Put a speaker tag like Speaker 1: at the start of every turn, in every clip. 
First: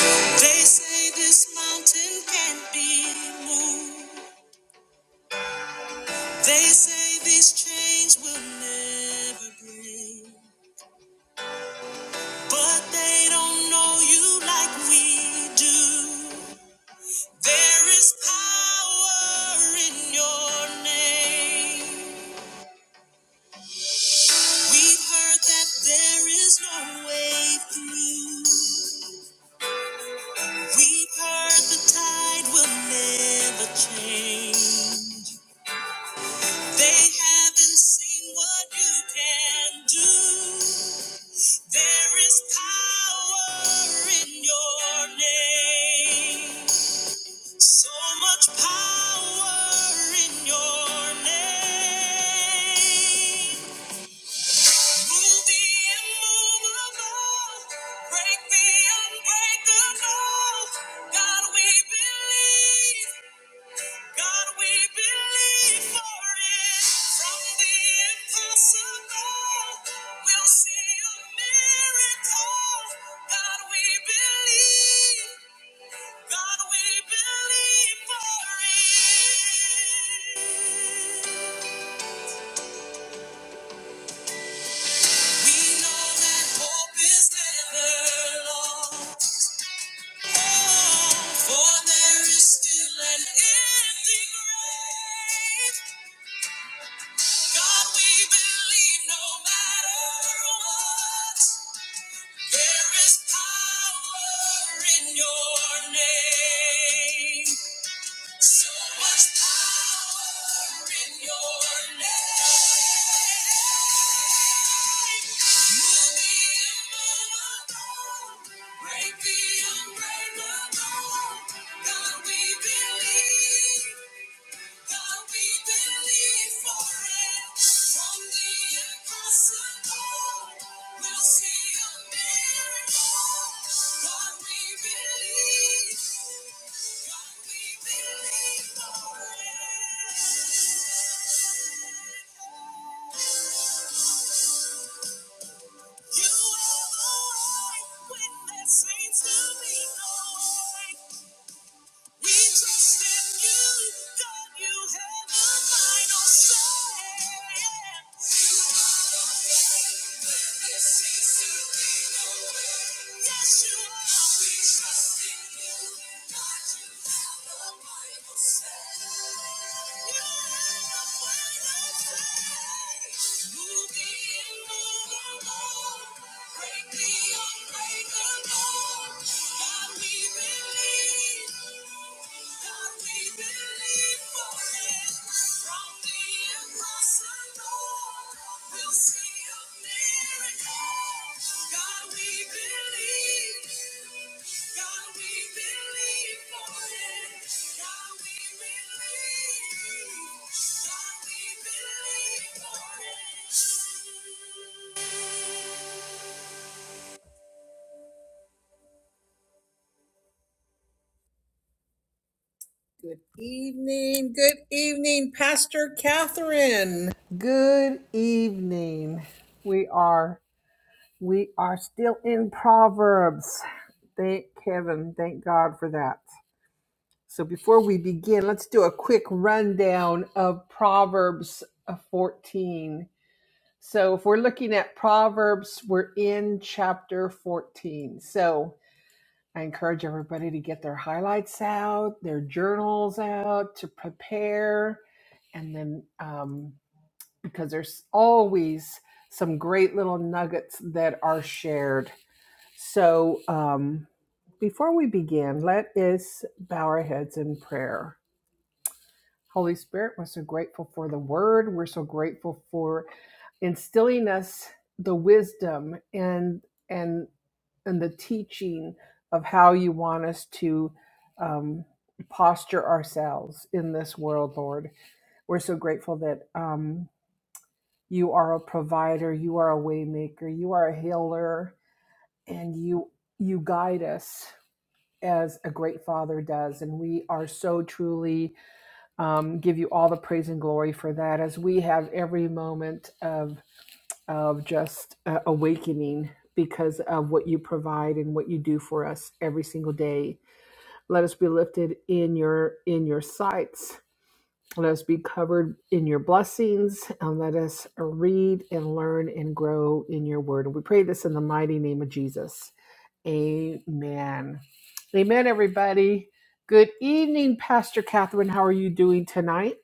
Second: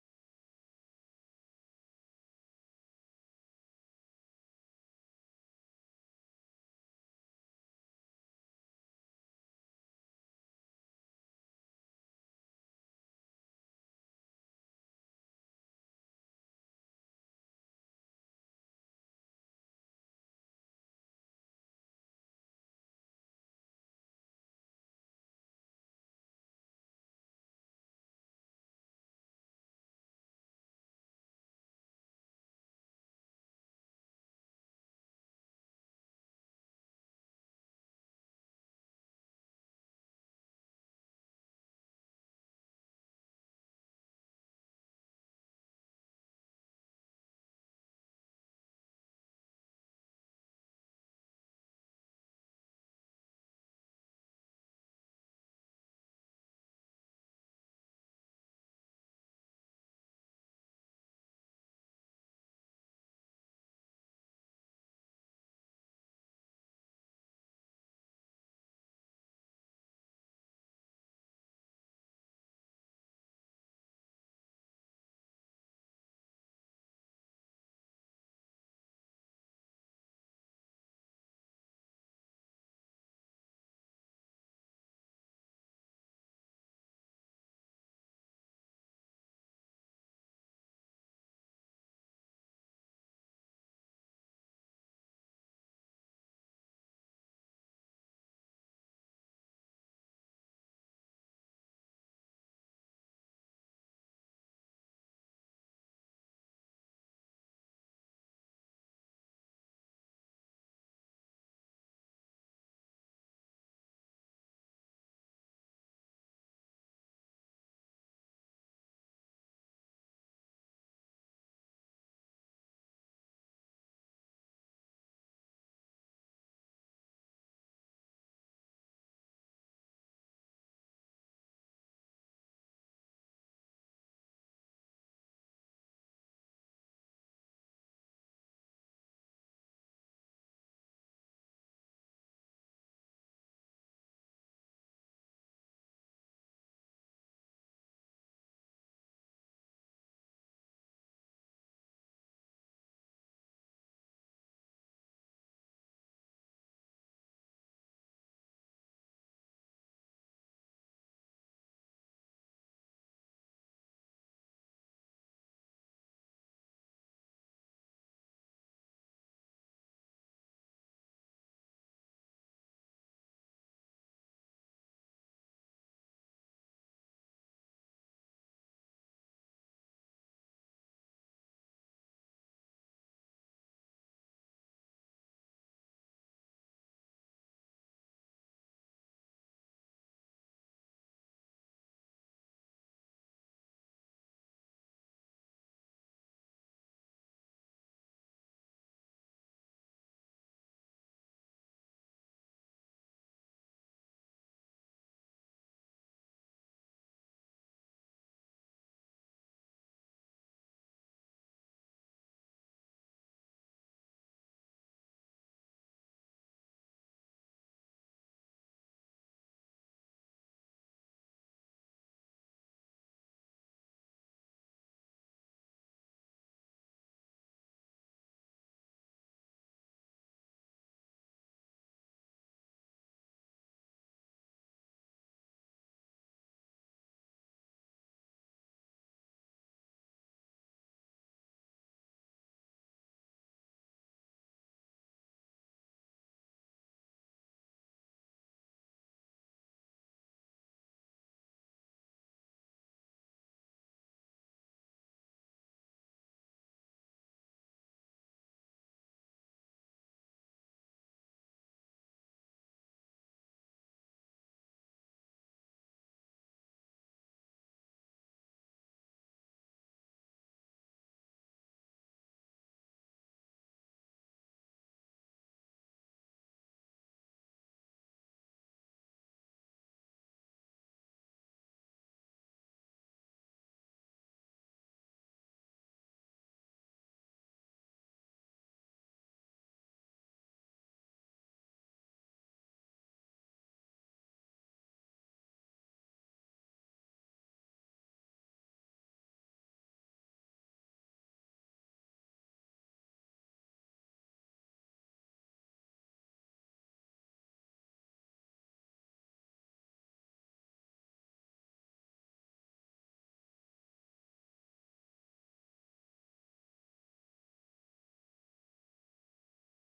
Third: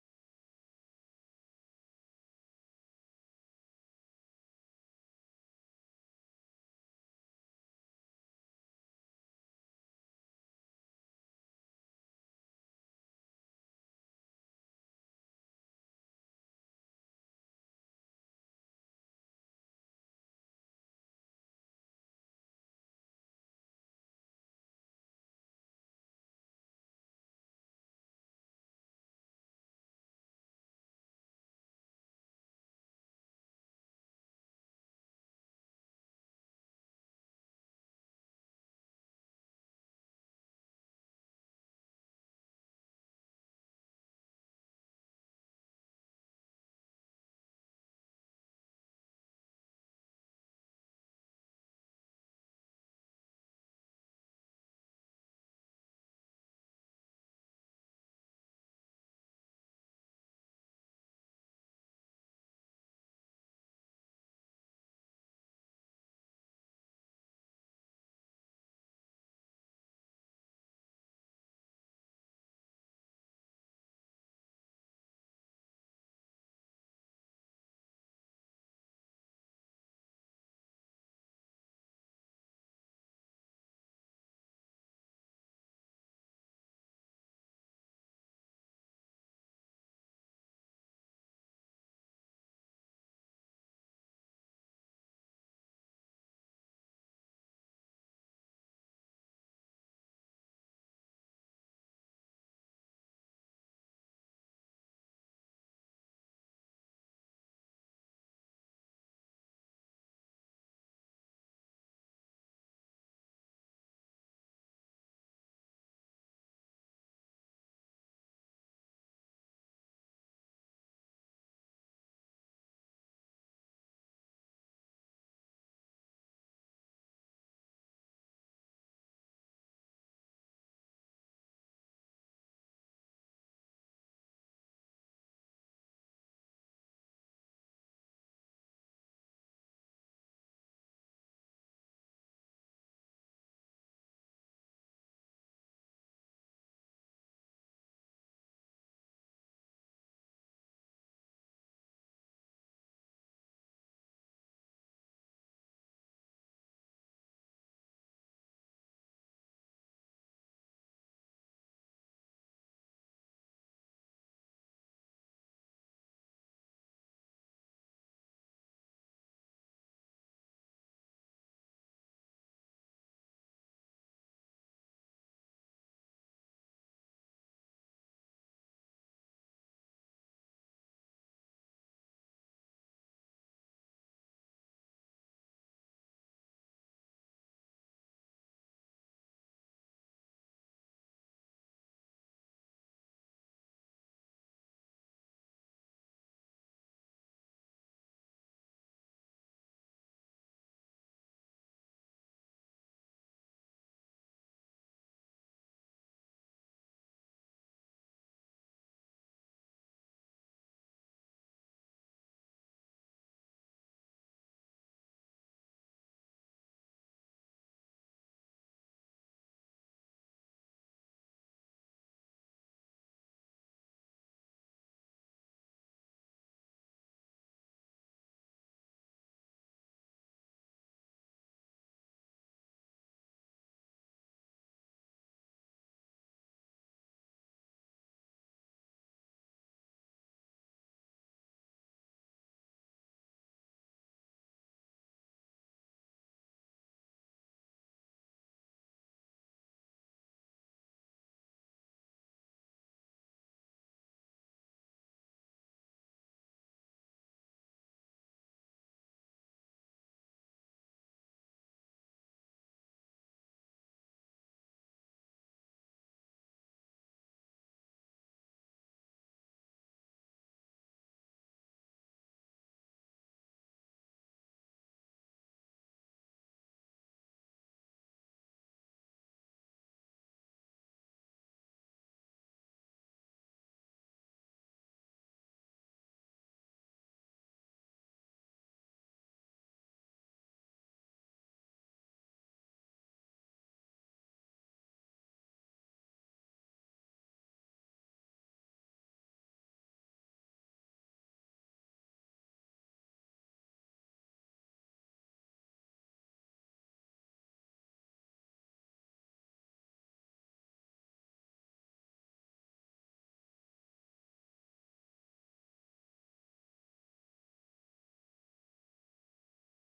Speaker 1: They say this mountain can't be moved. They say these chains will never break. But they don't know you like we do. There is power in your name. We've heard that there is no way through. We've heard the tide will never change. They haven't seen what you can do. There is power in your name. So much power in your name. Move the immovable. Break the unbreakable. God, we believe. God, we believe for it. From the impossible, we'll see a miracle. God, we believe. God, we believe for it. We know that hope is never lost. Oh, for there is still an empty grave. God, we believe no matter what. There is power in your name. So much power in your name. Move the immovable. Break the unbreakable. God, we believe. You are the one witness, saints to be known. We trust in you, God, you have the final say. You are the way, when there seems to be no way. Yes, you are. We trust in you, God, you have the final say. You have the final say. Moving in, moving on, break the unbreakable. Good evening. Good evening, Pastor Catherine. Good evening. We are we are still in Proverbs. Thank Kevin. Thank God for that. So before we begin, let's do a quick rundown of Proverbs uh, 14. So if we're looking at Proverbs, we're in chapter 14. So I encourage everybody to get their highlights out, their journals out, to prepare, and then um, because there's always some great little nuggets that are shared. So um, before we begin, let us bow our heads in prayer. Holy Spirit, we're so grateful for the word. We're so grateful for instilling us the wisdom and and and the teaching of how you want us to um, posture ourselves in this world, Lord. We're so grateful that um, you are a provider, you are a waymaker, you are a healer, and you you guide us as a great father does and we are so truly um, give you all the praise and glory for that as we have every moment of of just uh, awakening because of what you provide and what you do for us every single day. Let us be lifted in your in your sights. Let us be covered in your blessings and let us read and learn and grow in your word. And we pray this in the mighty name of Jesus. Amen. Amen, everybody. Good evening, Pastor Catherine. How are you doing tonight?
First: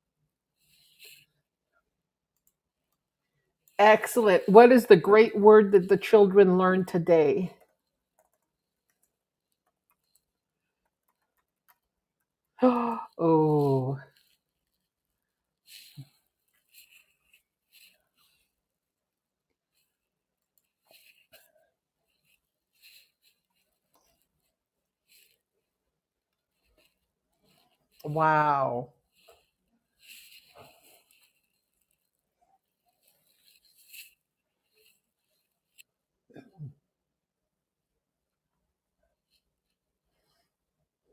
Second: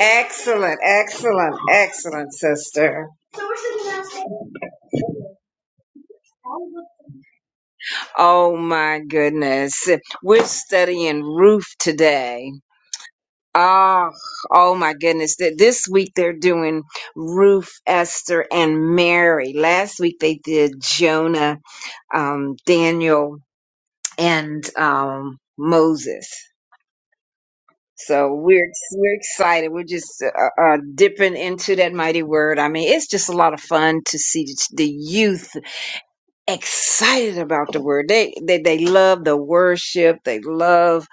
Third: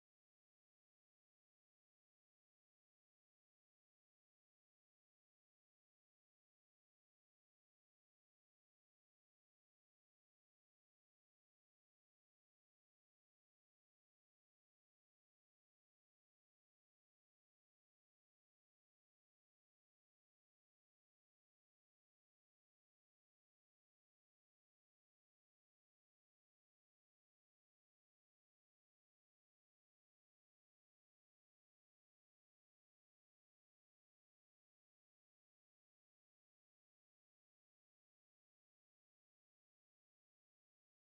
Speaker 2: Excellent, excellent, excellent, sister.
Speaker 1: Excellent. What is the great word that the children learned today?
Speaker 2: Oh my goodness. We're studying Ruth today.
Speaker 1: oh,
Speaker 2: Oh, oh my goodness. Th- This week they're doing Ruth, Esther, and Mary. Last week they did Jonah, um, Daniel, and um, Moses. So we're
Speaker 1: wow.
Speaker 2: we're excited. We're just uh, uh, dipping into that mighty word. I mean, it's just a lot of fun to see the the youth excited about the word. They they they love the worship. They love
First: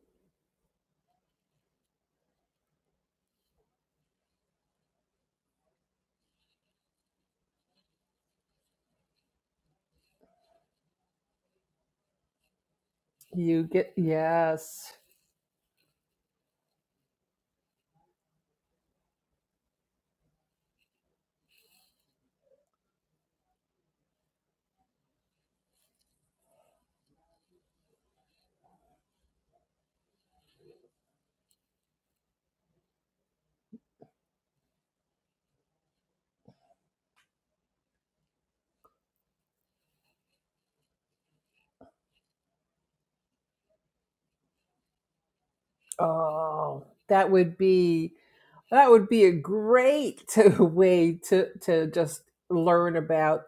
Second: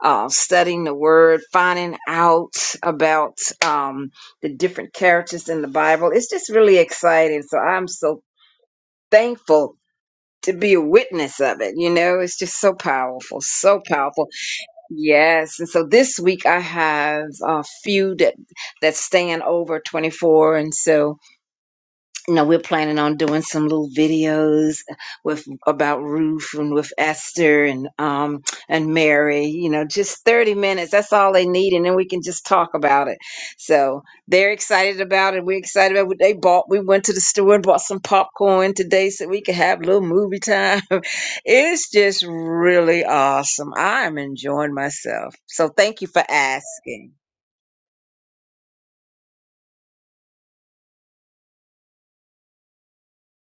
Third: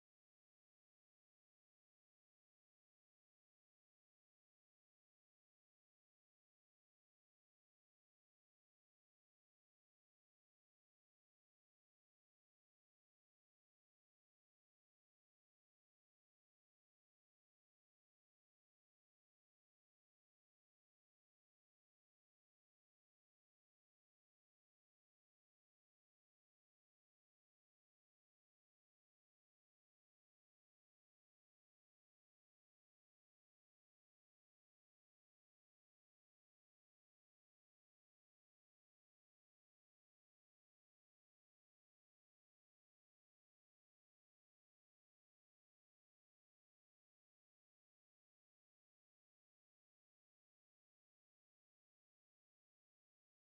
Speaker 2: uh, studying the word, finding out about um, the different characters in the Bible. It's just really exciting. So I'm so thankful to be a witness of it. You know, it's just so powerful,
Speaker 1: You
Speaker 2: so
Speaker 1: get,
Speaker 2: powerful
Speaker 1: yes.
Speaker 2: Yes, and so this week I have a few that that stand over 24, and so you know, we're planning on doing some little videos with about Ruth and with Esther and um and Mary, you know, just 30 minutes. That's all they need, and then we can just talk about it. So they're excited about it. We're excited about what they bought. We went to the store and bought some popcorn today so we could have a little movie time. It's just really awesome. I'm enjoying myself. So thank you for
Speaker 1: Oh,
Speaker 2: asking.
Speaker 1: that would be That would be a great to, way to to just learn about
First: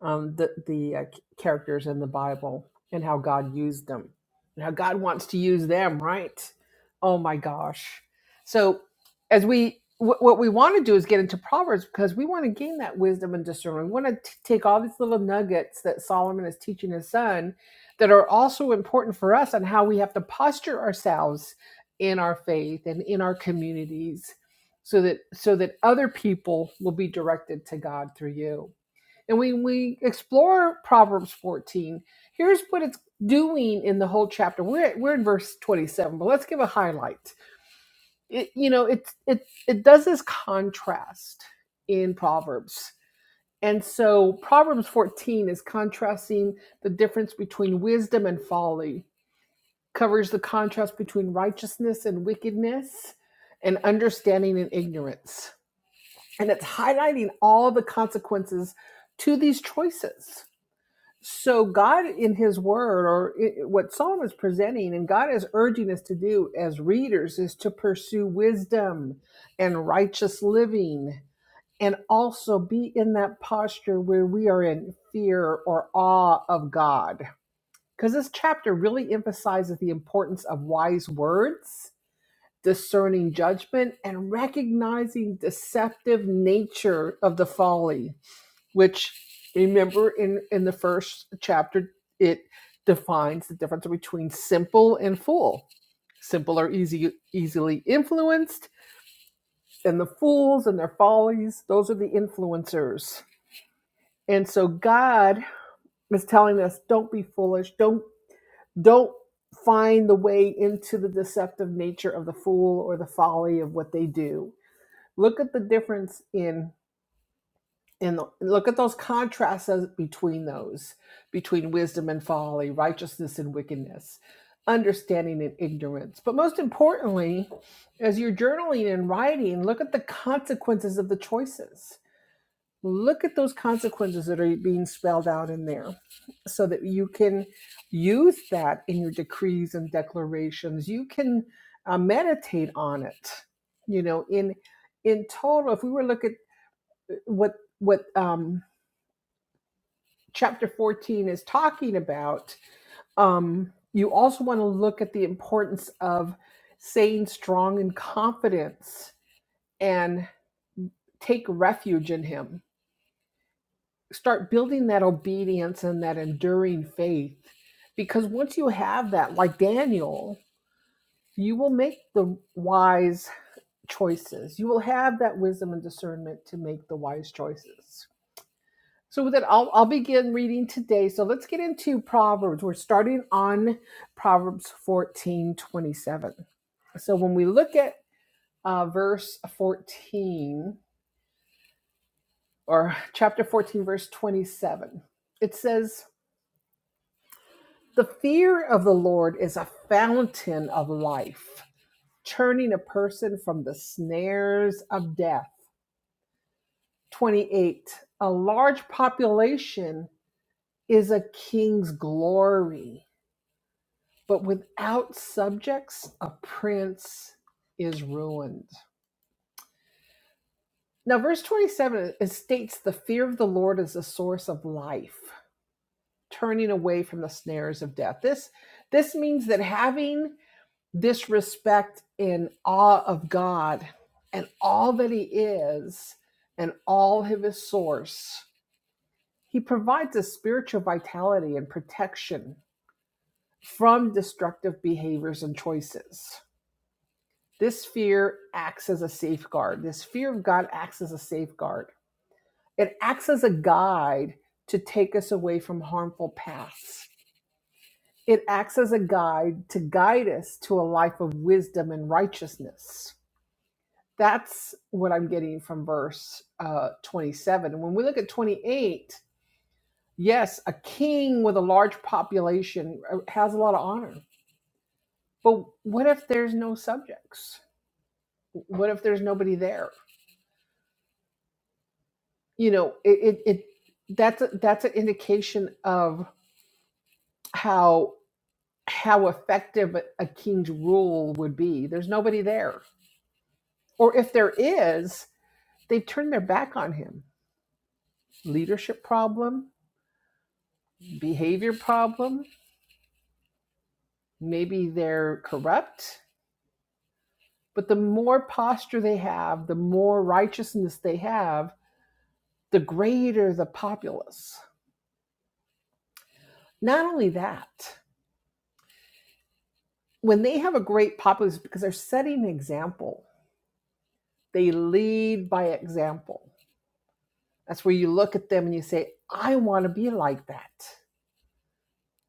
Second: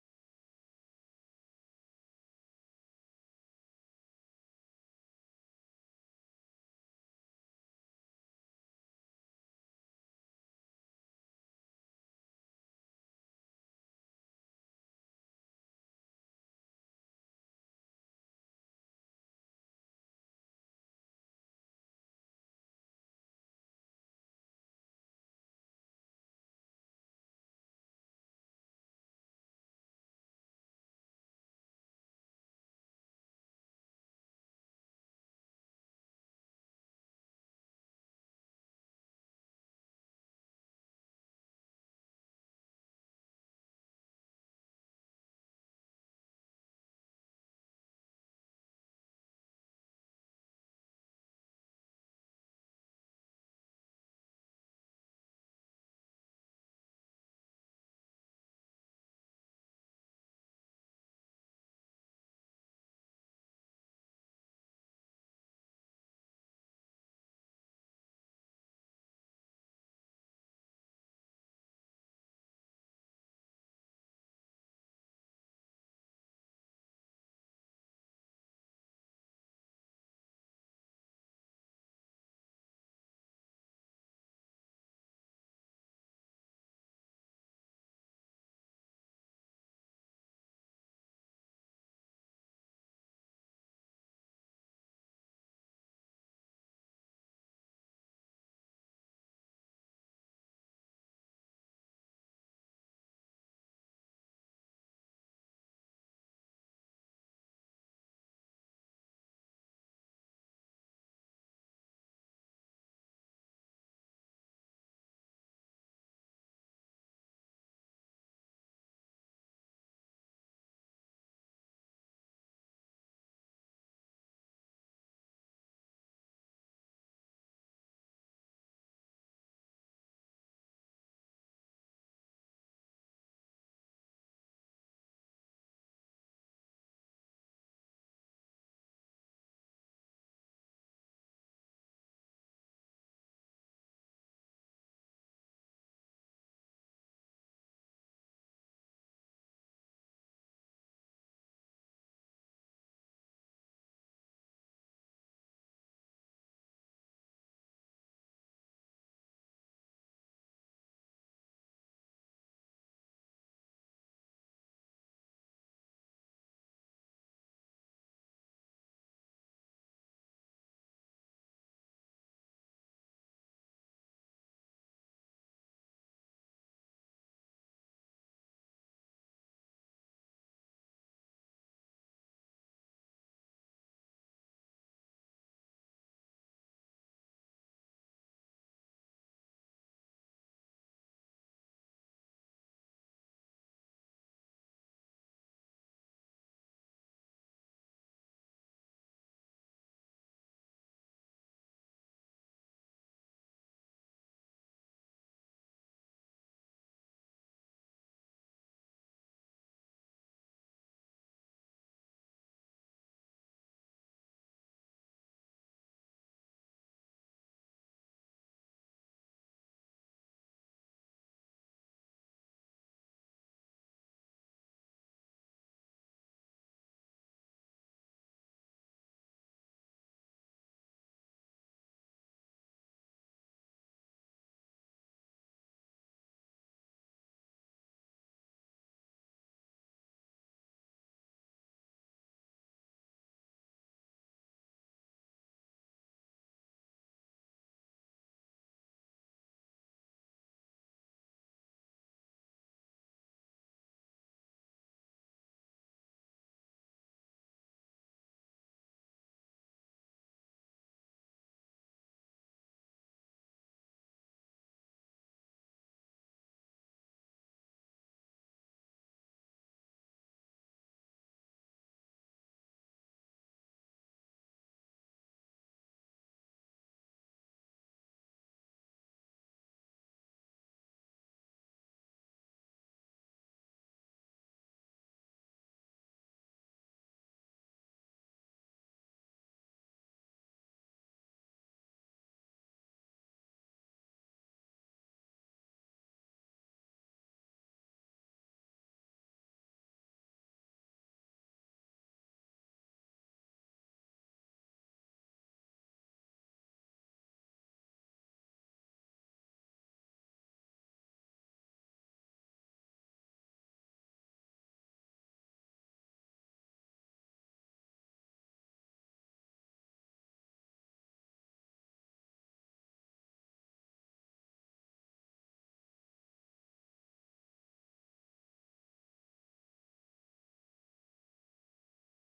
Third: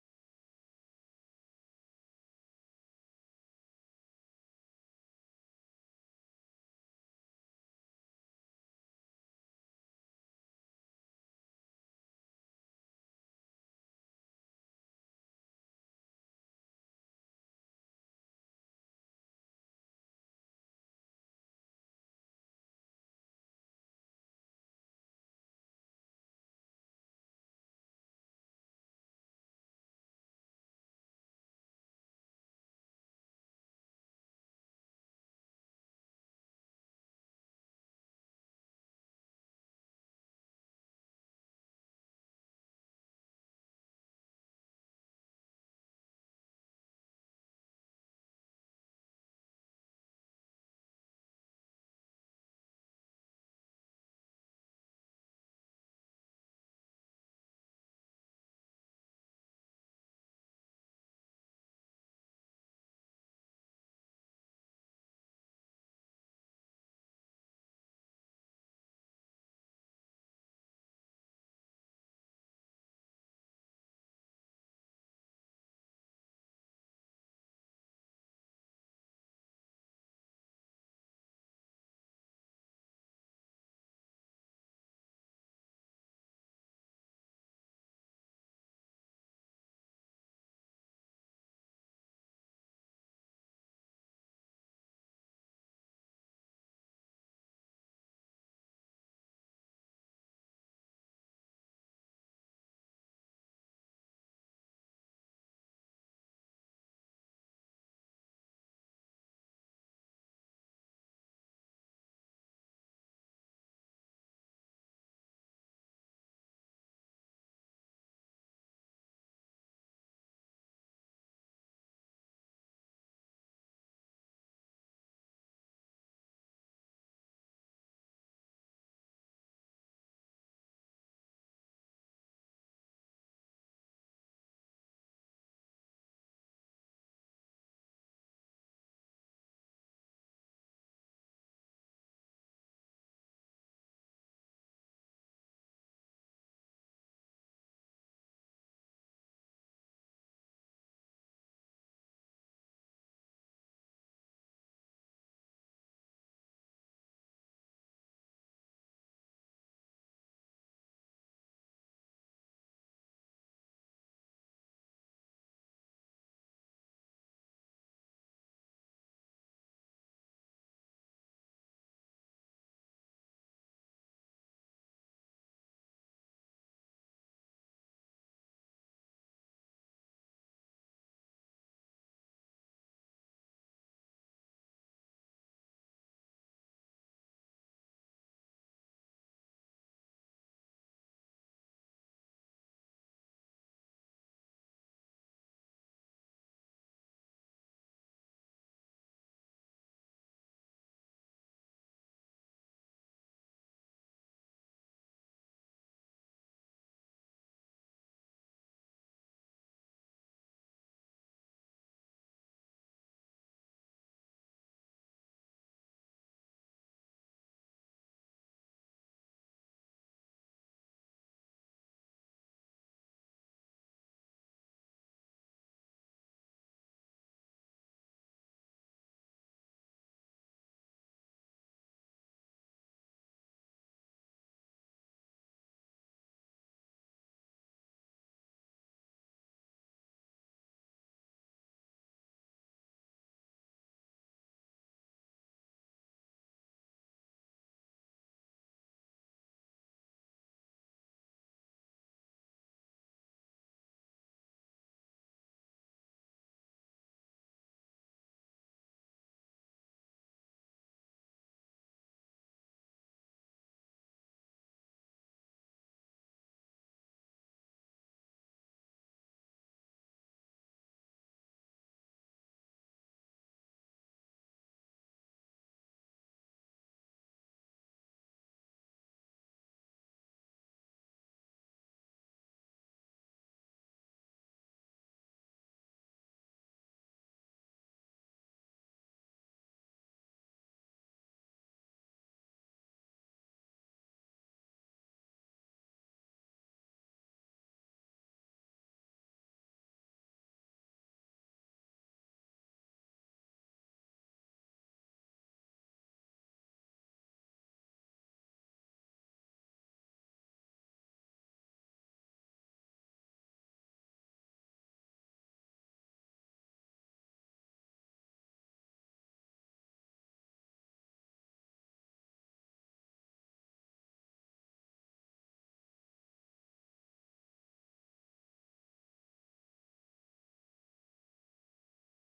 Speaker 1: um, the the uh, characters in the Bible and how God used them and how God wants to use them. Right? Oh my gosh! So as we wh- what we want to do is get into Proverbs because we want to gain that wisdom and discernment. We want to t- take all these little nuggets that Solomon is teaching his son that are also important for us on how we have to posture ourselves in our faith and in our communities so that so that other people will be directed to God through you. And when we explore Proverbs 14, here's what it's doing in the whole chapter. We're we're in verse 27, but let's give a highlight. It, you know, it it it does this contrast in Proverbs. And so Proverbs 14 is contrasting the difference between wisdom and folly, covers the contrast between righteousness and wickedness, and understanding and ignorance and it's highlighting all the consequences to these choices. So God in his word or i- what Solomon is presenting and God is urging us to do as readers is to pursue wisdom and righteous living and also be in that posture where we are in fear or awe of God. Cuz this chapter really emphasizes the importance of wise words discerning judgment and recognizing deceptive nature of the folly which remember in in the first chapter it defines the difference between simple and fool simple are easy easily influenced and the fools and their follies those are the influencers and so god is telling us don't be foolish don't don't find the way into the deceptive nature of the fool or the folly of what they do look at the difference in in the, look at those contrasts as- between those between wisdom and folly righteousness and wickedness understanding and ignorance but most importantly as you're journaling and writing look at the consequences of the choices look at those consequences that are being spelled out in there so that you can use that in your decrees and declarations you can uh, meditate on it you know in in total if we were looking what what um, chapter 14 is talking about um, you also want to look at the importance of staying strong in confidence and take refuge in him start building that obedience and that enduring faith because once you have that like daniel you will make the wise choices you will have that wisdom and discernment to make the wise choices So with it, I'll, I'll begin reading today. So let's get into Proverbs. We're starting on Proverbs 14 27. So when we look at uh, verse 14 or chapter 14, verse 27, it says, The fear of the Lord is a fountain of life, turning a person from the snares of death. 28. A large population is a king's glory But without subjects, a prince is ruined. Now, verse 27 states the fear of the Lord is a source of life, turning away from the snares of death. This this means that having this respect and awe of God and all that he is and all of his source, he provides a spiritual vitality and protection from destructive behaviors and choices. This fear acts as a safeguard. This fear of God acts as a safeguard. It acts as a guide to take us away from harmful paths. It acts as a guide to guide us to a life of wisdom and righteousness. That's what I'm getting from verse uh, 27. When we look at 28, yes, a king with a large population uh, has a lot of honor. But what if there's no subjects? What if there's nobody there? you know it, it, it that's a, that's an indication of how how effective a king's rule would be there's nobody there or if there is they've turned their back on him leadership problem behavior problem maybe they're corrupt but the more posture they have the more righteousness they have the greater the populace not only that when they have a great populace because they're setting an example They lead by example. That's where you look at them and you say, I want to be like that.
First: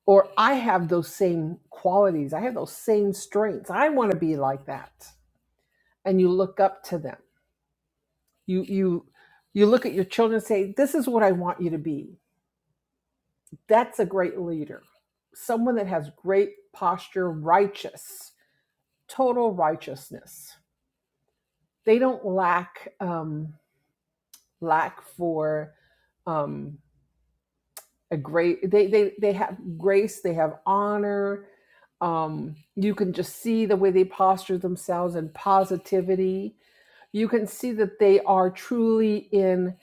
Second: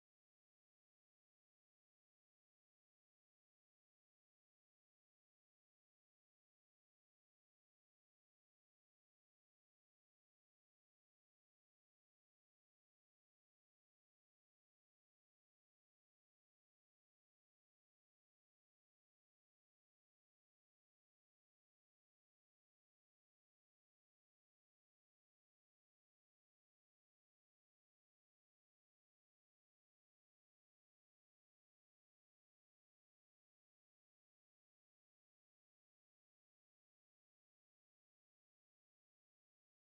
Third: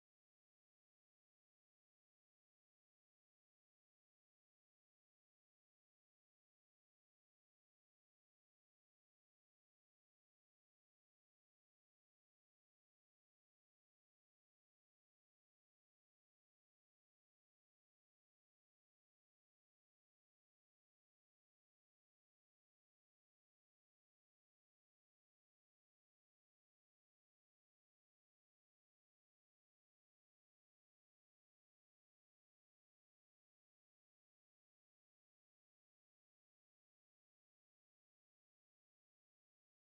Speaker 1: Or I have those same qualities. I have those same strengths. I want to be like that. And you look up to them. You you you look at your children and say, This is what I want you to be. That's a great leader. Someone that has great posture, righteous, total righteousness. They don't lack um, lack for um, a great they they they have grace they have honor um you can just see the way they posture themselves and positivity you can see that they are truly in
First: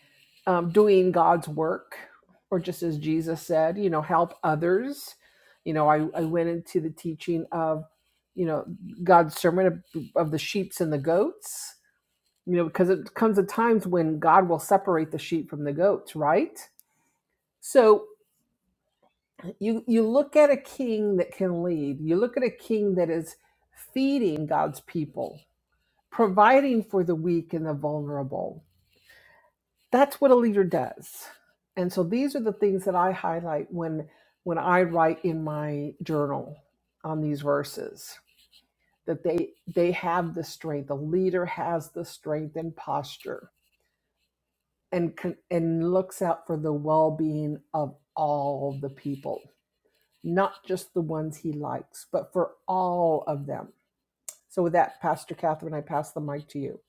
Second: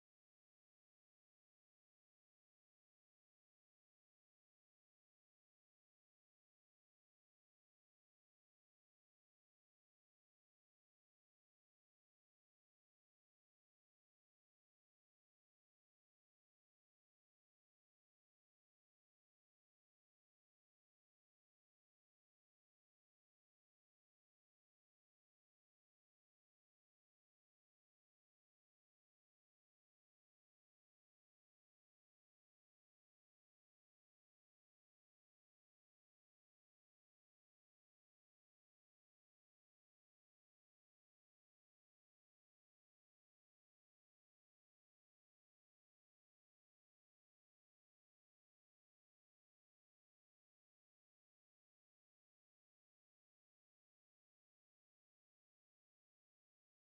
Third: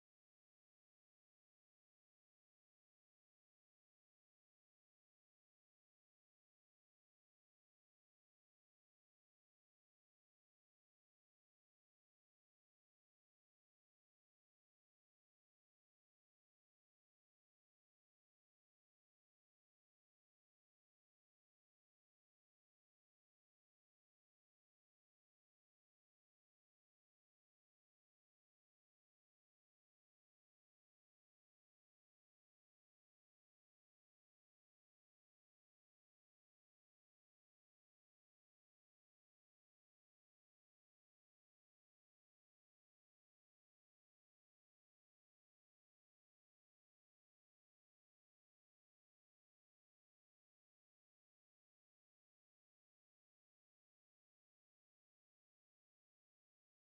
Speaker 1: um, doing god's work or just as jesus said you know help others you know i, I went into the teaching of you know god's sermon of, of the sheeps and the goats you know because it comes at times when god will separate the sheep from the goats right so you you look at a king that can lead you look at a king that is feeding god's people providing for the weak and the vulnerable that's what a leader does and so these are the things that i highlight when when i write in my journal on these verses that they they have the strength a leader has the strength and posture and con- and looks out for the well-being of all the people not just the ones he likes, but for all of them. So, with that, Pastor Catherine, I pass the mic to you.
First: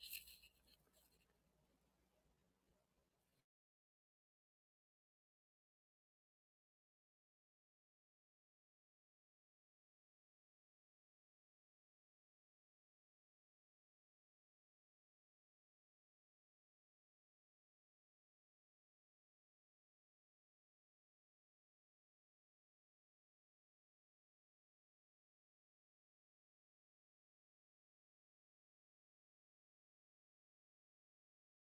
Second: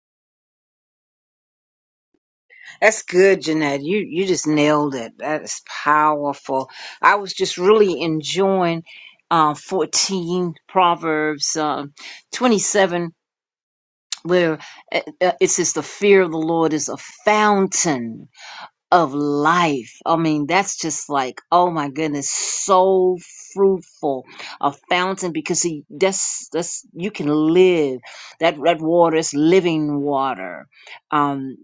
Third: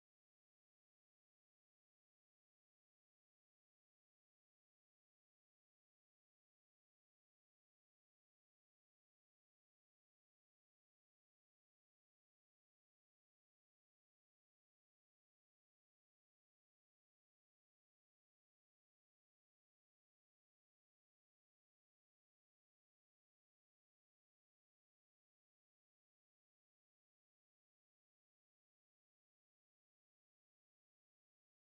Speaker 2: That's good, Jeanette. You you just nailed it. That is powerful. I was just really enjoying uh, 14 Proverbs um 27, where uh, uh, it says, The fear of the Lord is a fountain of life. I mean, that's just like, oh my goodness, so fruitful. A fountain because he, that's, that's, you can live. That, that water is living water. Um,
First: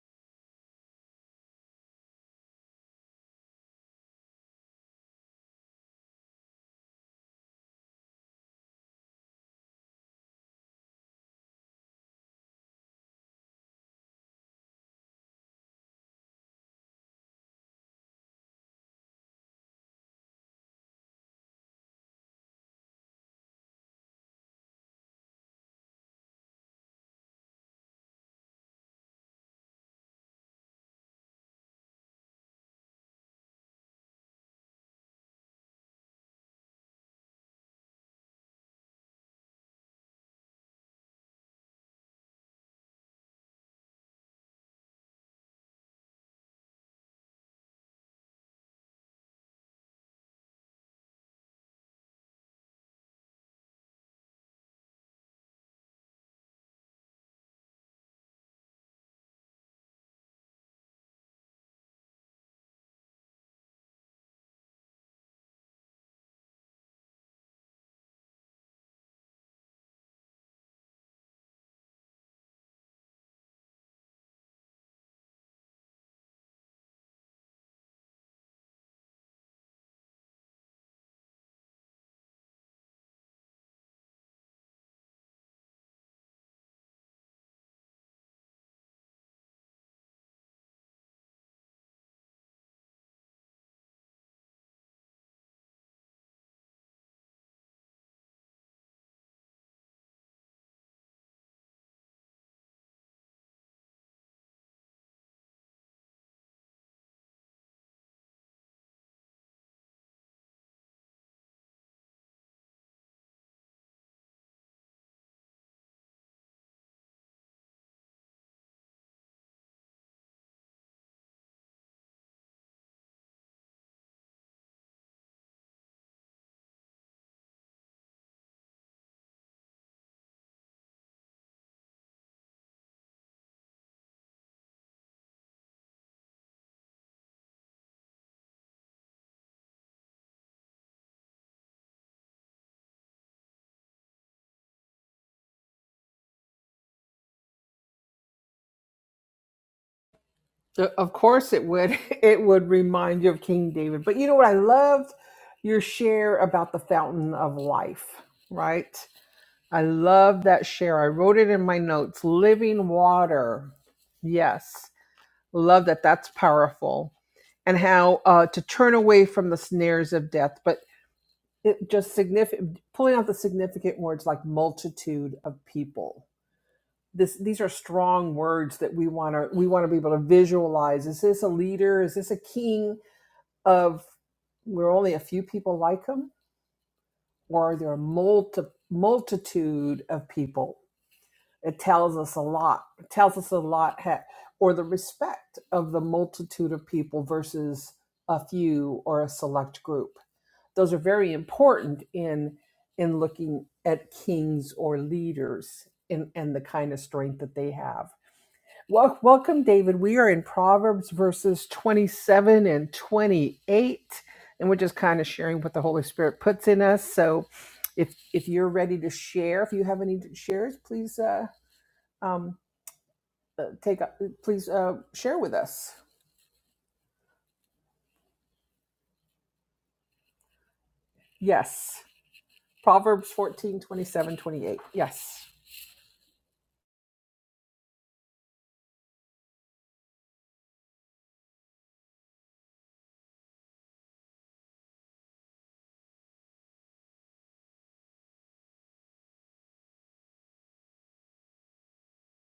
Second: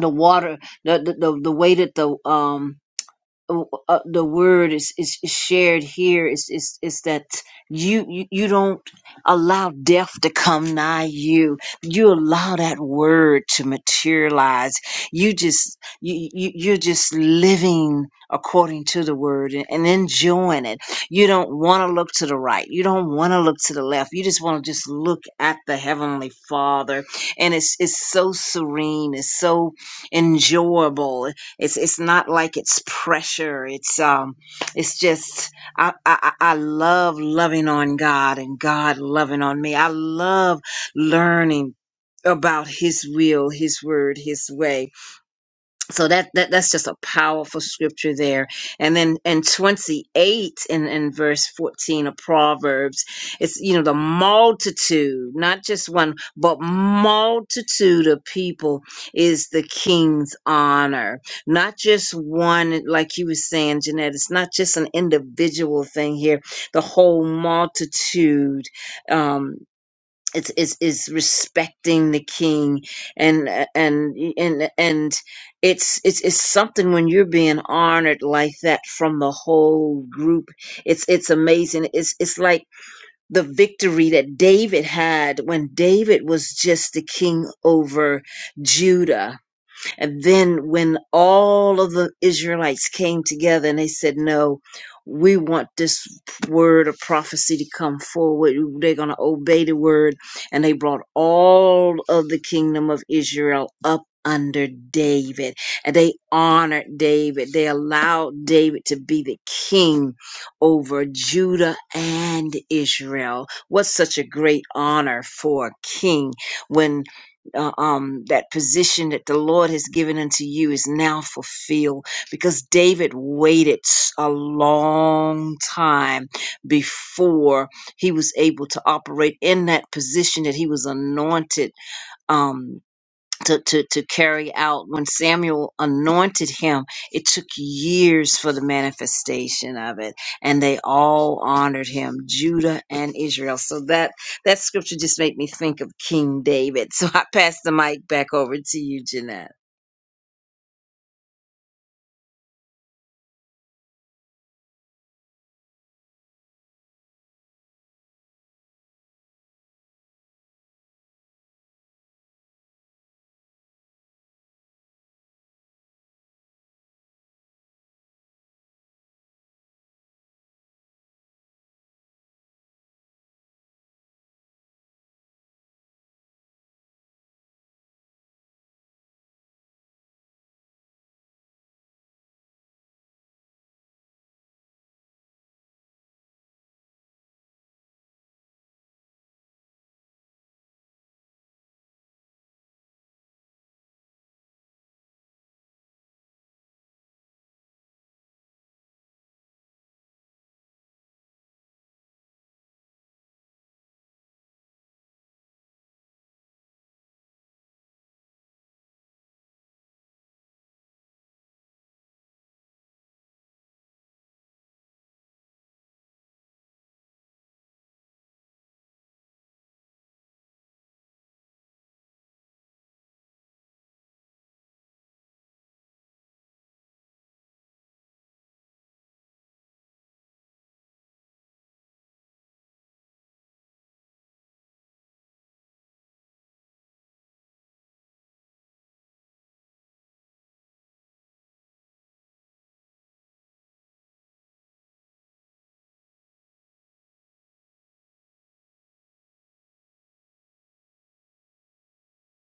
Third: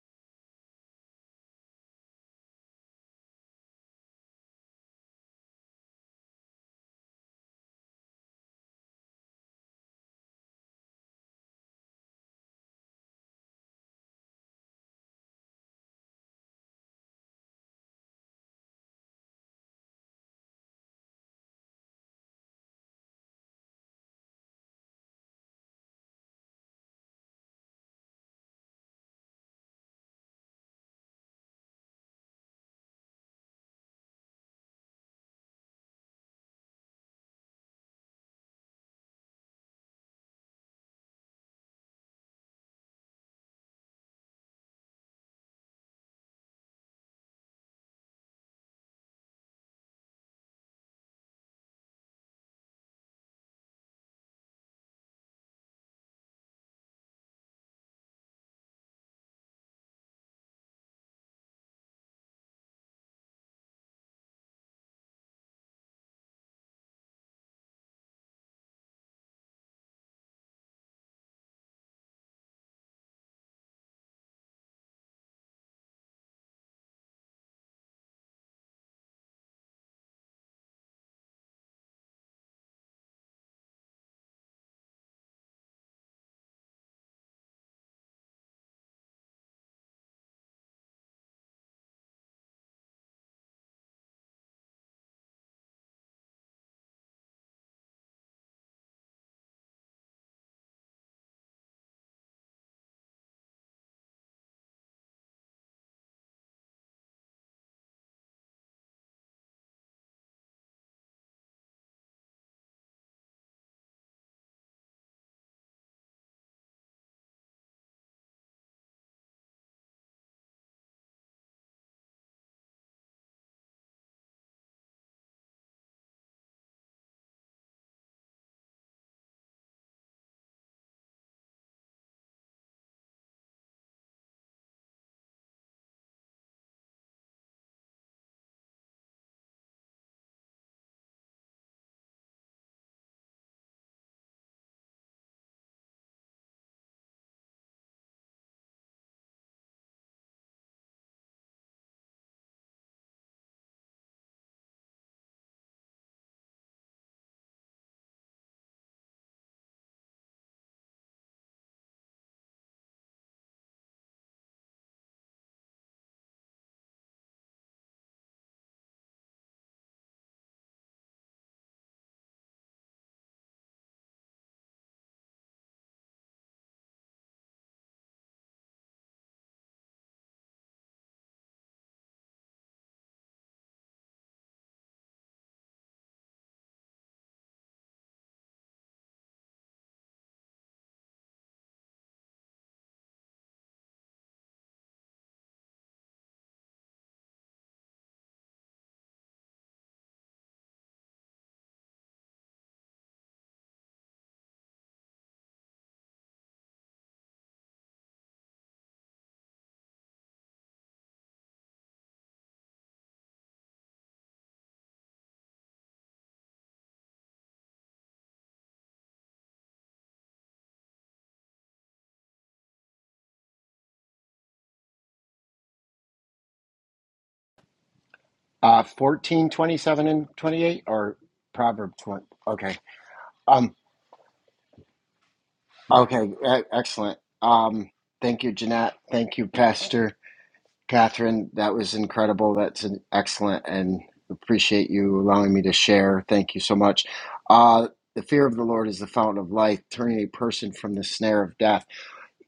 Speaker 2: the water the the, the, the way that the um uh, uh, the word is, is is shared here is is is that you, you you don't allow death to come nigh you. You allow that word to materialize. You just you, you you're just living according to the word and, and enjoying it. You don't want to look to the right. You don't want to look to the left. You just want to just look at the heavenly Father, and it's it's so serene. It's so enjoyable it's it's not like it's pressure. It's um, it's just I I, I I love loving on God and God loving on me. I love learning about His will, His word, His way so that, that that's just a powerful scripture there and then in 28 and in verse 14 of proverbs it's you know the multitude not just one but multitude of people is the king's honor not just one like you were saying jeanette it's not just an individual thing here the whole multitude um it's is is respecting the king and and and and it's it's it's something when you're being honored like that from the whole group it's it's amazing it's it's like the victory that David had when David was just the king over Judah and then when all of the Israelites came together and they said, No, we want this word of prophecy to come forward. They're going to obey the word. And they brought all of the kingdom of Israel up under David. And they honored David. They allowed David to be the king over Judah and Israel. What such a great honor for a king when uh, um, that position that the Lord has given unto you is now fulfilled because David waited a long time before he was able to operate in that position that he was anointed. Um, to, to, to carry out when Samuel anointed him, it took years for the manifestation of it. And they all honored him, Judah and Israel. So that, that scripture just made me think of King David. So I pass the mic back over to you, Jeanette.
Speaker 1: Uh, Of course it would. It would remind you of King David. But you know what I loved? Your share about the fountain of life, right? I love that share. I wrote it in my notes. Living water. Yes. Love that. That's powerful. And how uh, to turn away from the snares of death, but it just significant pulling out the significant words like multitude of people this these are strong words that we want to we want to be able to visualize is this a leader is this a king of We're only a few people like him or are there a multi, multitude of people it tells us a lot it tells us a lot or the respect of the multitude of people versus a few or a select group those are very important in in looking at kings or leaders and and the kind of strength that they have well, welcome, David. We are in Proverbs verses 27 and 28, and we're just kind of sharing what the Holy Spirit puts in us. So, if if you're ready to share, if you have any shares, please uh, um, uh, take up, please uh, share with us.
Speaker 3: Uh, 14, 27, and 28, or Proverb
Speaker 1: Yes,
Speaker 3: 20. Okay.
Speaker 1: Proverbs
Speaker 3: Um,
Speaker 1: 14 27 28. Yes.
Speaker 3: okay. E- excellent. Um, thank you, Jeanette. Thank you, Pastor Catherine. That was incredible. That's an excellent and appreciate you allowing me to share. Thank you so much. Uh, the fear of the Lord is the fountain of life, turning a person from the snare of death.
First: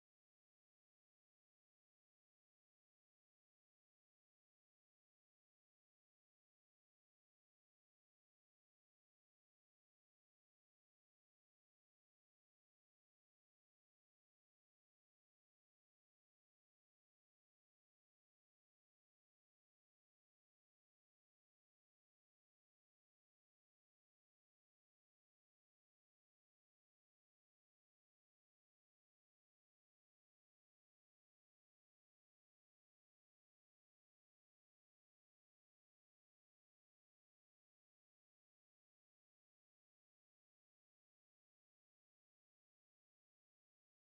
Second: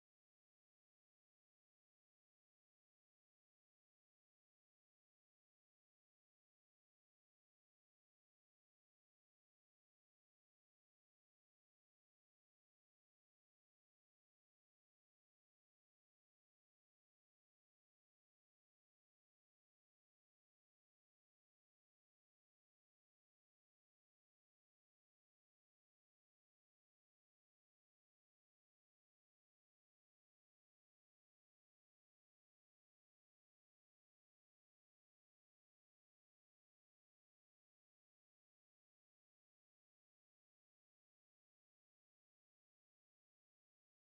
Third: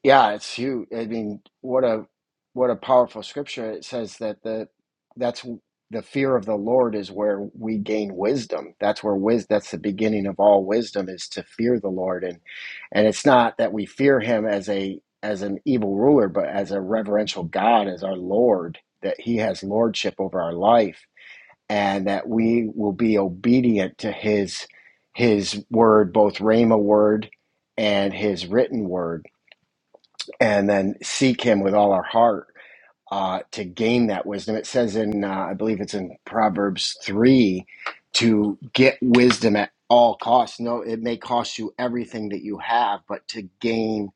Speaker 3: Yeah, it's huge. I mean, what a what a powerful scripture. It says that the that's the fear of the Lord is where we gain wisdom. That's where wis that's the beginning of all wisdom is to fear the Lord and and it's not that we fear him as a as an evil ruler, but as a reverential God, as our Lord, that he has lordship over our life and that we will be obedient to his his word, both Rhema word and his written word and then seek him with all our heart uh, to gain that wisdom. It says in, uh, I believe it's in Proverbs 3, to get wisdom at all costs. No, it may cost you everything that you have, but to gain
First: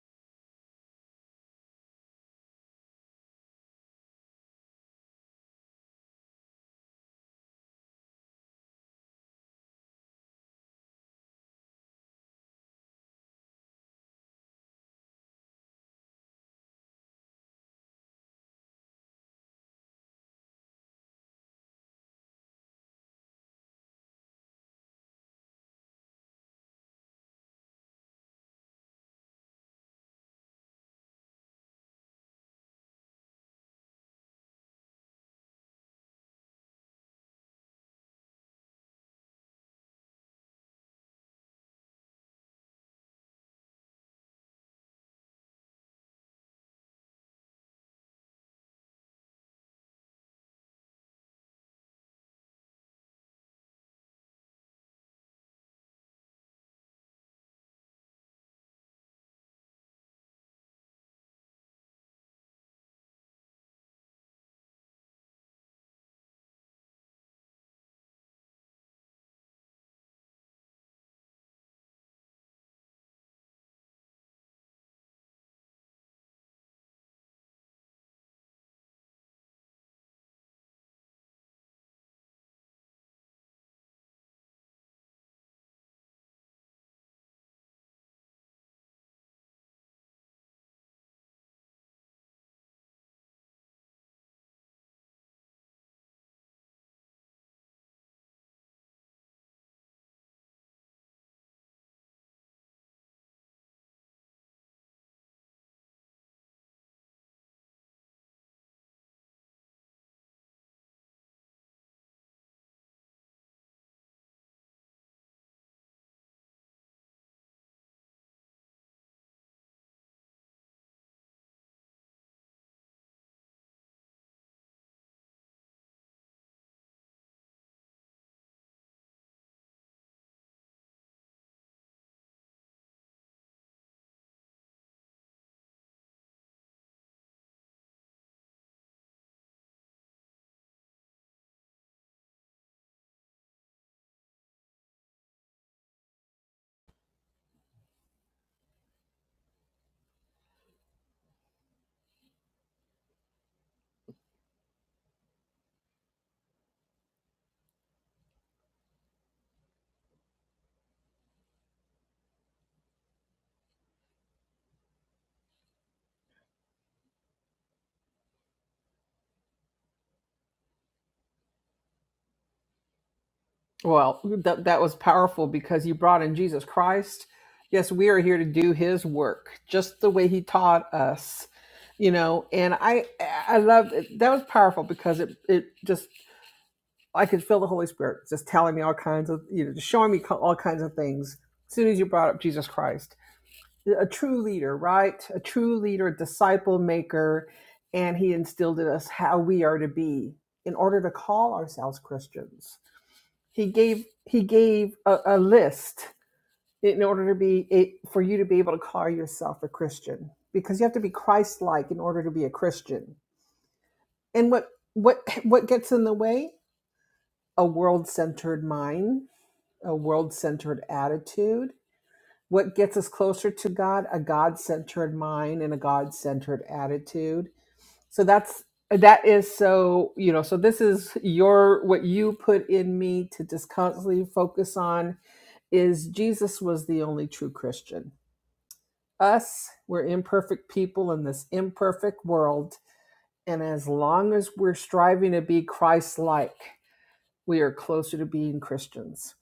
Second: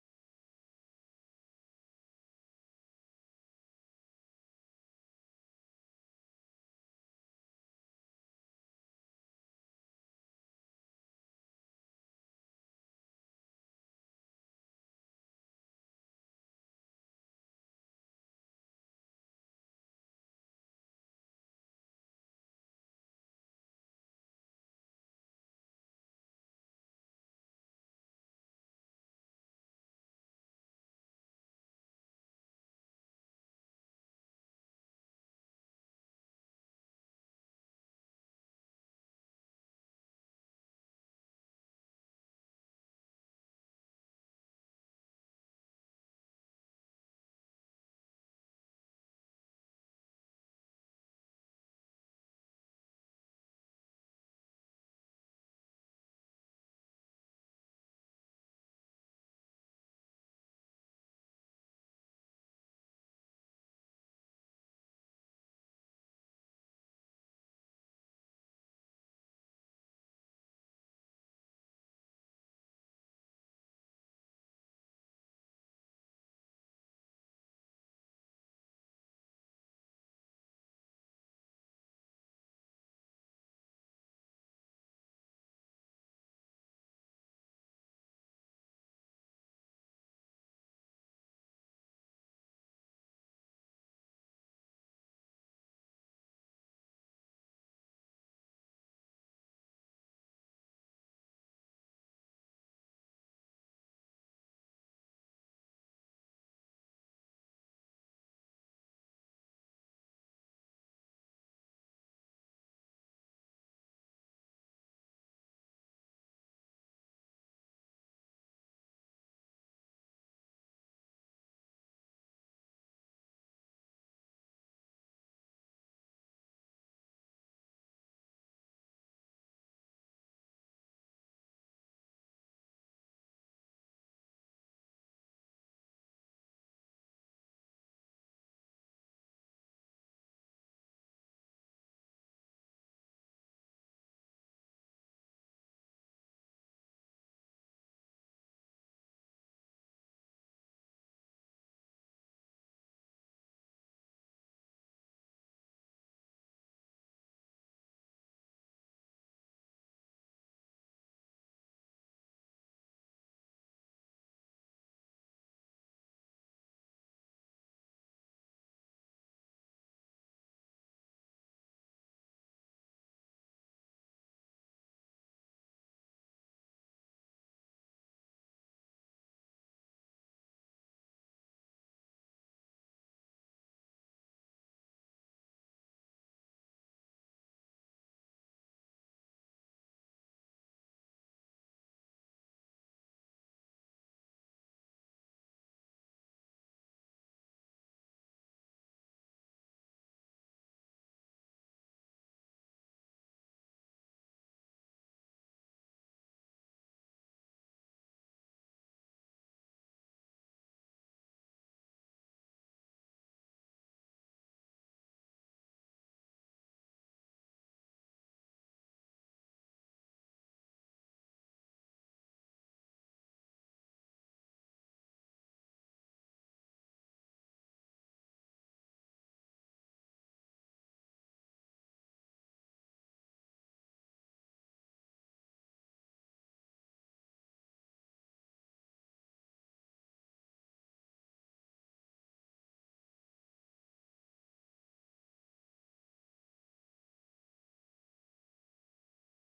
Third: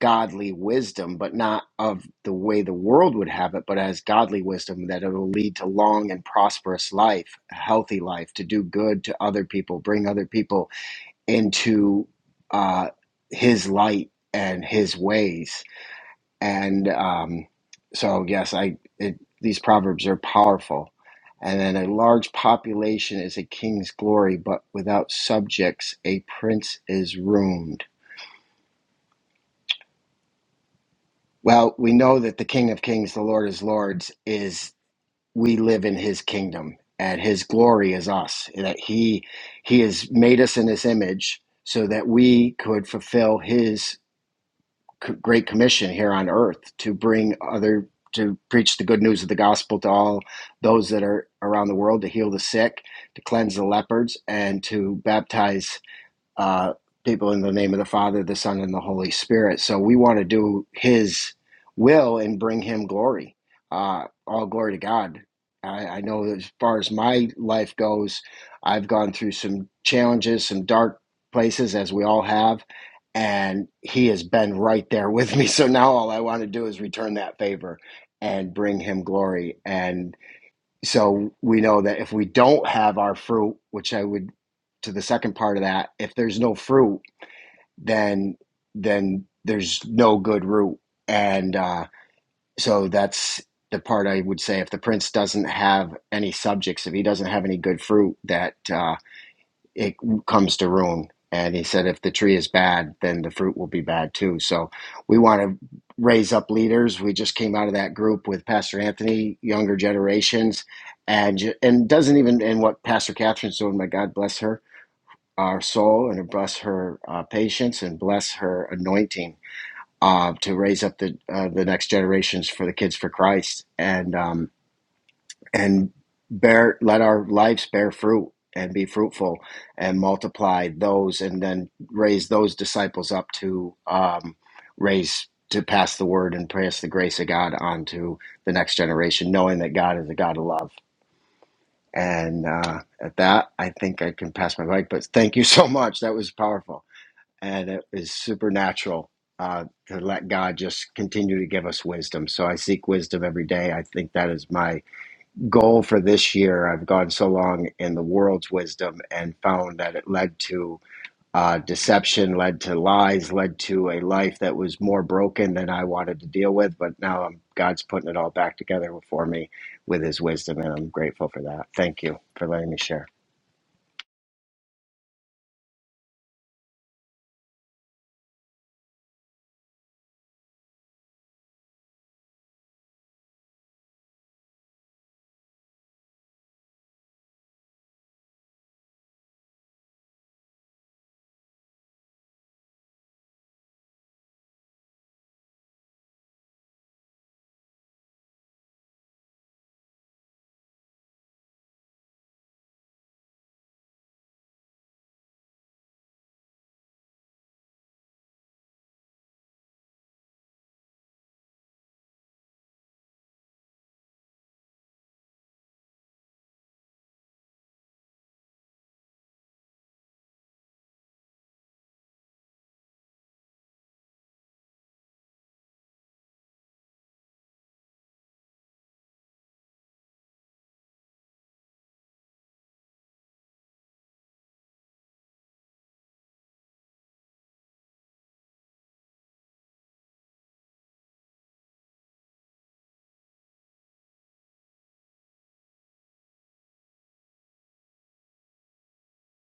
Speaker 3: godly wisdom, but not of the way the world would have it, but as godly wisdom that it will lead to long and prosperous life, a healthy life, to do good to other people, bring other people into uh, his light and his ways and um, so yes, I it, these proverbs are powerful. And then a large population is a king's glory, but without subjects, a prince is ruined. Well, we know that the King of Kings, the Lord is Lords, is we live in His kingdom, and His glory is us. That He He has made us in His image, so that we could fulfill His c- great commission here on earth to bring other to preach the good news of the gospel to all those that are around the world to heal the sick to cleanse the lepers, and to baptize uh, people in the name of the Father, the Son, and the Holy Spirit. So we want to do His will and bring Him glory. Uh, all glory to God. I, I know as far as my life goes, I've gone through some challenges, some dark places, as we all have, and He has been right there with me. So now all I want to do is return that favor and bring Him glory. And so we know that if we don't have our fruit which i would to the second part of that if there's no fruit then then there's no good root and uh, so that's the part i would say if the prince doesn't have any subjects if he doesn't have any good fruit that uh, it comes to ruin. And he said, if the tree is bad, then the fruit will be bad too. So we want to raise up leaders. We just came out of that group with Pastor Anthony, younger generations, and and doesn't even and what Pastor Catherine's doing. My God bless her, our soul, and bless her uh, patience and bless her anointing uh, to raise up the uh, the next generations for the kids for Christ. And um, and bear let our lives bear fruit and be fruitful and multiply those and then raise those disciples up to um, raise to pass the word and pass the grace of god on to the next generation knowing that god is a god of love and uh, at that i think i can pass my mic but thank you so much that was powerful and it was supernatural uh, to let god just continue to give us wisdom so i seek wisdom every day i think that is my goal for this year. I've gone so long in the world's wisdom and found that it led to uh, deception, led to lies, led to a life that was more broken than I wanted to deal with. But now I'm, God's putting it all back together for me with His wisdom, and I'm grateful for that. Thank you for letting me share.
Speaker 1: Well, that that was powerful because you brought in Jesus Christ. Yes, we are here to do His work, just the way He taught us, you know. And I I love it. that was powerful because it it just I could feel the Holy Spirit just telling me all kinds of you know just showing me co- all kinds of things. As soon as you brought up Jesus Christ, a true leader, right? A true leader, a disciple maker, and He instilled in us how we are to be in order to call ourselves Christians he gave he gave a, a list in order to be a, for you to be able to call yourself a christian because you have to be christ-like in order to be a christian and what what what gets in the way a world-centered mind a world-centered attitude what gets us closer to god a god-centered mind and a god-centered attitude so that's that is so you know so this is your what you put in me to just constantly focus on is Jesus was the only true Christian. Us, we're imperfect people in this imperfect world. And as long as we're striving to be Christ like, we are closer to being Christians.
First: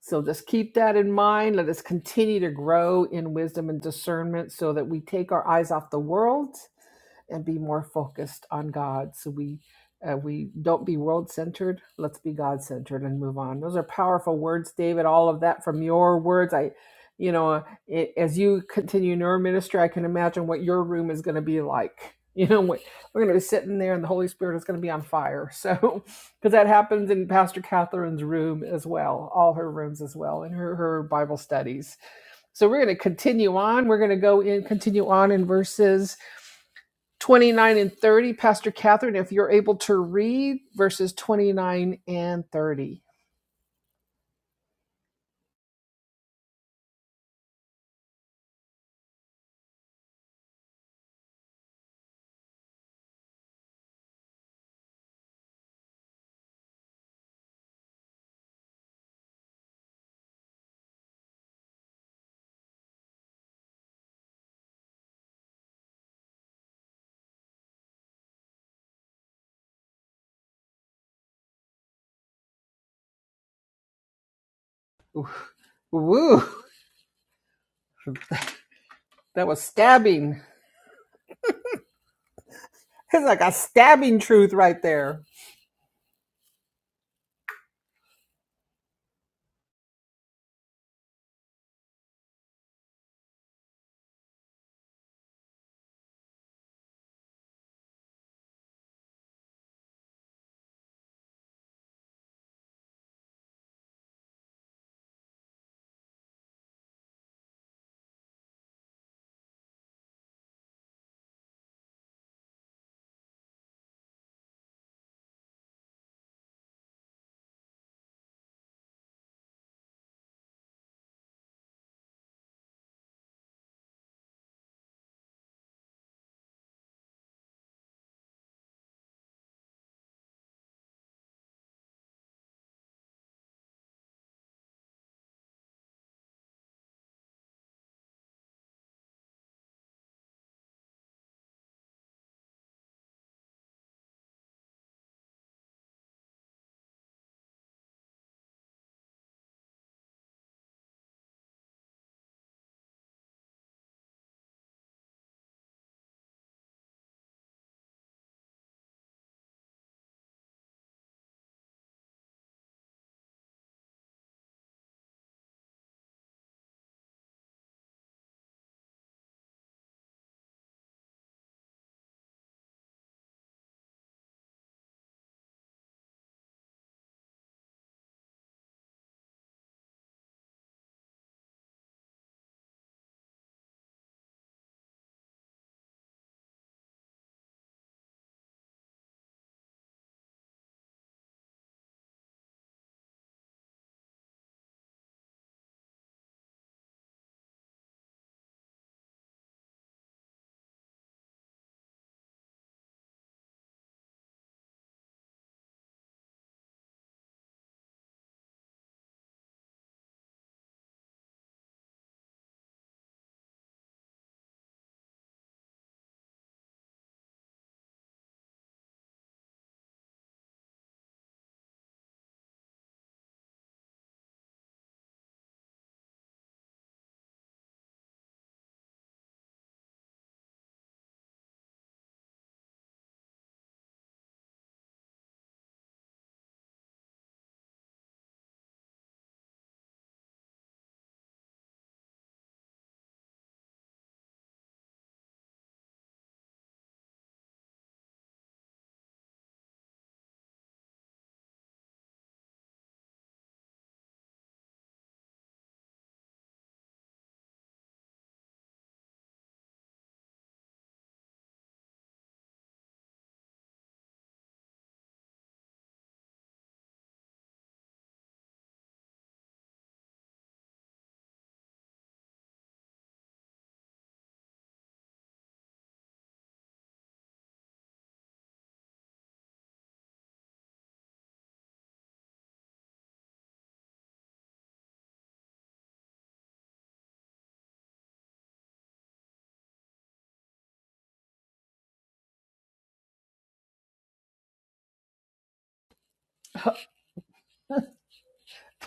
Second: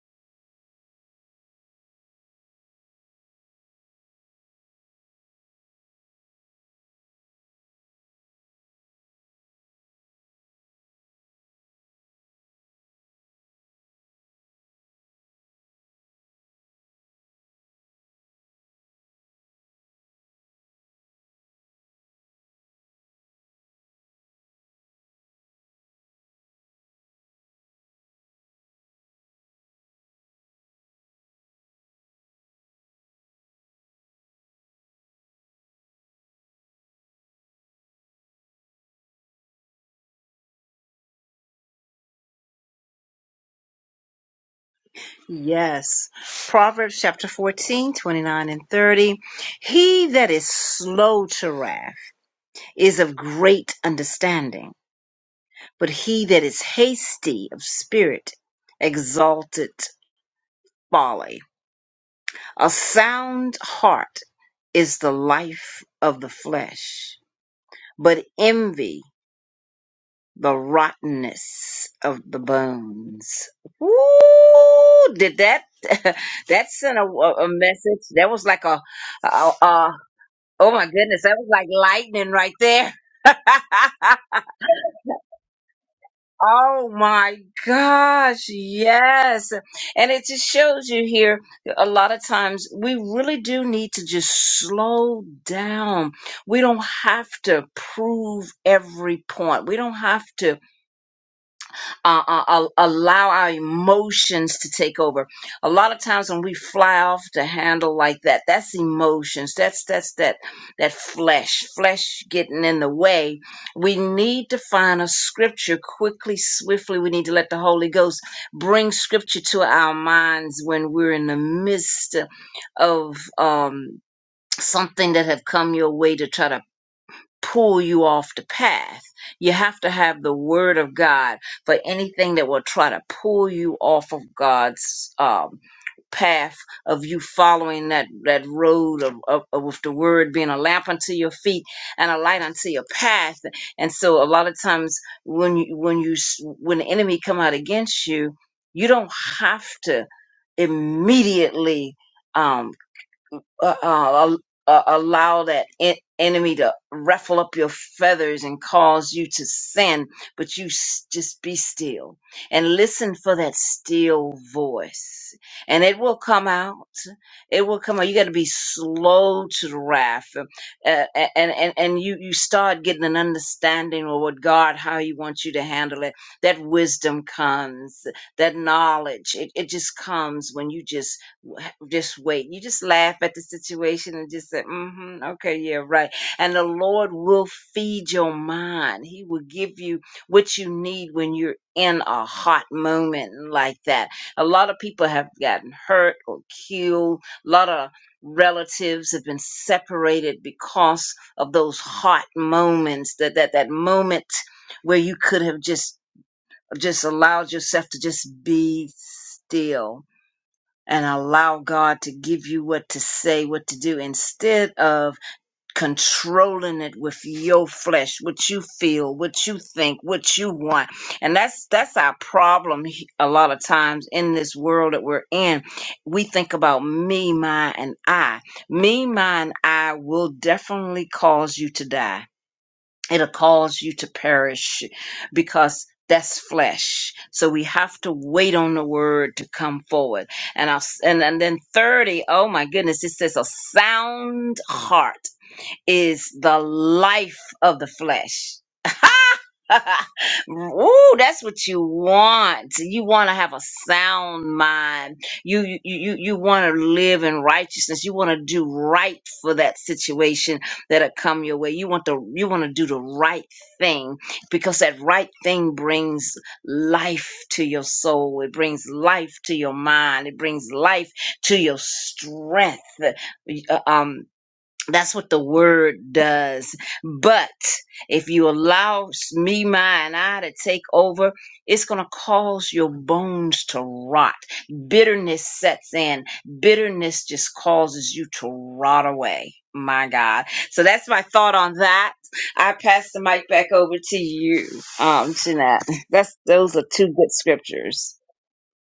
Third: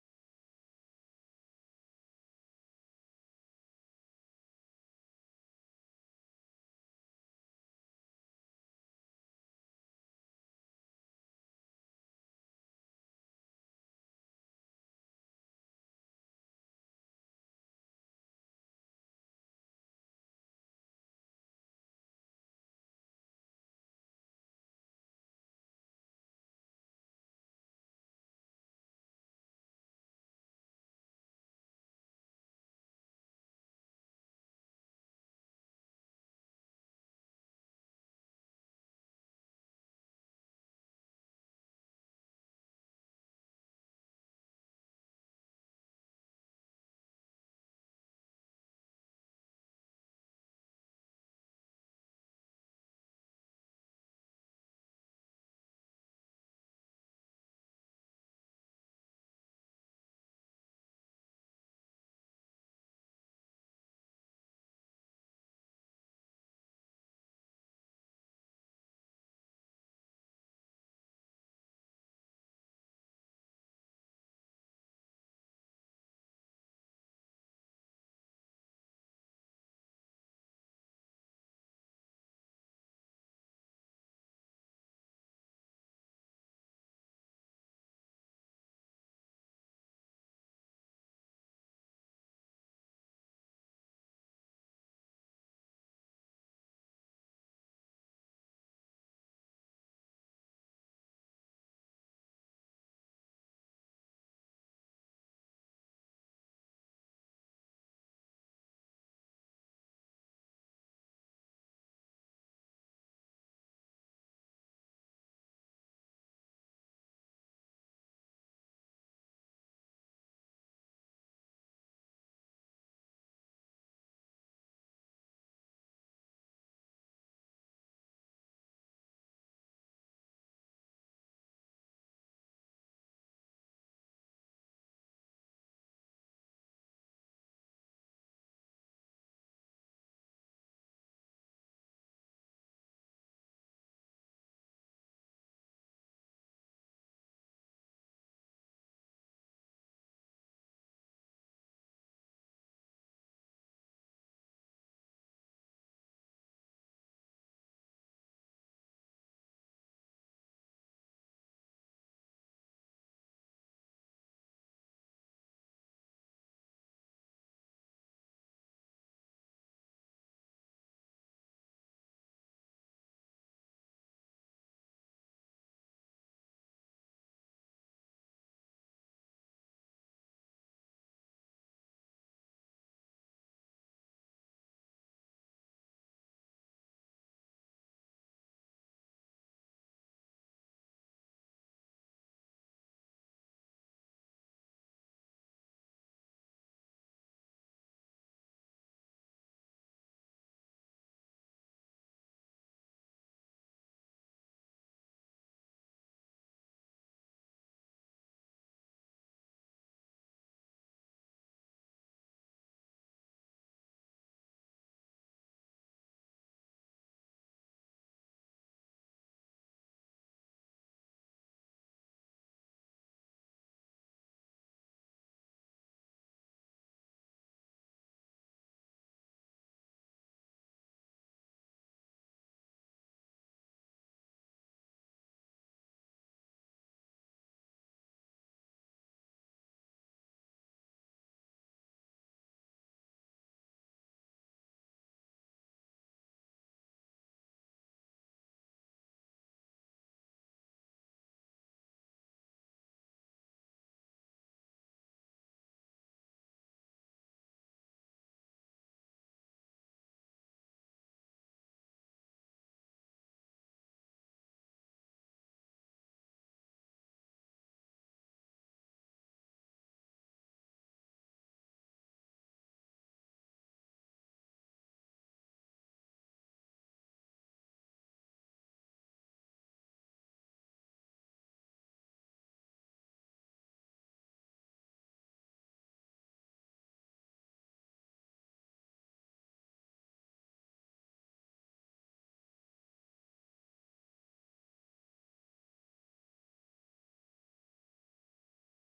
Speaker 1: So just keep that in mind. Let us continue to grow in wisdom and discernment so that we take our eyes off the world and be more focused on God. So we uh, we don't be world centered. Let's be God centered and move on. Those are powerful words, David. All of that from your words. I, you know, uh, it, as you continue in your ministry, I can imagine what your room is going to be like. You know, what- we're going to be sitting there, and the Holy Spirit is going to be on fire. So, because that happens in Pastor Catherine's room as well, all her rooms as well, in her her Bible studies. So we're going to continue on. We're going to go in, continue on in verses. 29 and 30, Pastor Catherine, if you're able to read verses 29 and 30.
Speaker 2: Yes. Proverbs chapter 14, 29 and 30. He that is slow to wrath is of great understanding, but he that is hasty of spirit exalted. folly. A sound heart is the life of the flesh, but envy the rottenness of the bones. Ooh, Did that
Speaker 1: Woo!
Speaker 2: that sent a, a a message? That was like a,
Speaker 1: That
Speaker 2: a,
Speaker 1: was
Speaker 2: a
Speaker 1: stabbing.
Speaker 2: oh my goodness, that was like lightning right there.
Speaker 1: It's like a stabbing truth right there.
Speaker 2: Oh my gosh, yes. And it just shows you here a lot of times we really do need to just slow down. We don't have to prove every point. We don't have to uh, uh, uh, allow our emotions to take over. A lot of times when we fly off the handle like that, that's emotions. That's that's that that flesh, flesh getting in the way. We need to find a scripture quickly, swiftly. We need to let the Holy Ghost bring scripture to our minds when we're in the midst of um, something that have come your way to try to pull you off the path. You have to have the word of God for anything that will try to pull you off of God's um, path of you following that that road of, of, of with the word being a lamp unto your feet and a light unto your path and so a lot of times when you when you s- when the enemy come out against you you don't have to immediately um, uh, uh, uh, allow that en- enemy to ruffle up your feathers and cause you to sin, but you s- just be still and listen for that still voice, and it will come out. It will come out. You got to be slow to the wrath, uh, a- and and and you you start getting an understanding of what God how He wants you to handle it. That wisdom comes, that knowledge. It it just comes when you just w- just wait. You just laugh at the situation and just say, mm-hmm, okay, yeah, right. And the Lord will feed your mind. He will give you what you need when you're in a hot moment like that. A lot of people have gotten hurt or killed. A lot of relatives have been separated because of those hot moments, that that, that moment where you could have just just allowed yourself to just be still and allow God to give you what to say, what to do, instead of controlling it with your flesh, what you feel, what you think, what you want. And that's that's our problem he- a lot of times in this world that we're in. We think about me, my, and I. Me, my, and I will definitely cause you to die it'll cause you to perish because that's flesh. So we have to wait on the word to come forward. And I'll, and, and then 30, oh my goodness, it says a sound heart is the life of the flesh. Ooh, that's what you want. You want to have a sound mind. You you you, you want to live in righteousness. You want to do right for that situation that'll come your way. You want the you want to do the right thing because that right thing brings life to your soul. It brings life to your mind. It brings life to your strength. Uh, Um, that's what the word does. But if you allow s- me, my, and I to take over, it's going to cause your bones to rot. Bitterness sets in. Bitterness just causes you to rot away. My God. So that's my thought on that. I pass the mic back over to you, um, Jeanette. That's, those are two good scriptures.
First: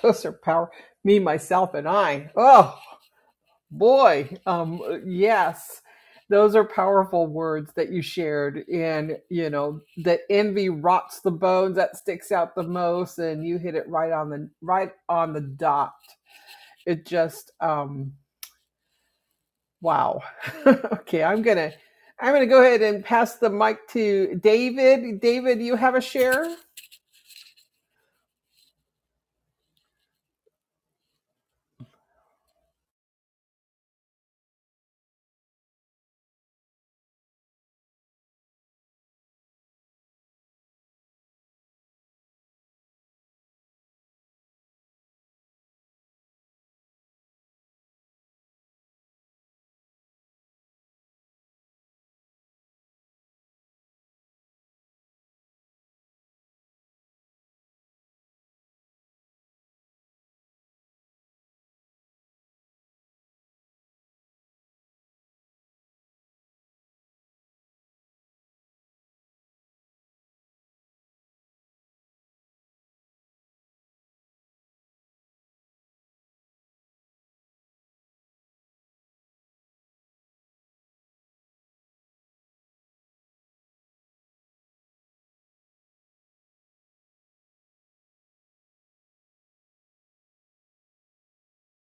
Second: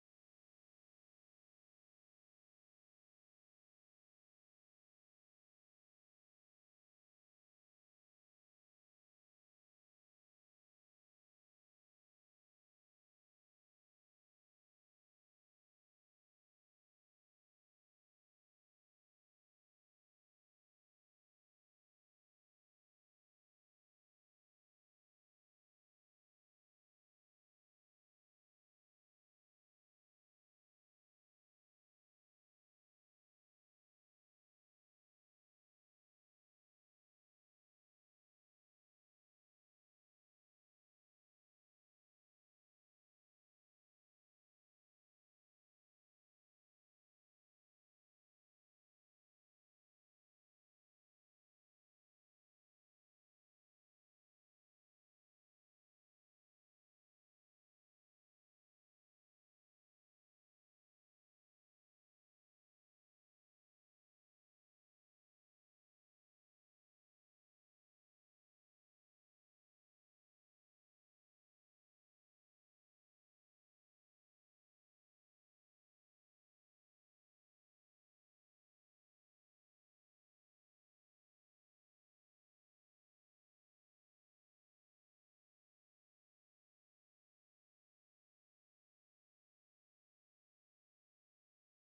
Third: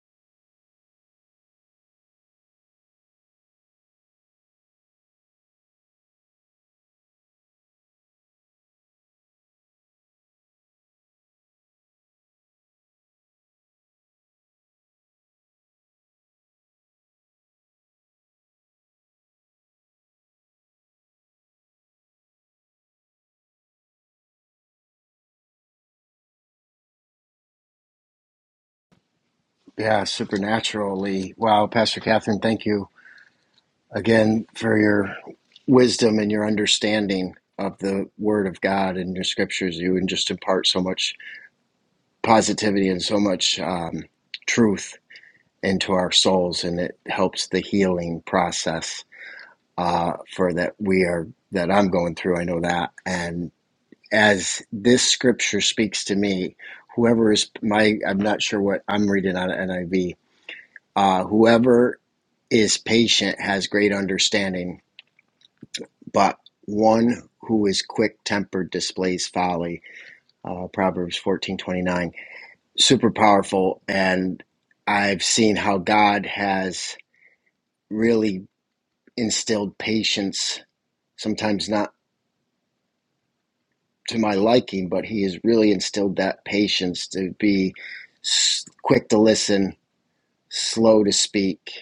Speaker 1: Those are power. Me, myself, and I. Oh. Boy, um, uh, yes, those are powerful words that you shared. And, you know, that envy rots the bones, that sticks out the most, and you hit it right on the right on the dot. It just um Wow. okay, I'm gonna I'm gonna go ahead and pass the mic to David. David, you have a share?
Speaker 3: Yeah, supernaturally. Wow, Pastor Catherine, thank you again for your wisdom and your understanding of the Word of God and your scriptures. You and just impart so much positivity and so much um, truth into our souls, and it helps the healing process uh, for that we are that I'm going through. I know that, and as this scripture speaks to me, whoever is my I'm not sure what I'm reading on NIV. Uh, whoever is patient has great understanding, but one who is quick tempered displays folly. Uh, Proverbs fourteen twenty nine super powerful and i've seen how god has really instilled patience sometimes not to my liking but he has really instilled that patience to be s- quick to listen slow to speak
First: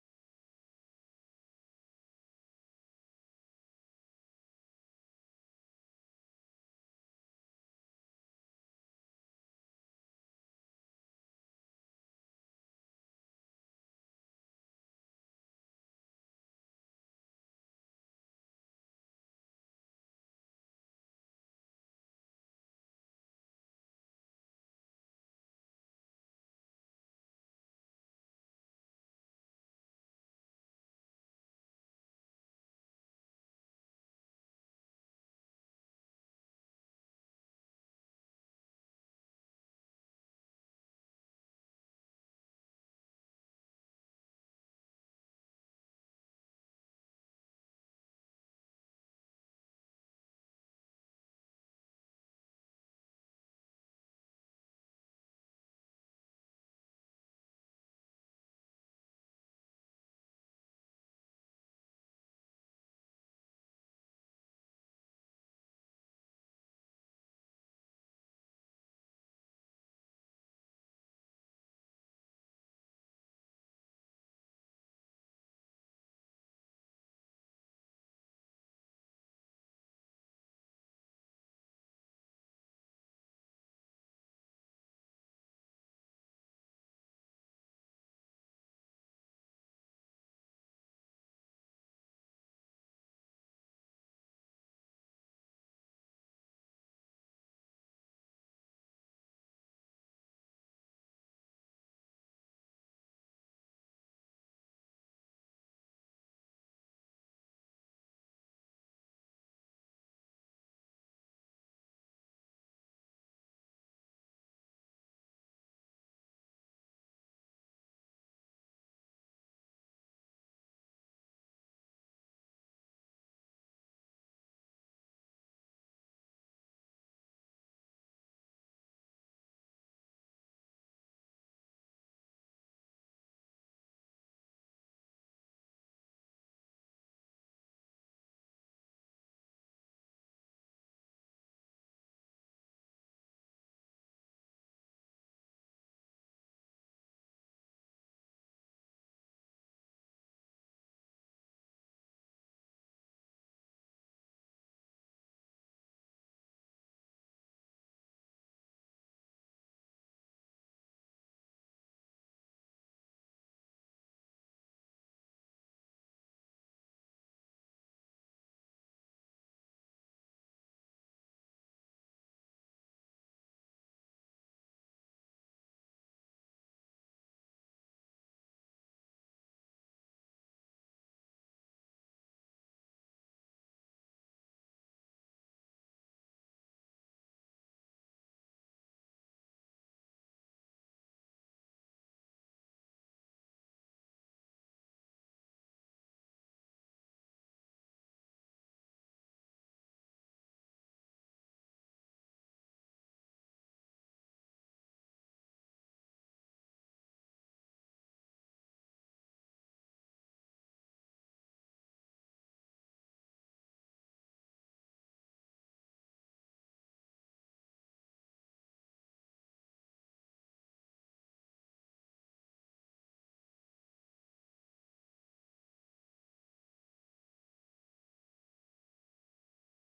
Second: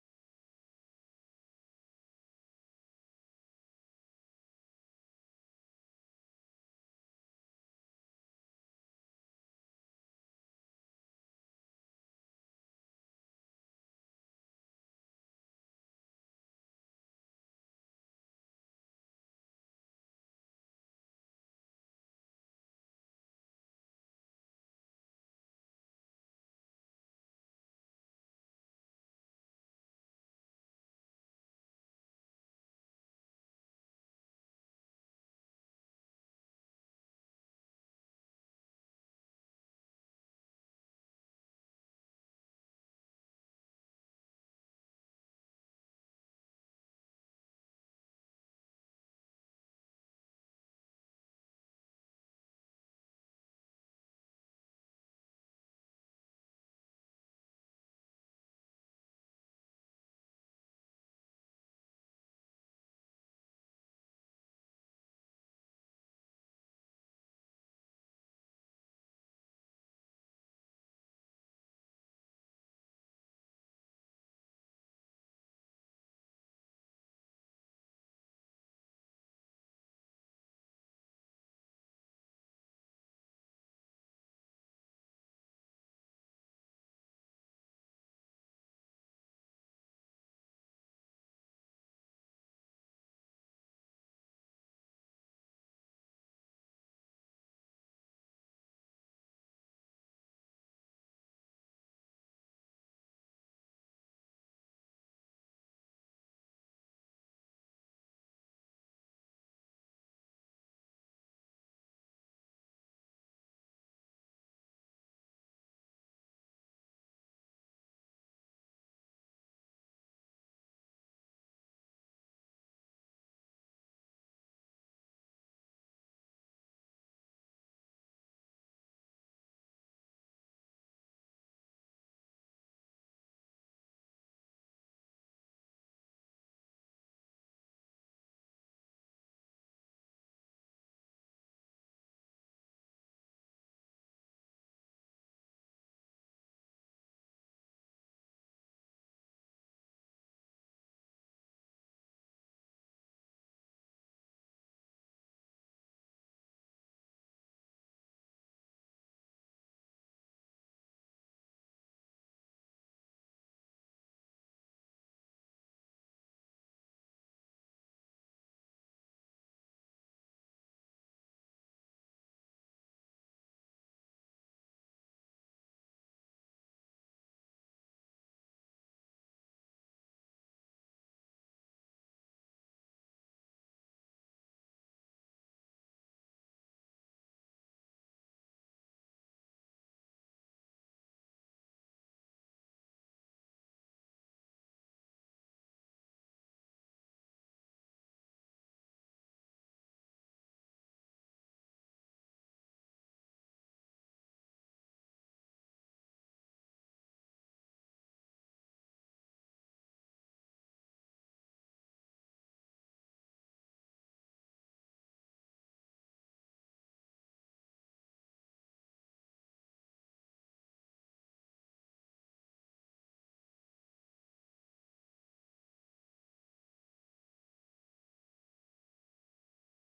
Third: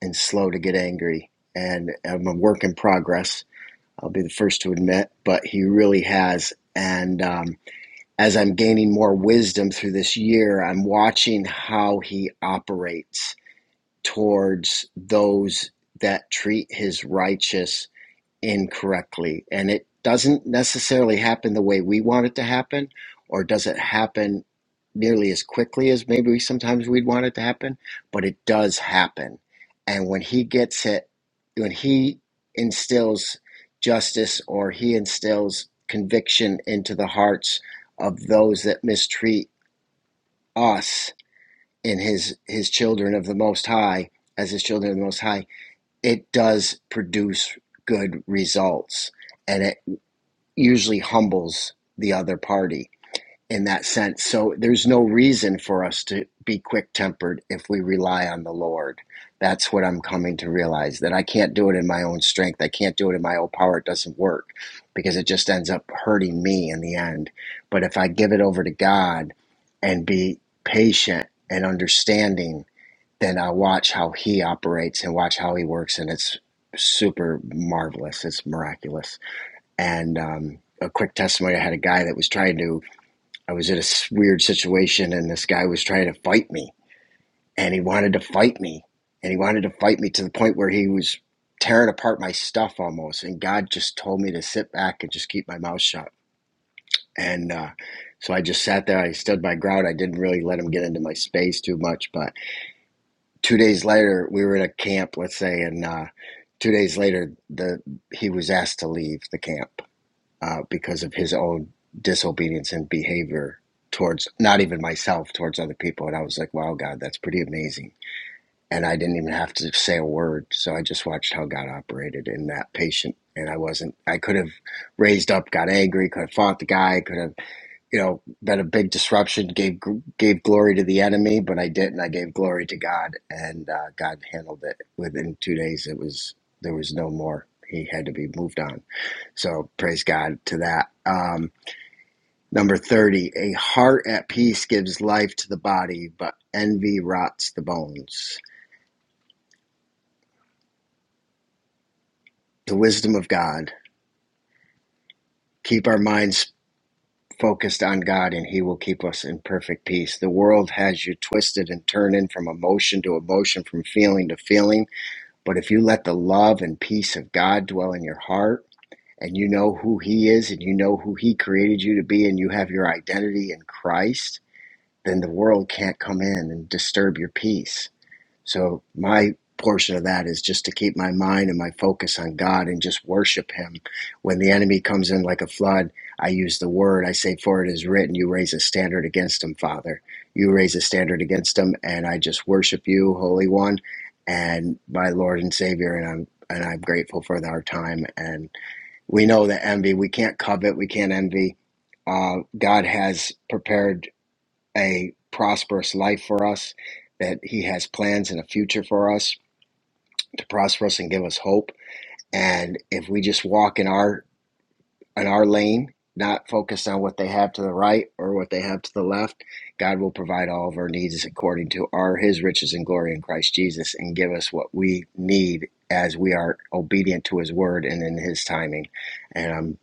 Speaker 3: and slow to get angry and i'm a work in progress i'll be the first to admit but he really has and um, as i'm gaining more wisdom through this year i'm watching how he operates towards those that treat his righteous incorrectly. And it doesn't necessarily happen the way we want it to happen, or does it happen nearly as quickly as maybe we, sometimes we'd want it to happen, but it does happen. And when he gets it, when he instills justice or he instills conviction into the hearts of those that mistreat us, in his his children of the most high as his children of the most high it does produce good results and it usually humbles the other party in that sense so there's no reason for us to be quick tempered if we rely on the lord that's what i'm coming to realize that i can't do it in my own strength i can't do it in my own power it doesn't work because it just ends up hurting me in the end but if i give it over to god and be patient and understanding and I watch how he operates and watch how he works, and it's super marvelous. It's miraculous. And um, a quick testimony: I had a guy that was trying to. I was in a weird situation, and this guy was trying to fight me, and he wanted to fight me, and he wanted to fight me to the point where he was tearing apart my stuff almost. And God just told me to sit back and just keep my mouth shut. And uh, so I just sat there. I stood my ground. I didn't really let him get into my space too much, but two days later we were in a camp let's say and uh, two days later the he was asked to leave the camp uh, because of his own disobedience and behavior towards not even myself towards other people and i was like wow god that's pretty amazing and i didn't even have to say a word so i just watched how god operated in that patient and i wasn't i could have raised up got angry could have fought the guy could have you know been a big disruption gave gave glory to the enemy but i didn't i gave glory to god and uh, god handled it within two days it was there was no more he had to be moved on so praise god to that um, number 30 a heart at peace gives life to the body but envy rots the bones the wisdom of god keep our minds focused on god and he will keep us in perfect peace the world has you twisted and turning from emotion to emotion from feeling to feeling But if you let the love and peace of God dwell in your heart, and you know who He is, and you know who He created you to be, and you have your identity in Christ, then the world can't come in and disturb your peace. So my portion of that is just to keep my mind and my focus on God and just worship Him. When the enemy comes in like a flood, I use the word. I say, "For it is written, you raise a standard against him, Father. You raise a standard against him, and I just worship you, Holy One, and my Lord and Savior." And I'm and I'm grateful for our time. And we know that envy, we can't covet, we can't envy. Uh, God has prepared a prosperous life for us, that He has plans and a future for us to prosper us and give us hope. And if we just walk in our in our lane, not focused on what they have to the right or what they have to the left, God will provide all of our needs according to our His riches and glory in Christ Jesus, and give us what we need as we are obedient to His word and in His timing. And I'm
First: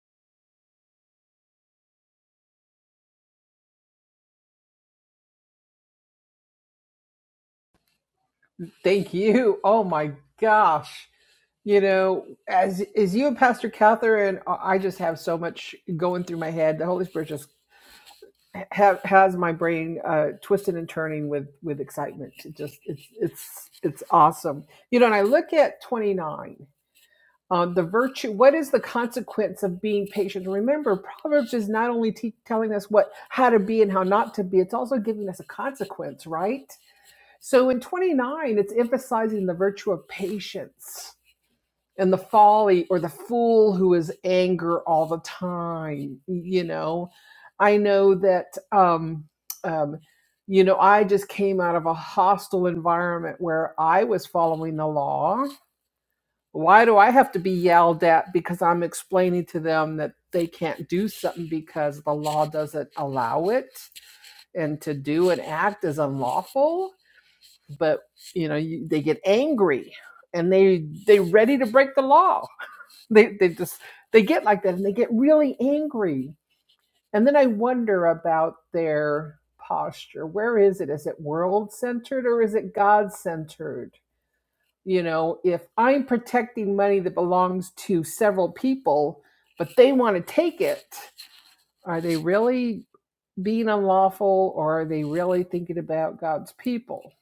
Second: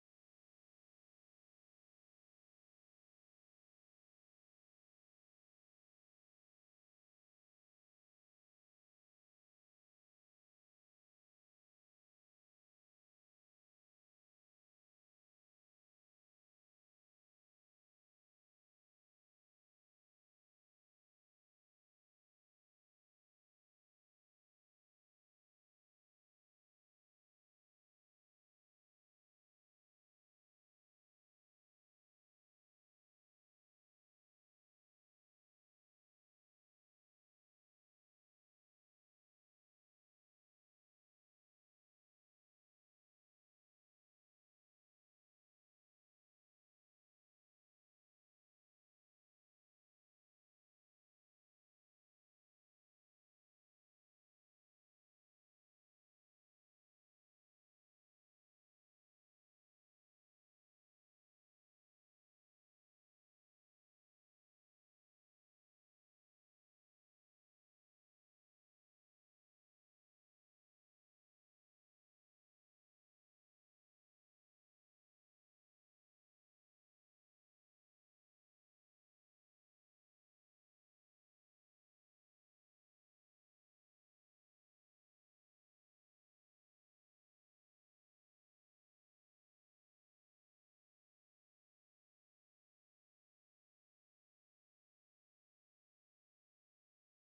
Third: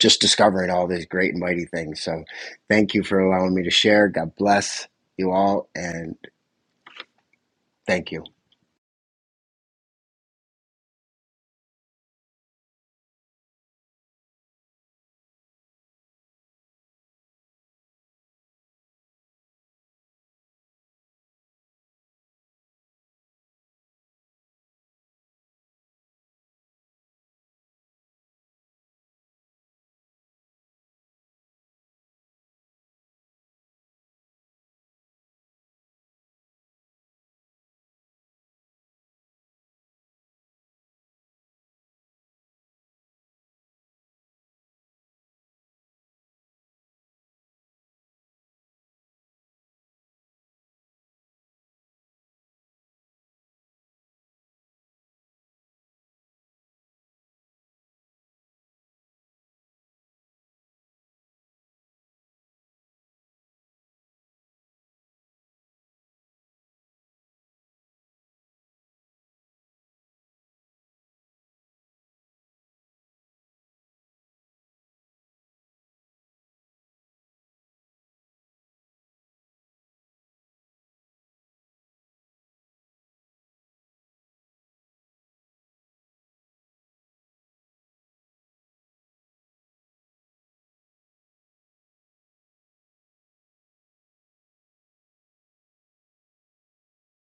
Speaker 3: just discovering all these great and mighty things. So, thank you for allowing me to share. God bless you all, and Thank you.
Speaker 1: Thank you. Oh my gosh. You know, as as you and Pastor Catherine, uh, I just have so much going through my head. The Holy Spirit just ha- has my brain uh, twisted and turning with with excitement. It just it's it's it's awesome. You know, and I look at twenty nine. Um, the virtue. What is the consequence of being patient? Remember, Proverbs is not only te- telling us what how to be and how not to be. It's also giving us a consequence, right? So in 29, it's emphasizing the virtue of patience and the folly or the fool who is anger all the time. You know, I know that, um, um, you know, I just came out of a hostile environment where I was following the law. Why do I have to be yelled at because I'm explaining to them that they can't do something because the law doesn't allow it and to do and act is unlawful? but you know you, they get angry and they they are ready to break the law they they just they get like that and they get really angry and then i wonder about their posture where is it is it world centered or is it god centered you know if i'm protecting money that belongs to several people but they want to take it are they really being unlawful or are they really thinking about god's people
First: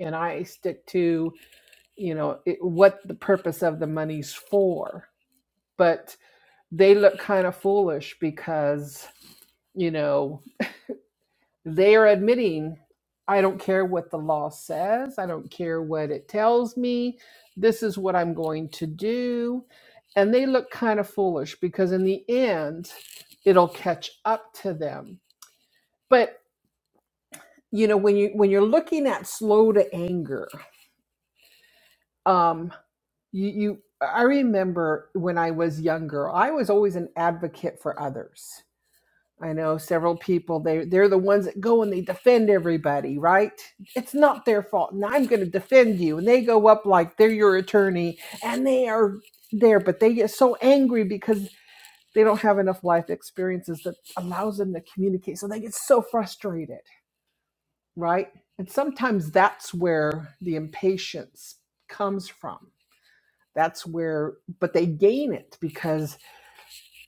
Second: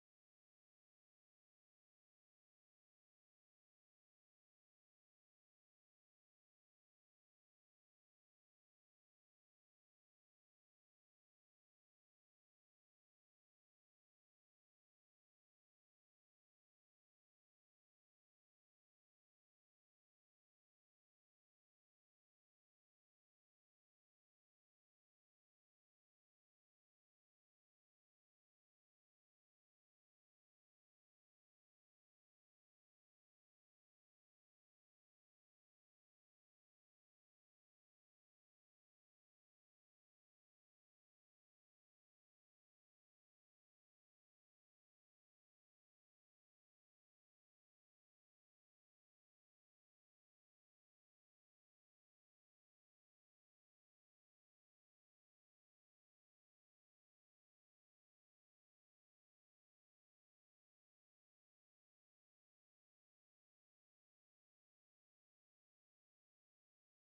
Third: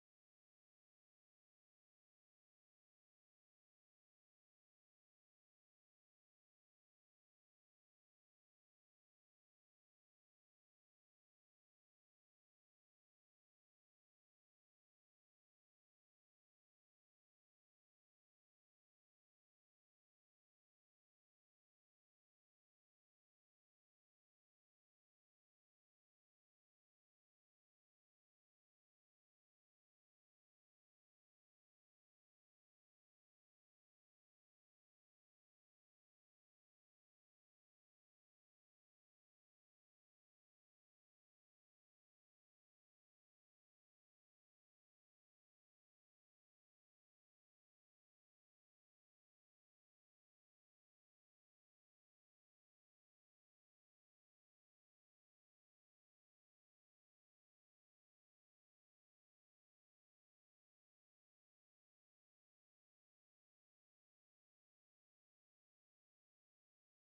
Speaker 1: and i stick to you know it, what the purpose of the money's for but they look kind of foolish because you know they are admitting i don't care what the law says i don't care what it tells me this is what i'm going to do and they look kind of foolish because in the end it'll catch up to them but you know when you when you're looking at slow to anger um. you, you i remember when i was younger i was always an advocate for others i know several people they they're the ones that go and they defend everybody right it's not their fault and i'm going to defend you and they go up like they're your attorney and they are there but they get so angry because they don't have enough life experiences that allows them to communicate so they get so frustrated right and sometimes that's where the impatience comes from that's where but they gain it because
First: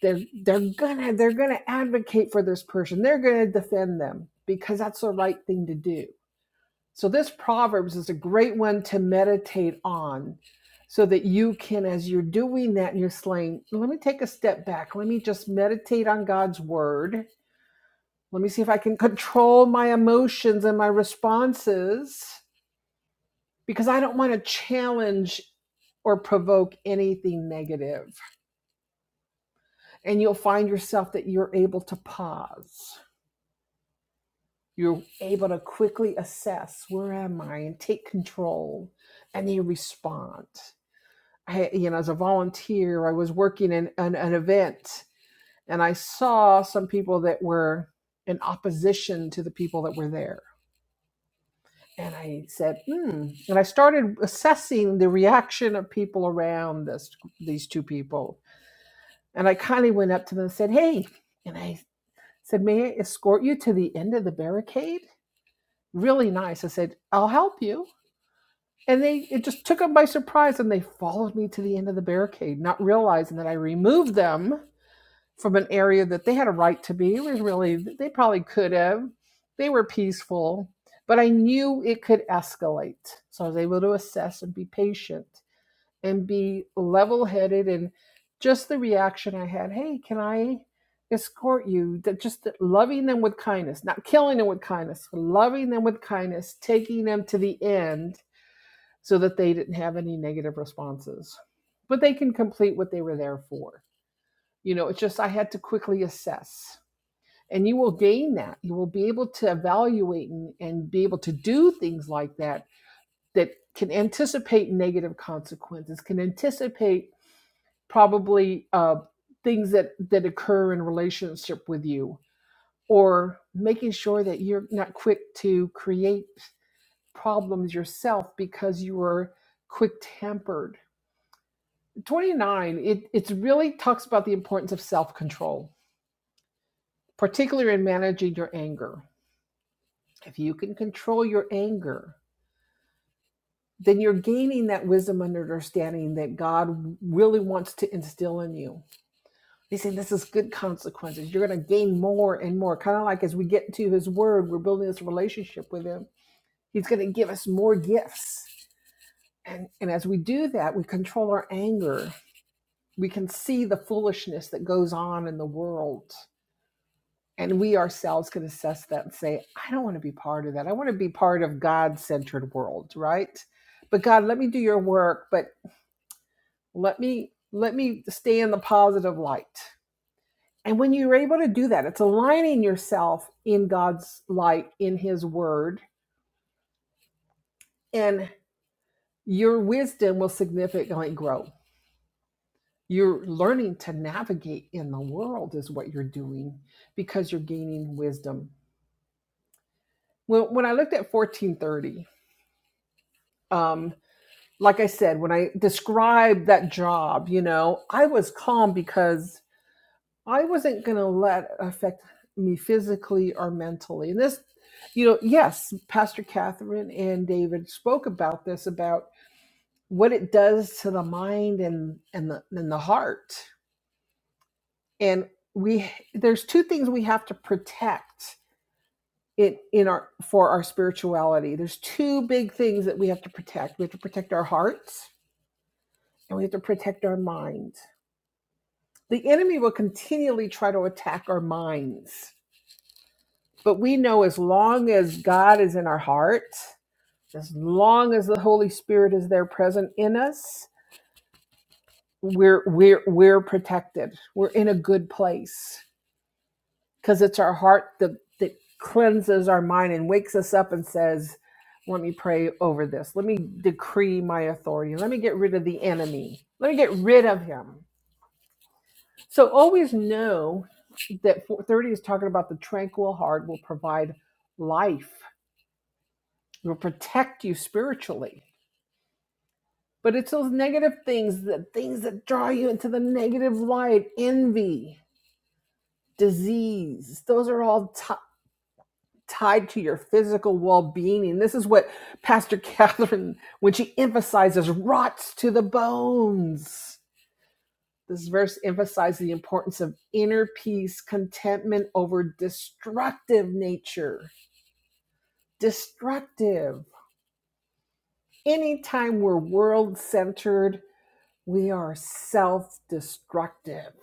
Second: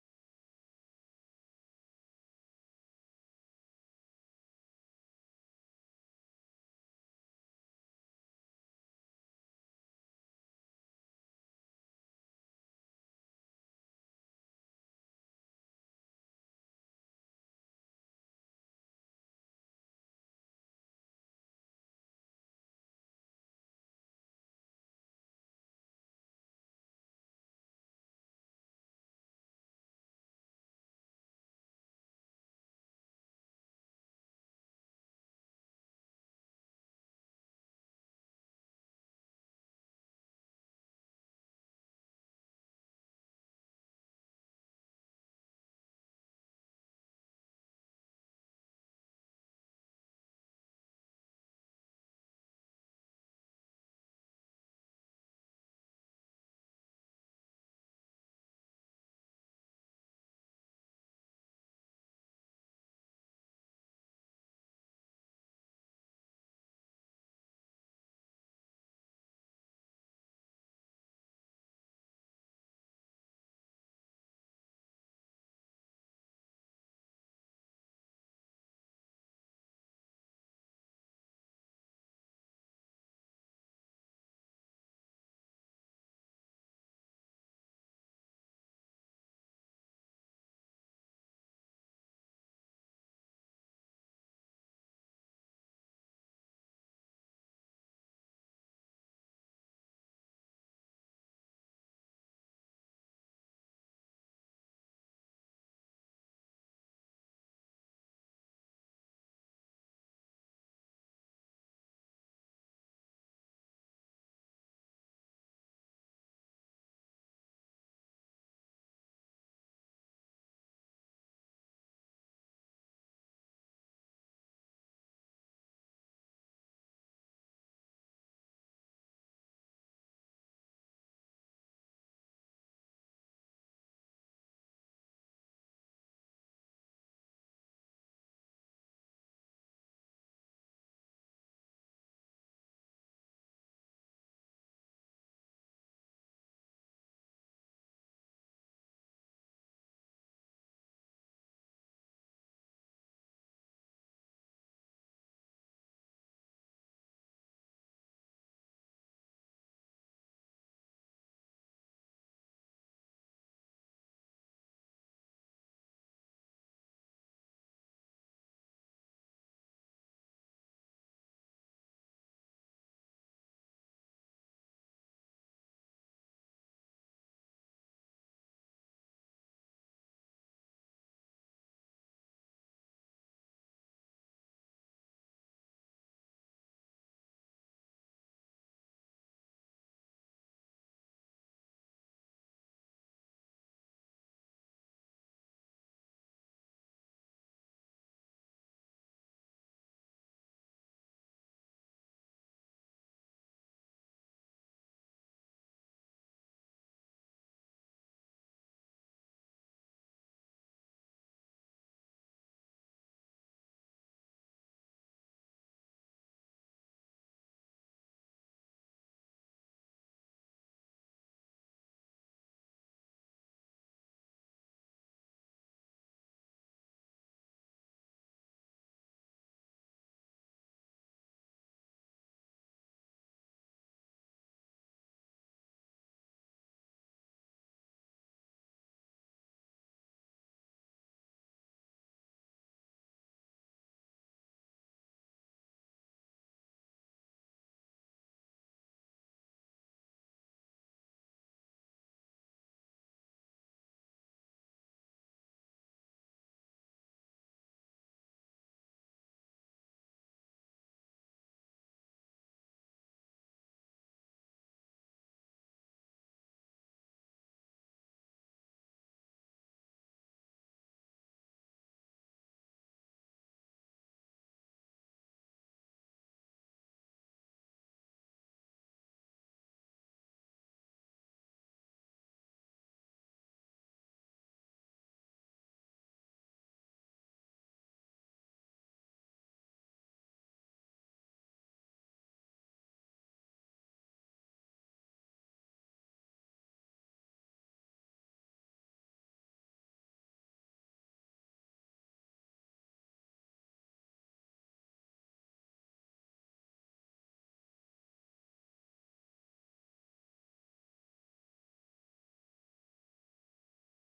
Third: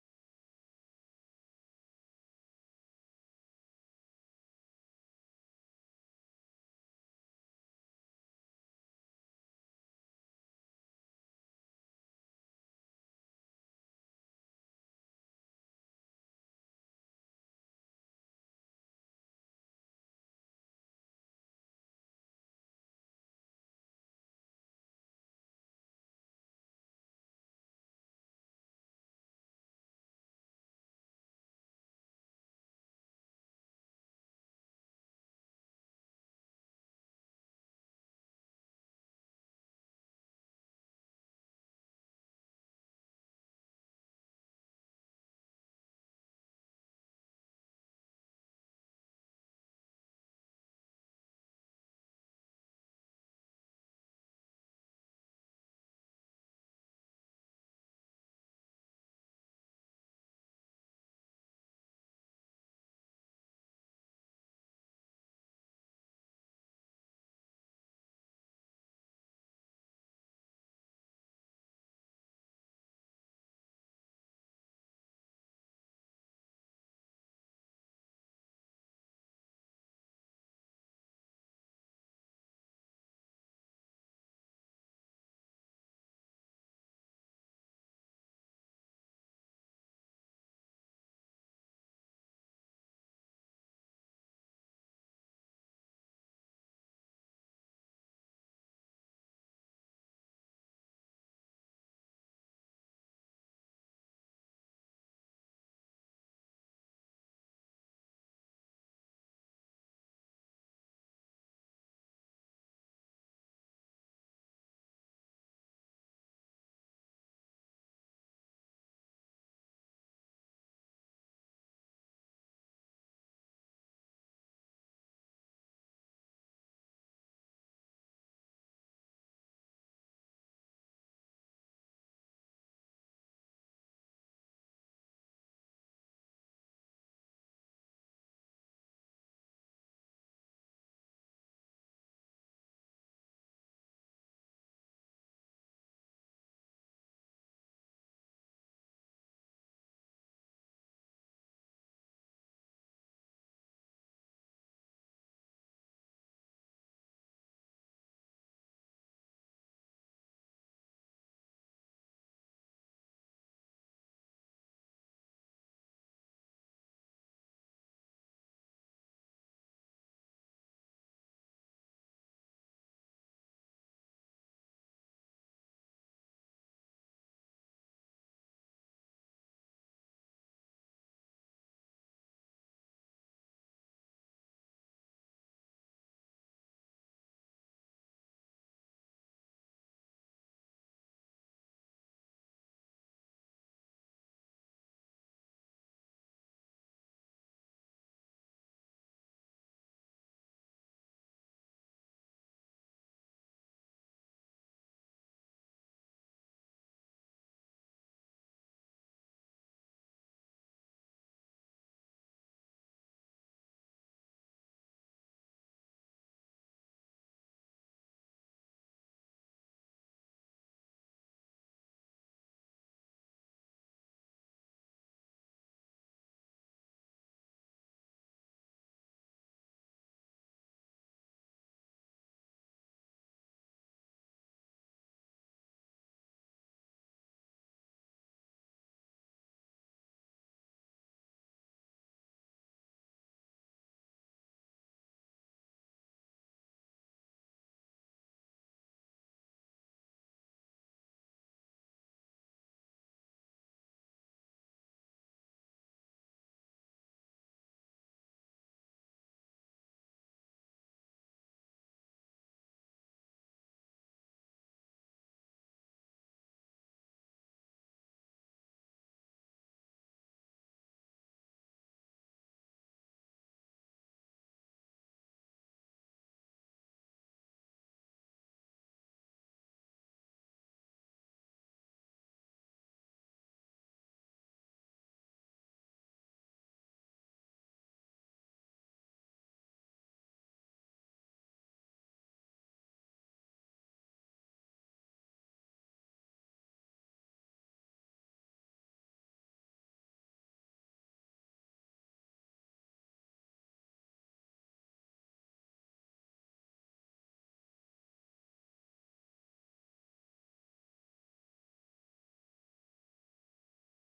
Speaker 1: they're they're gonna they're gonna advocate for this person they're gonna defend them because that's the right thing to do so this proverbs is a great one to meditate on so that you can as you're doing that and you're saying let me take a step back let me just meditate on god's word let me see if i can control my emotions and my responses because i don't want to challenge or provoke anything negative and you'll find yourself that you're able to pause. You're able to quickly assess where am I and take control, and then respond. I, you know, as a volunteer, I was working in an, an event, and I saw some people that were in opposition to the people that were there. And I said, hmm. And I started assessing the reaction of people around this, these two people. And I kindly went up to them and said, hey. And I said, May I escort you to the end of the barricade? Really nice. I said, I'll help you. And they it just took them by surprise and they followed me to the end of the barricade, not realizing that I removed them from an area that they had a right to be. It was really they probably could have. They were peaceful, but I knew it could escalate. So I was able to assess and be patient and be level headed and just the reaction I had, hey, can I escort you? just loving them with kindness, not killing them with kindness, loving them with kindness, taking them to the end so that they didn't have any negative responses. But they can complete what they were there for. You know, it's just I had to quickly assess. And you will gain that. You will be able to evaluate and, and be able to do things like that that can anticipate negative consequences, can anticipate probably uh, things that that occur in relationship with you or making sure that you're not quick to create problems yourself because you are quick tempered 29 it it's really talks about the importance of self control particularly in managing your anger if you can control your anger then you're gaining that wisdom and understanding that god really wants to instill in you He's saying This is good consequences. You're going to gain more and more. Kind of like as we get to His Word, we're building this relationship with Him. He's going to give us more gifts. And, and as we do that, we control our anger. We can see the foolishness that goes on in the world. And we ourselves can assess that and say, I don't want to be part of that. I want to be part of God centered world, right? But God, let me do your work, but let me let me stay in the positive light And when you're able to do that, it's aligning yourself in God's light, in His Word, and your wisdom will significantly grow. You're learning to navigate in the world, is what you're doing because you're gaining wisdom. When, when I looked at 1430, um, like I said, when I described that job, you know, I was calm because I wasn't going to let it affect me physically or mentally. And this, you know, yes, Pastor Catherine and David spoke about this about what it does to the mind and and the and the heart. And we there's two things we have to protect in in our for our spirituality. There's two big things that we have to protect. We have to protect our hearts and we have to protect our mind. The enemy will continually try to attack our minds But we know as long as God is in our heart, as long as the Holy Spirit is there present in us, we're we're we're protected. We're in a good place because it's our heart that that cleanses our mind and wakes us up and says, "Let me pray over this. Let me decree my authority. Let me get rid of the enemy. Let me get rid of him." So always know that 430 is talking about the tranquil heart will provide life He will protect you spiritually. But it's those negative things, the things that draw you into the negative light, envy, disease. Those are all ti- tied to your physical well-being. And this is what Pastor Catherine, when she emphasizes, rots to the bones. This verse emphasizes the importance of inner peace, contentment over destructive nature. Destructive. Anytime we're world centered, We are self destructive.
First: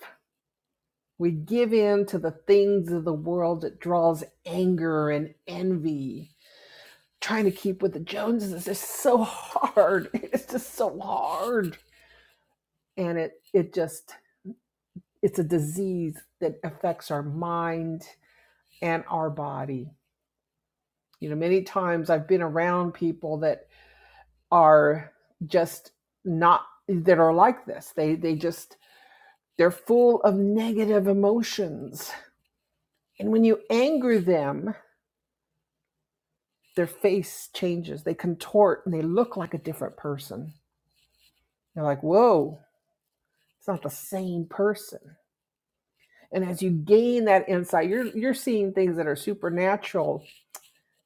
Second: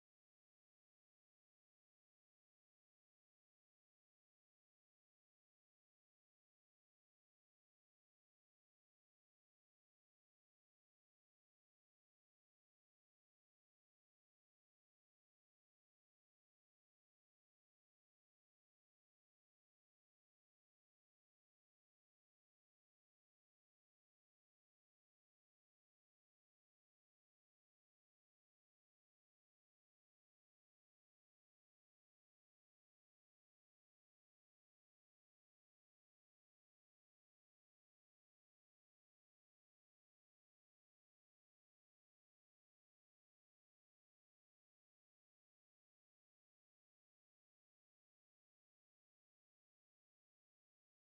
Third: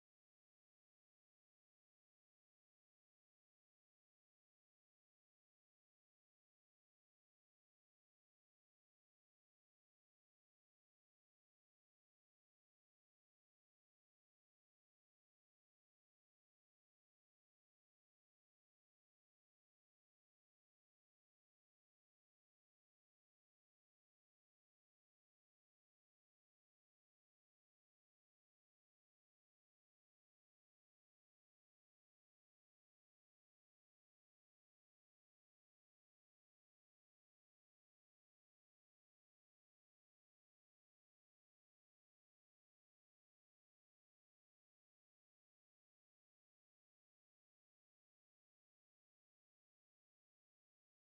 Speaker 1: We give in to the things of the world that draws anger and envy. Trying to keep with the Joneses is just so hard. It's just so hard. And it, it just, it's a disease that affects our mind and our body. You know, many times I've been around people that are just not, that are like this. They, they just, they're full of negative emotions And when you anger them, their face changes. They contort and they look like a different person. they are like, whoa, it's not the same person. And as you gain that insight, you're you're seeing things that are supernatural.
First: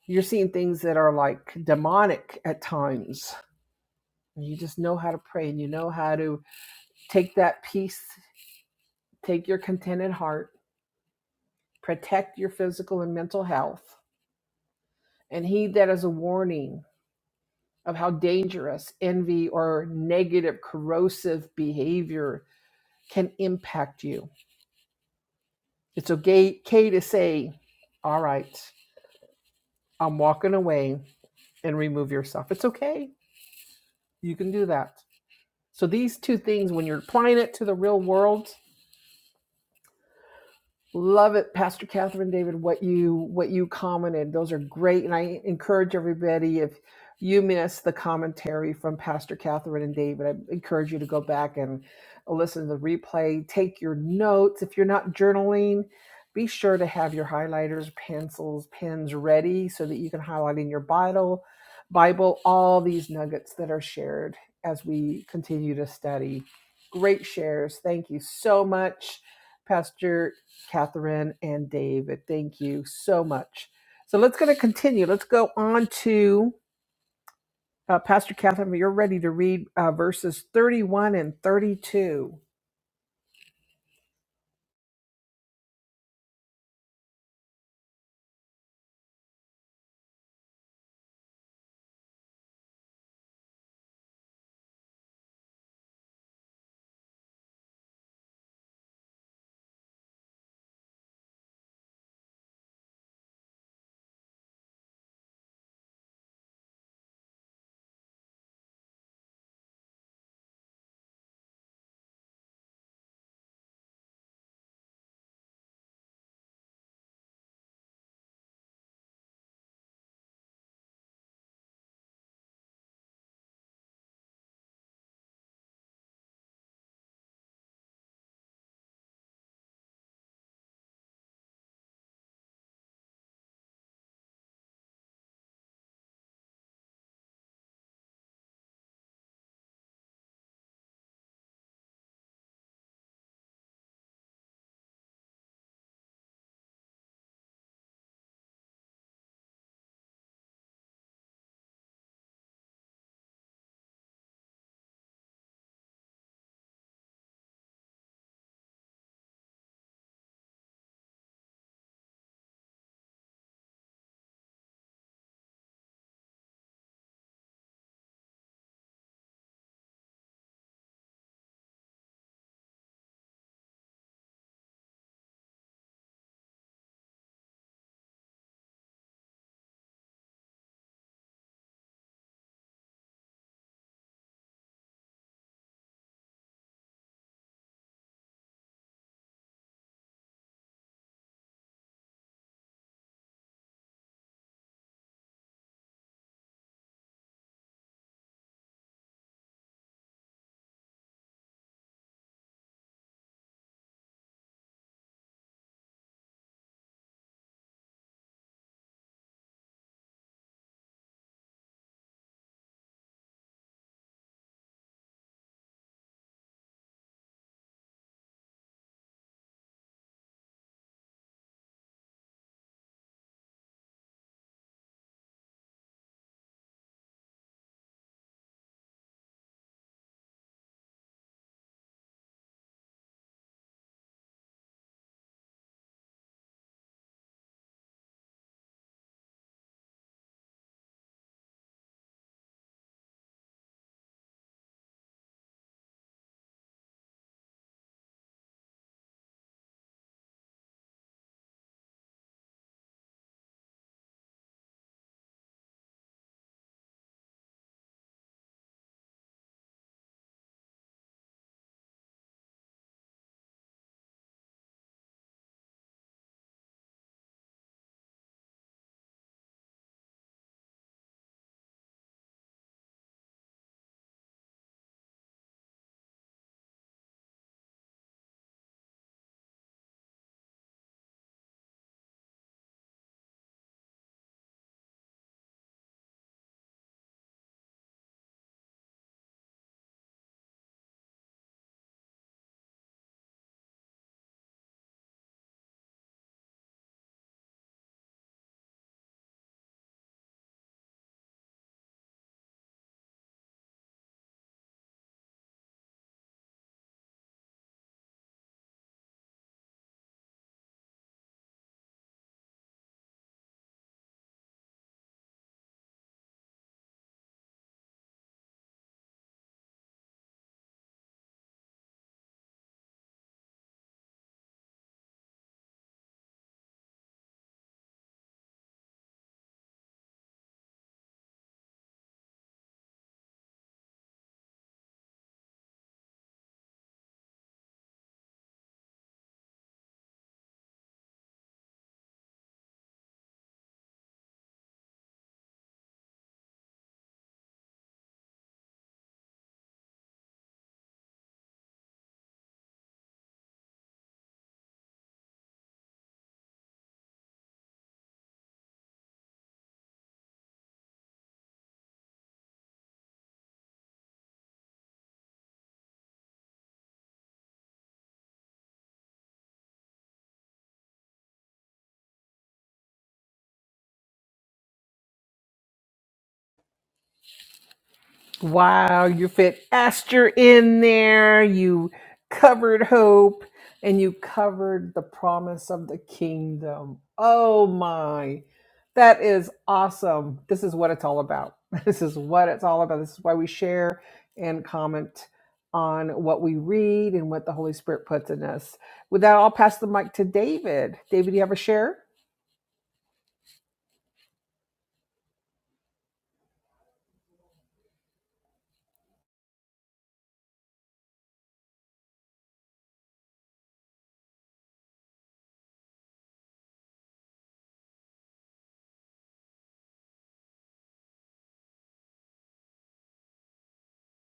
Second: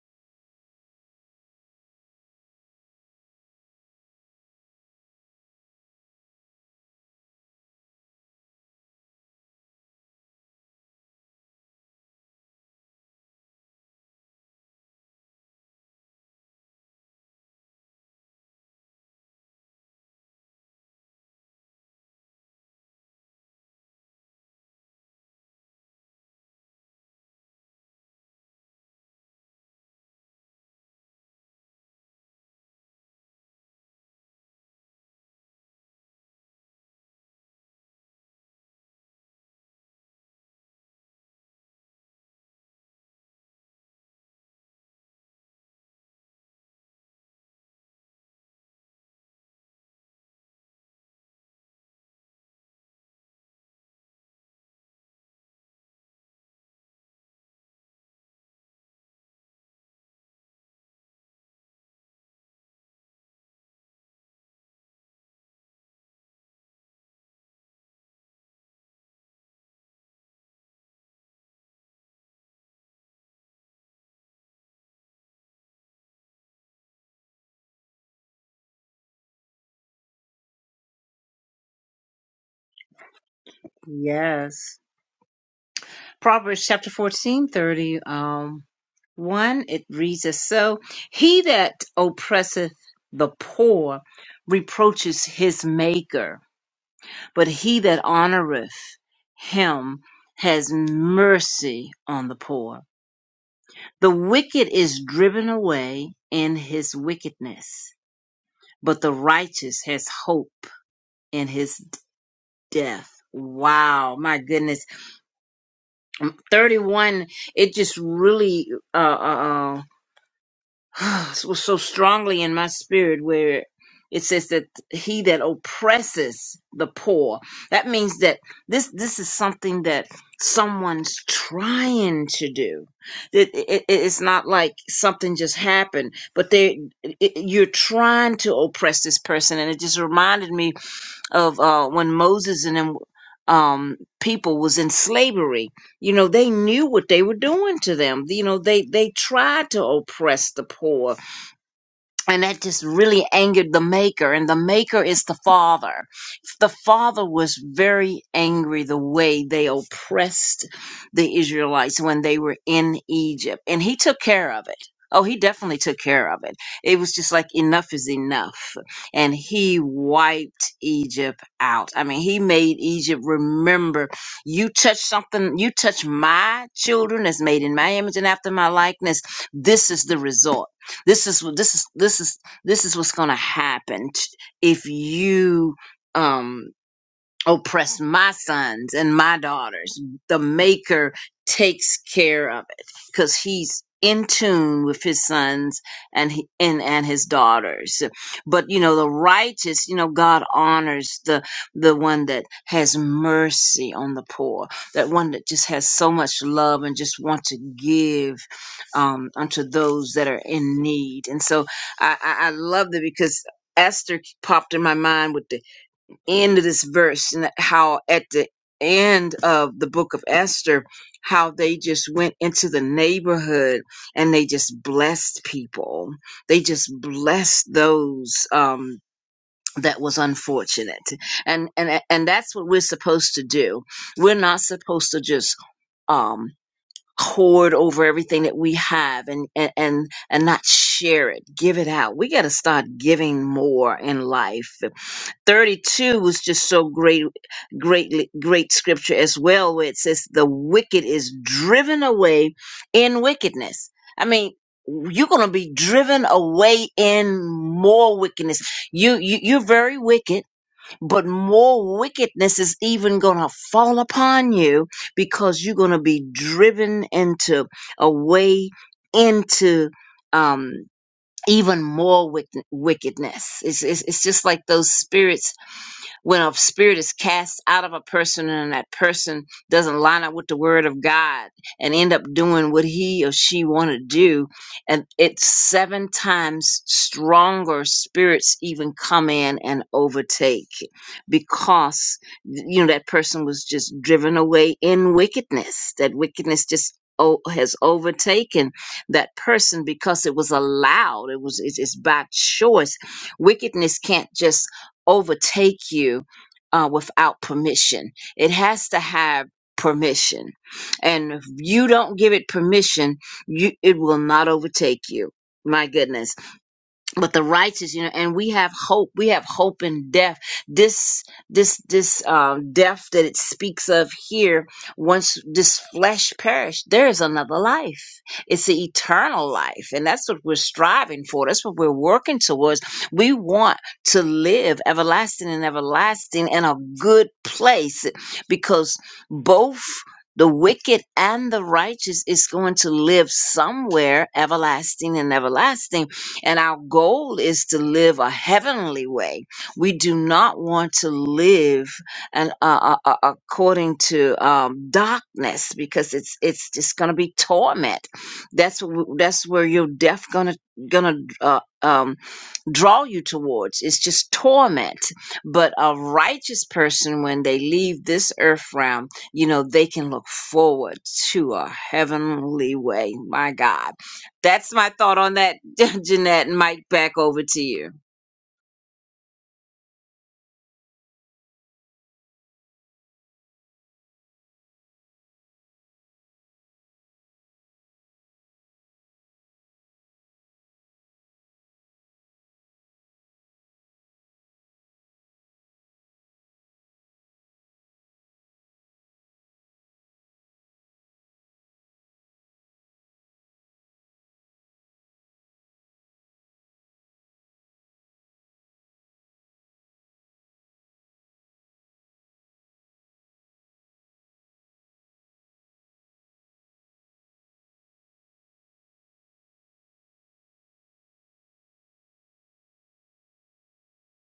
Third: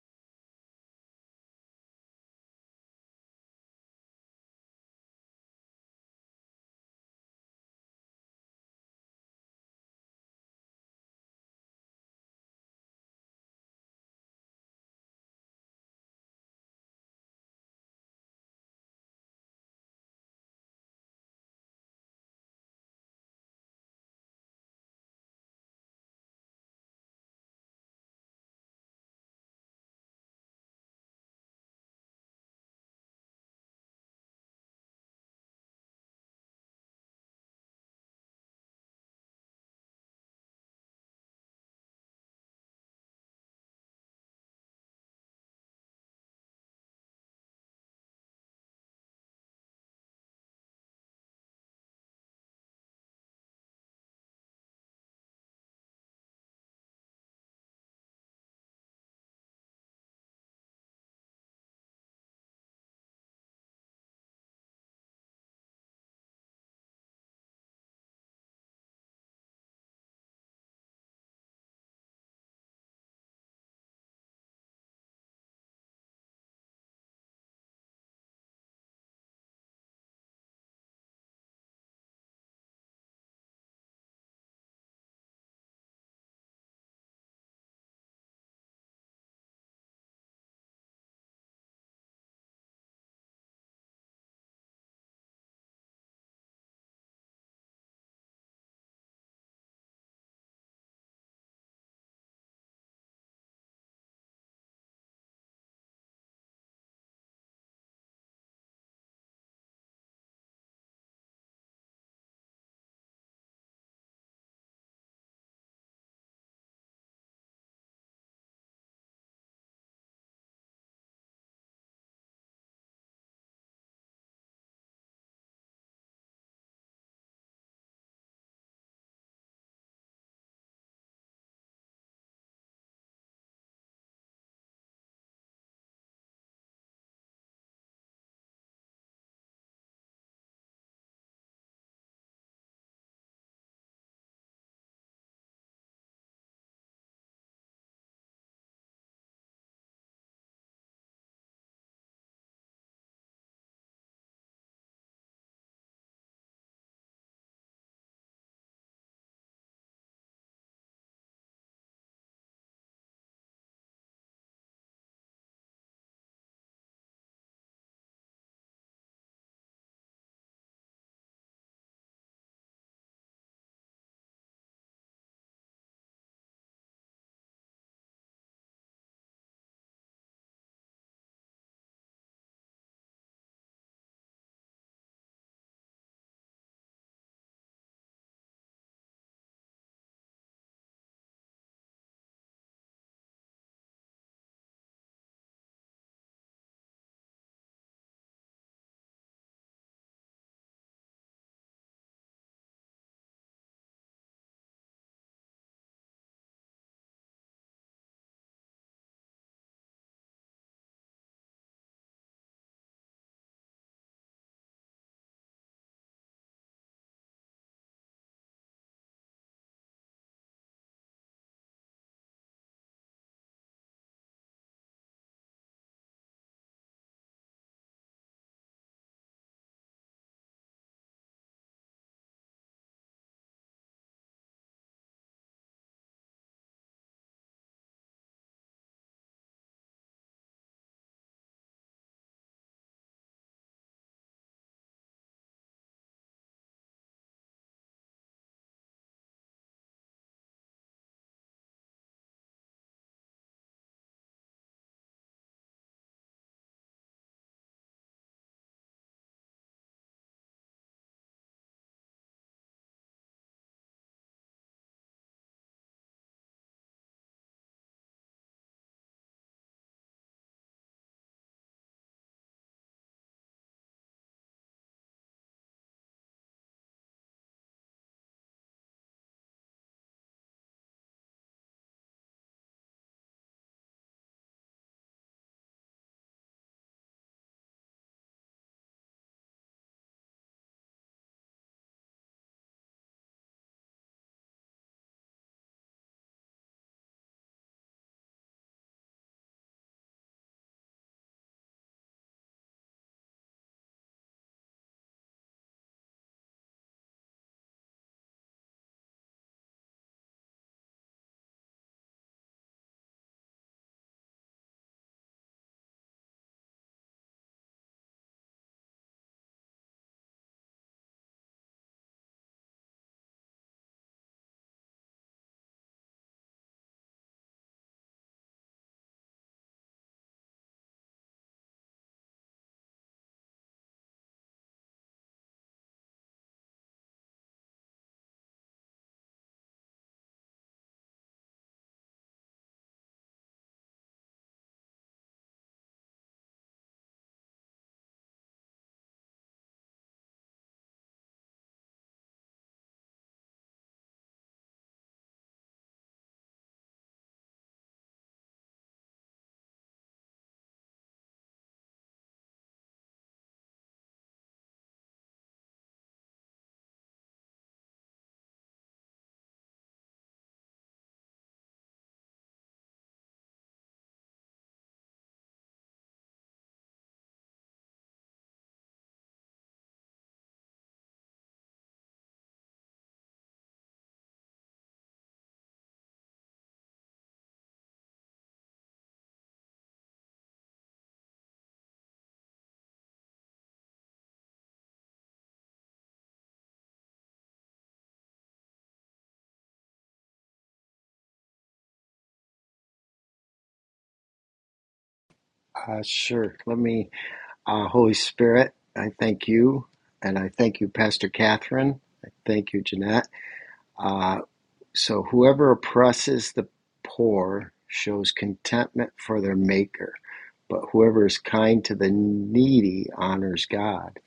Speaker 1: You're seeing things that are like demonic at times. And you just know how to pray and you know how to take that peace, take your contented heart, protect your physical and mental health, and heed that as a warning of how dangerous envy or negative corrosive behavior can impact you. It's okay, okay to say, All right, I'm walking away and remove yourself. It's okay. You can do that. So, these two things, when you're applying it to the real world, Love it, Pastor Catherine David, what you what you commented. Those are great. And I encourage everybody if you missed the commentary from Pastor Catherine and David, I encourage you to go back and listen to the replay. Take your notes. If you're not journaling, be sure to have your highlighters, pencils, pens ready so that you can highlight in your Bible, Bible, all these nuggets that are shared as we continue to study. Great shares. Thank you so much. Pastor Catherine and David. Thank you so much. So let's going to continue. Let's go on to uh, Pastor Catherine. You're ready to read uh, verses 31 and 32.
Speaker 2: Yes. Proverbs chapter 14, thirty, um, 1, it reads as so He that oppresseth the poor reproaches his maker, but he that honoreth him has mercy on the poor. The wicked is driven away in his wickedness, but the righteous has hope in his death. Wow, my goodness. 31, it just really, uh, uh, uh was so strongly in my spirit where it says that he that oppresses the poor that means that this this is something that someone's trying to do that it, it- it's not like something just happened but they it, you're trying to oppress this person and it just reminded me of uh when moses and them um people was in slavery you know they knew what they were doing to them you know they they tried to oppress the poor and that just really angered the maker and the maker is the father the father was very angry the way they oppressed the israelites when they were in egypt and he took care of it oh he definitely took care of it it was just like enough is enough and he wiped egypt out i mean he made egypt remember you touch something you touch my children as made in my image and after my likeness this is the result this is what this is this is this is what's gonna happen t- if you um oppress my sons and my daughters. The Maker takes care of it because He's in tune with His sons and he, and and His daughters. But you know, the righteous, you know, God honors the the one that has mercy on the poor, that one that just has so much love and just want to give um, unto those that are in need. And so I, I, I love that because. Esther popped in my mind with the end of this verse and how at the end of the book of Esther, how they just went into the neighborhood and they just blessed people. They just blessed those um that was unfortunate. And and and that's what we're supposed to do. We're not supposed to just um hoard over everything that we have and and and, and not share it give it out we got to start giving more in life 32 was just so great great great scripture as well where it says the wicked is driven away in wickedness i mean you're going to be driven away in more wickedness you, you you're very wicked but more wickedness is even going to fall upon you because you're going to be driven into a way into um even more wick- wickedness it's, it's it's just like those spirits when a spirit is cast out of a person and that person doesn't line up with the word of God and end up doing what he or she want to do and it's seven times stronger spirits even come in and overtake because you know that person was just driven away in wickedness that wickedness just o- has overtaken that person because it was allowed it was it's it's by choice wickedness can't just overtake you uh, without permission. It has to have permission. And if you don't give it permission, you, it will not overtake you. My goodness but the righteous you know and we have hope we have hope in death this this this um death that it speaks of here once this flesh perished there is another life it's the eternal life and that's what we're striving for that's what we're working towards we want to live everlasting and everlasting in a good place because both the wicked and the righteous is going to live somewhere everlasting and everlasting and our goal is to live a heavenly way. We do not want to live and uh, uh, uh, according to um, darkness because it's it's just going to be torment. That's wh- that's where you're deaf gonna gonna uh, um, draw you towards. It's just torment. But a righteous person, when they leave this earth realm, you know, they can look forward to a heavenly way. My God. That's my thought on that, Jeanette. Mike, back over to you.
Speaker 1: Wow, you fit Esther in there. You covered hope and you covered the promise of the kingdom. Oh my, that is awesome. This is what it's all about. This is what it's all about. This is why we share and comment on what we read and what the Holy Spirit puts in us. With that, I'll pass the mic to David. David, you have a share?
Speaker 3: Uh, sure. Let me, uh, Holy Spirit, I thank you. And I thank you, Pastor Catherine. I thank you, Jeanette. Uh, so, whoever oppresses the poor shows contentment for their maker, but whoever is kind to the needy honors God.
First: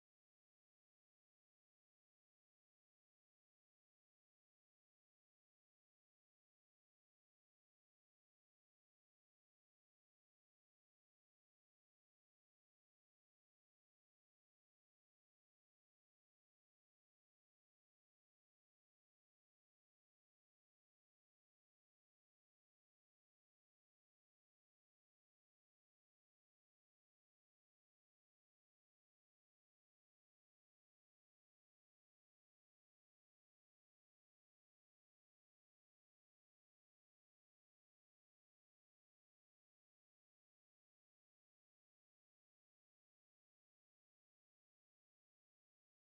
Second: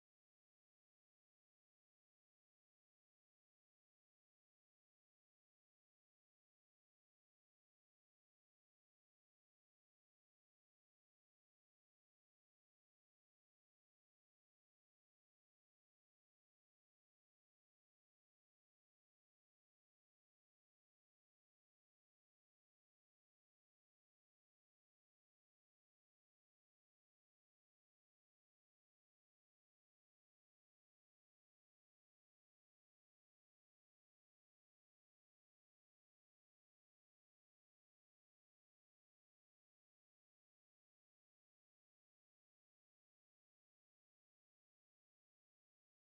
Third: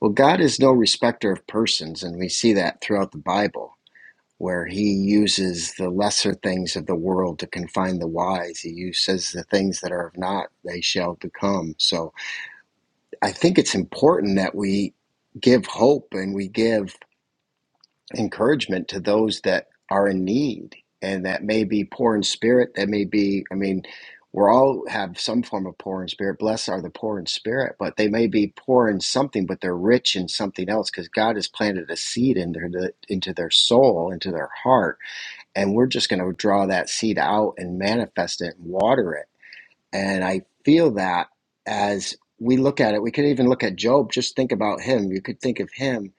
Speaker 3: Well, God is no respecter of persons, and we see that throughout the Bible where he uses the lesser things of the world to confine the wise. He u- says the things that are of not, they shall become. So I think it's important that we give hope and we give encouragement to those that are in need and that may be poor in spirit, that may be, I mean, we're all have some form of poor in spirit. Blessed are the poor in spirit, but they may be poor in something, but they're rich in something else because God has planted a seed in their, into their soul, into their heart and we're just going to draw that seed out and manifest it and water it. And I feel that as we look at it, we could even look at Job, just think about him. You could think of him.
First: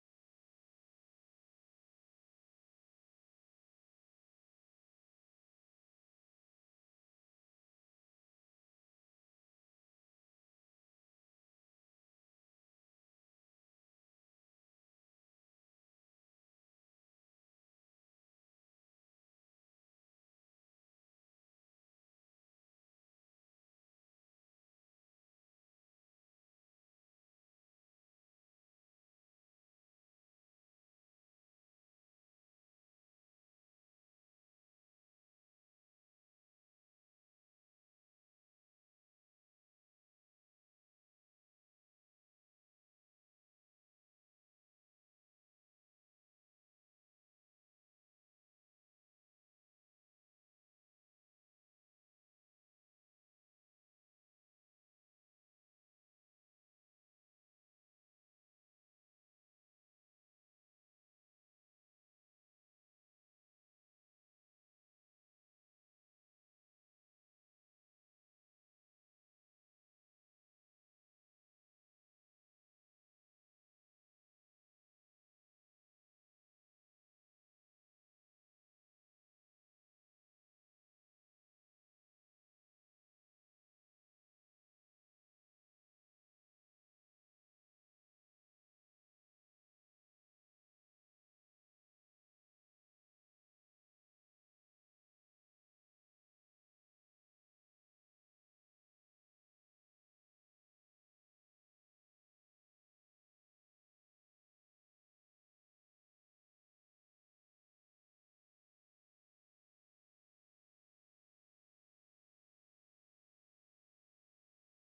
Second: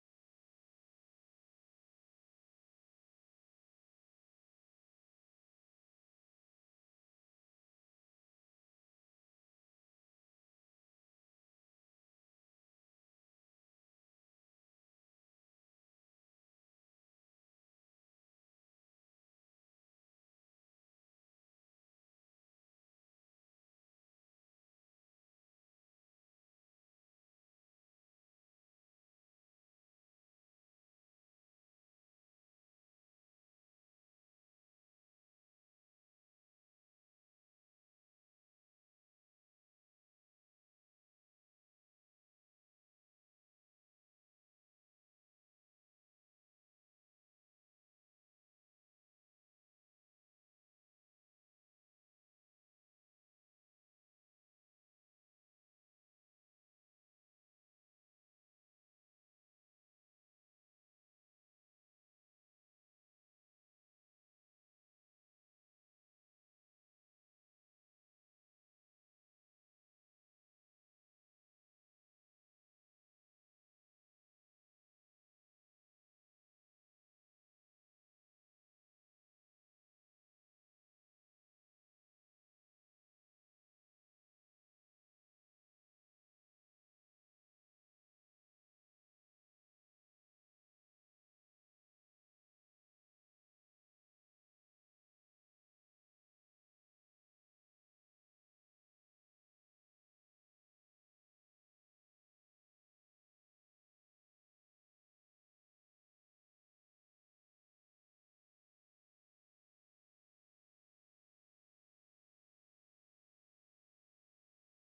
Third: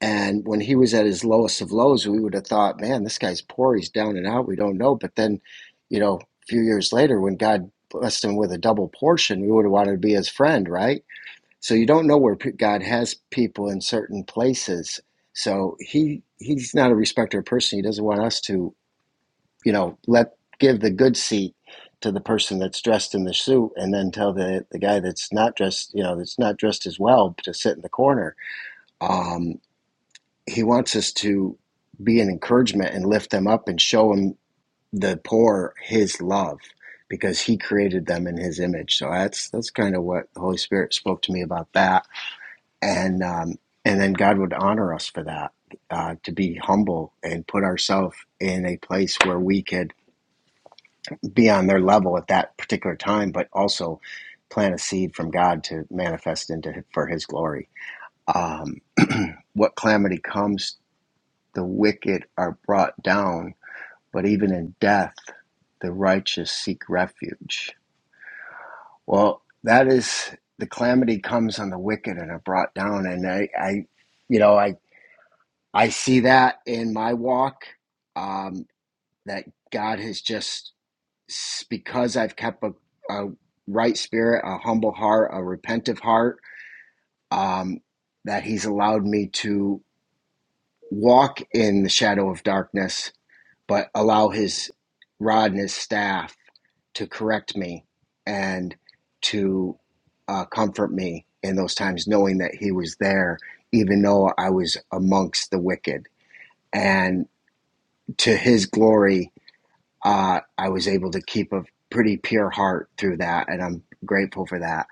Speaker 3: And when he was at his lowest of lows, we would have thought, man, this guy's poor. He's down and out. We don't know. But then, you know, a few years later, when God blessed him with a double portion, we would have wanted to be his friend, right? So you don't know where God has people in certain places. So he he's not a respecter of person. He doesn't want us to you know, let give the good seat to the person that's dressed in the suit, and then tell the the guy that's not dressed, you know, that's not dressed as well to sit in the corner. Um, he wants us to be an encouragement and lift them up and show them the poor his love because he created them in his image. So that's that's kind of what the Holy Spirit spoke to me about that, and um, and then God would honor us for that uh, to be humble and put ourselves in a place where we could be on their level at that particular time, but also plant a seed from God to manifest into for His glory. Um, what calamity comes, the wicked are brought down, but even in death, the righteous seek refuge. Well, that is the calamity comes on the wicked and are brought down, and I, I you know, I I see that in my walk um, that God has just because I've kept a, a right spirit, a humble heart, a repentive heart, um, that He's allowed me to walk in the shadow of darkness, but allow His rod and His staff to correct me and to uh, comfort me in those times, knowing that He was there, even though I was amongst the wicked. And to His glory, uh, I was able to keep a pretty pure heart through that, and I'm grateful for that.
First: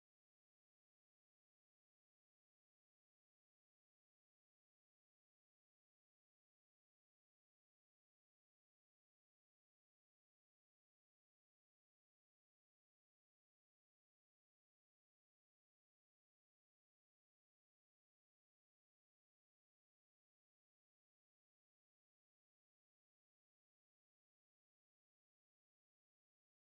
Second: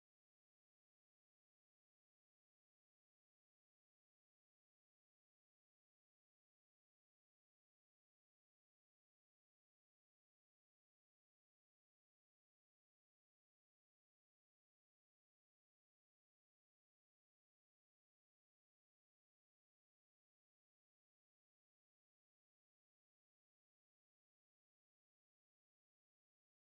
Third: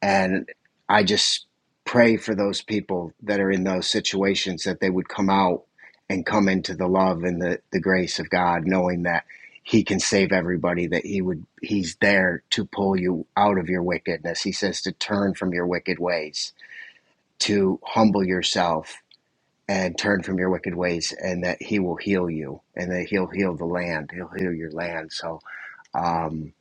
Speaker 3: And I just pray for those people that are in those situations that they would come out and come into the love and the, the grace of God, knowing that He can save everybody, that He would He's there to pull you out of your wickedness. He says to turn from your wicked ways, to humble yourself and turn from your wicked ways, and that He will heal you, and that He'll heal the land, He'll heal your land. So um,